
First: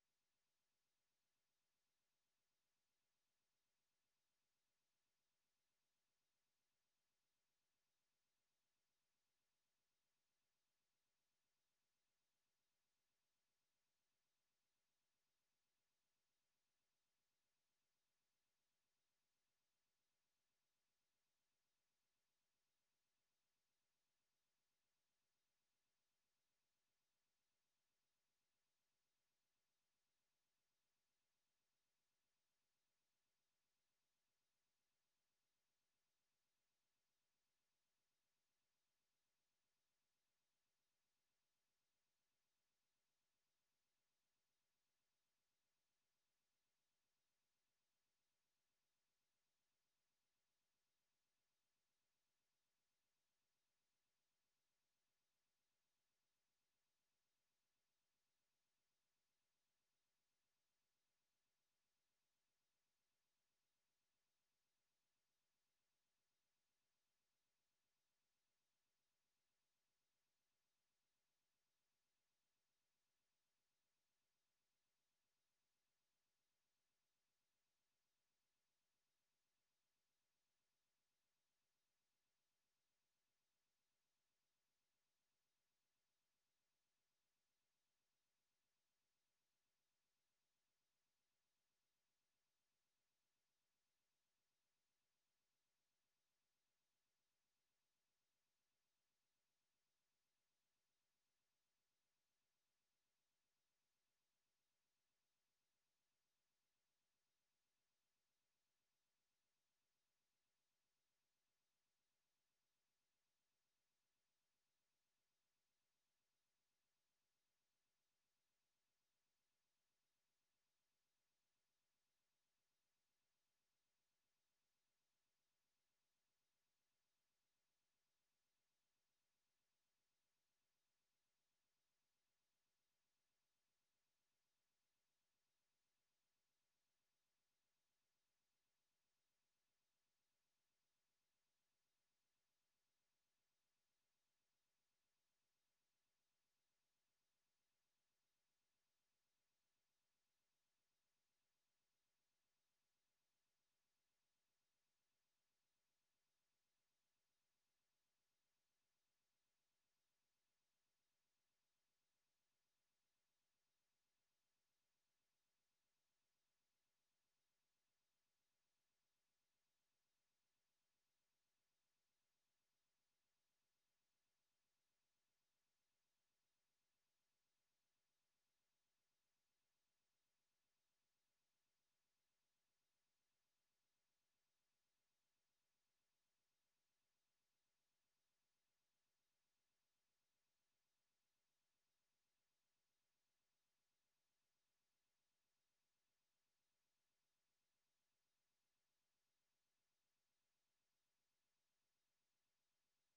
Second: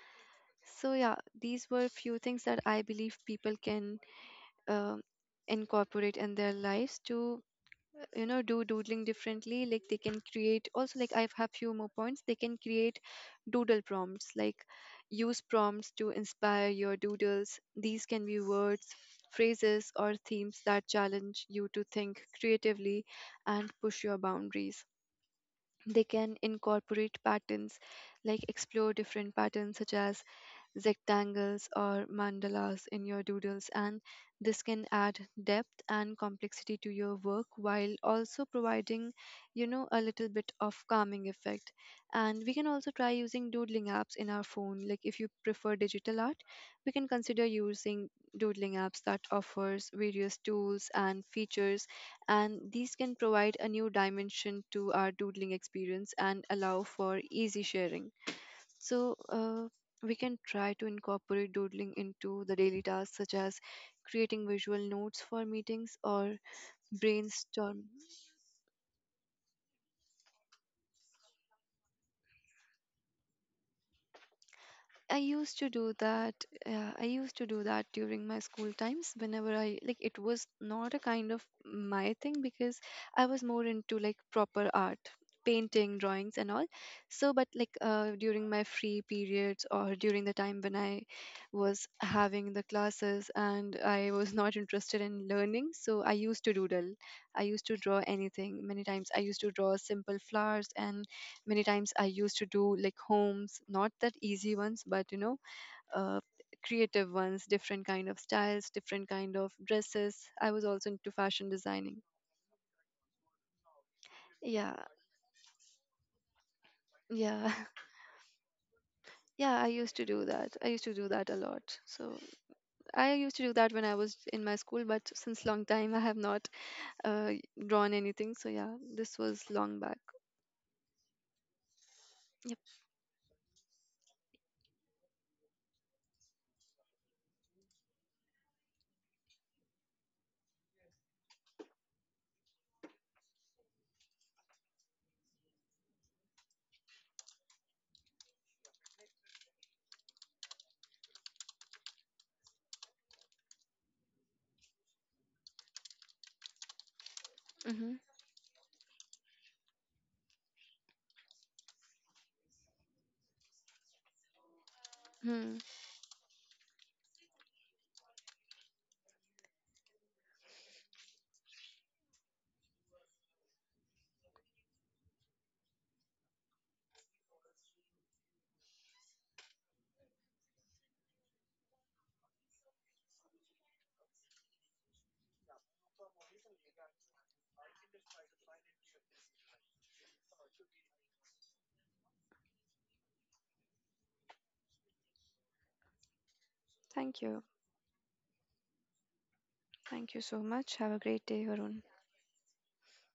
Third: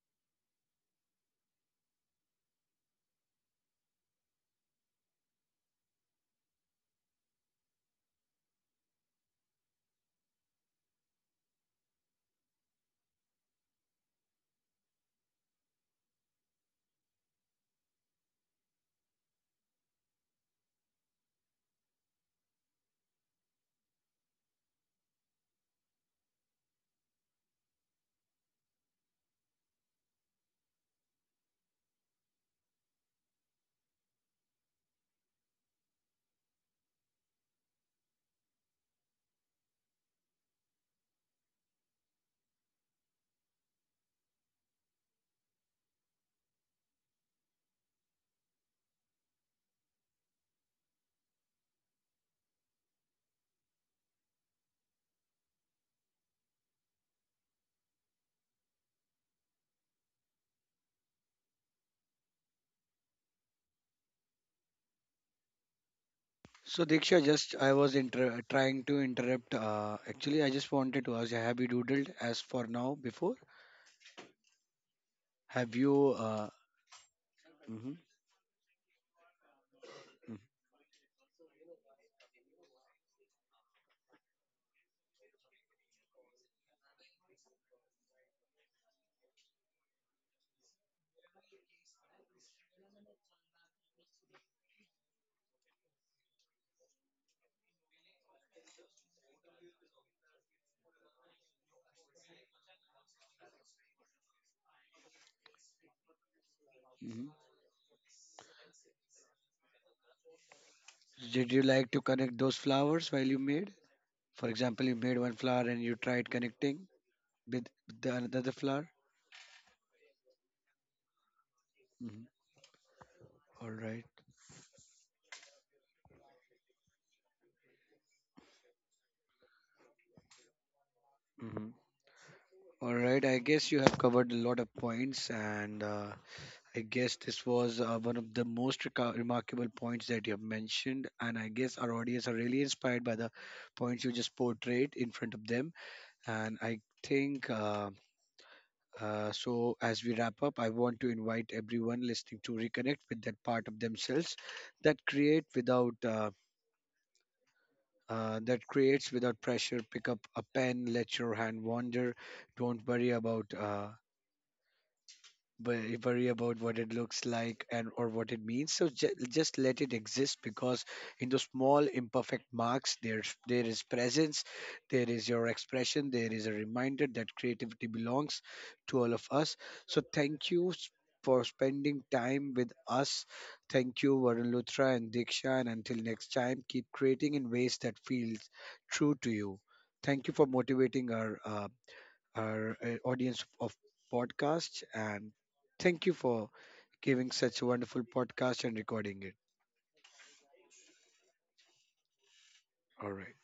S3: So yeah, these were few things that I believe people can um incorporate in their lives to, you know, do doodling differently. Like, they can create, also, like I have few more points. They can create doodle prompts, like use prompts to inspire your doodles. These can be words, phrases, or themes that challenge you to think creatively and push your boundaries. They can incorporate patterns, like explore different patterns such as rectangles or mandalas in your doodles, and this can add depth and complexity to your work while also providing, you know, a little bit of calming effect. And we can also try using doodling apps in our phone. Like, if you prefer digital art, we can consider using doodling apps that offers various tools and features, and these can provide a new dimension to our doodling experience and allow for easy sharing. So, we can try to incorporate doodling into the daily tasks, such as creating visual notes for meetings or
S1: So Diksha, just I
S3: brainstorm.
S1: was trying to interrupt. Actually, I just wanted to ask, have you doodled as for now before?
S3: I
S1: Have
S3: used to
S1: you?
S3: do that. I used to
S1: Mhm,
S3: do that during my school times. Whenever I like,
S1: mhm,
S3: it was not a kind of my thing because I was more into like proper art, painting, drawings, and all. So, but like, during my free periods or during the time when I was having the classes and I was not interested in learning, so I used to doodle. I used to draw anything. Many times I used to draw simple flowers, and many times I used to do like homes, not that easy ones, but you know, uh,
S1: mhm.
S3: creative ones, different kind of styles, different kind of dresses. I was also into
S1: Did you
S3: fashion
S1: like to
S3: designing.
S1: connect those flowers while you made? For example, you
S3: Yeah,
S1: made one flower and you tried connecting with
S3: yeah.
S1: the another flower.
S3: Yeah, I used to do that. I used to do that a lot.
S1: Mhm.
S3: So I used
S1: All
S3: to do that
S1: right.
S3: when I was in my school, but since long time I have not, uh, drawn anything. So yeah, this was long back.
S1: Mhm.
S3: Yep.
S1: All right. I guess you have covered a lot of points, and I guess this was one of the most remarkable points that you have mentioned, and I guess our audience are really inspired by the points you just portrayed in front of them. And I think As we wrap up, I want to invite everyone listening to reconnect with that part of themselves that create without.
S3: Mm-hmm.
S1: That creates without pressure. Pick up a pen, let your hand wander. Don't worry about
S3: Hmm.
S1: worry about what it looks like and or what it means so just let it exist because in those small imperfect marks there is presence, there is your expression, there is a reminder that creativity belongs to all of us. So thank you for spending time with us. Thank you, Varun Luthra and Diksha, and until next time keep creating in ways that feels true to you. Thank you for motivating our audience of podcasts, and thank you for giving
S3: Thank
S1: such a
S3: you.
S1: wonderful podcast and recording it.
S3: Thank you so much. Have a great day, Varun.
S1: All right.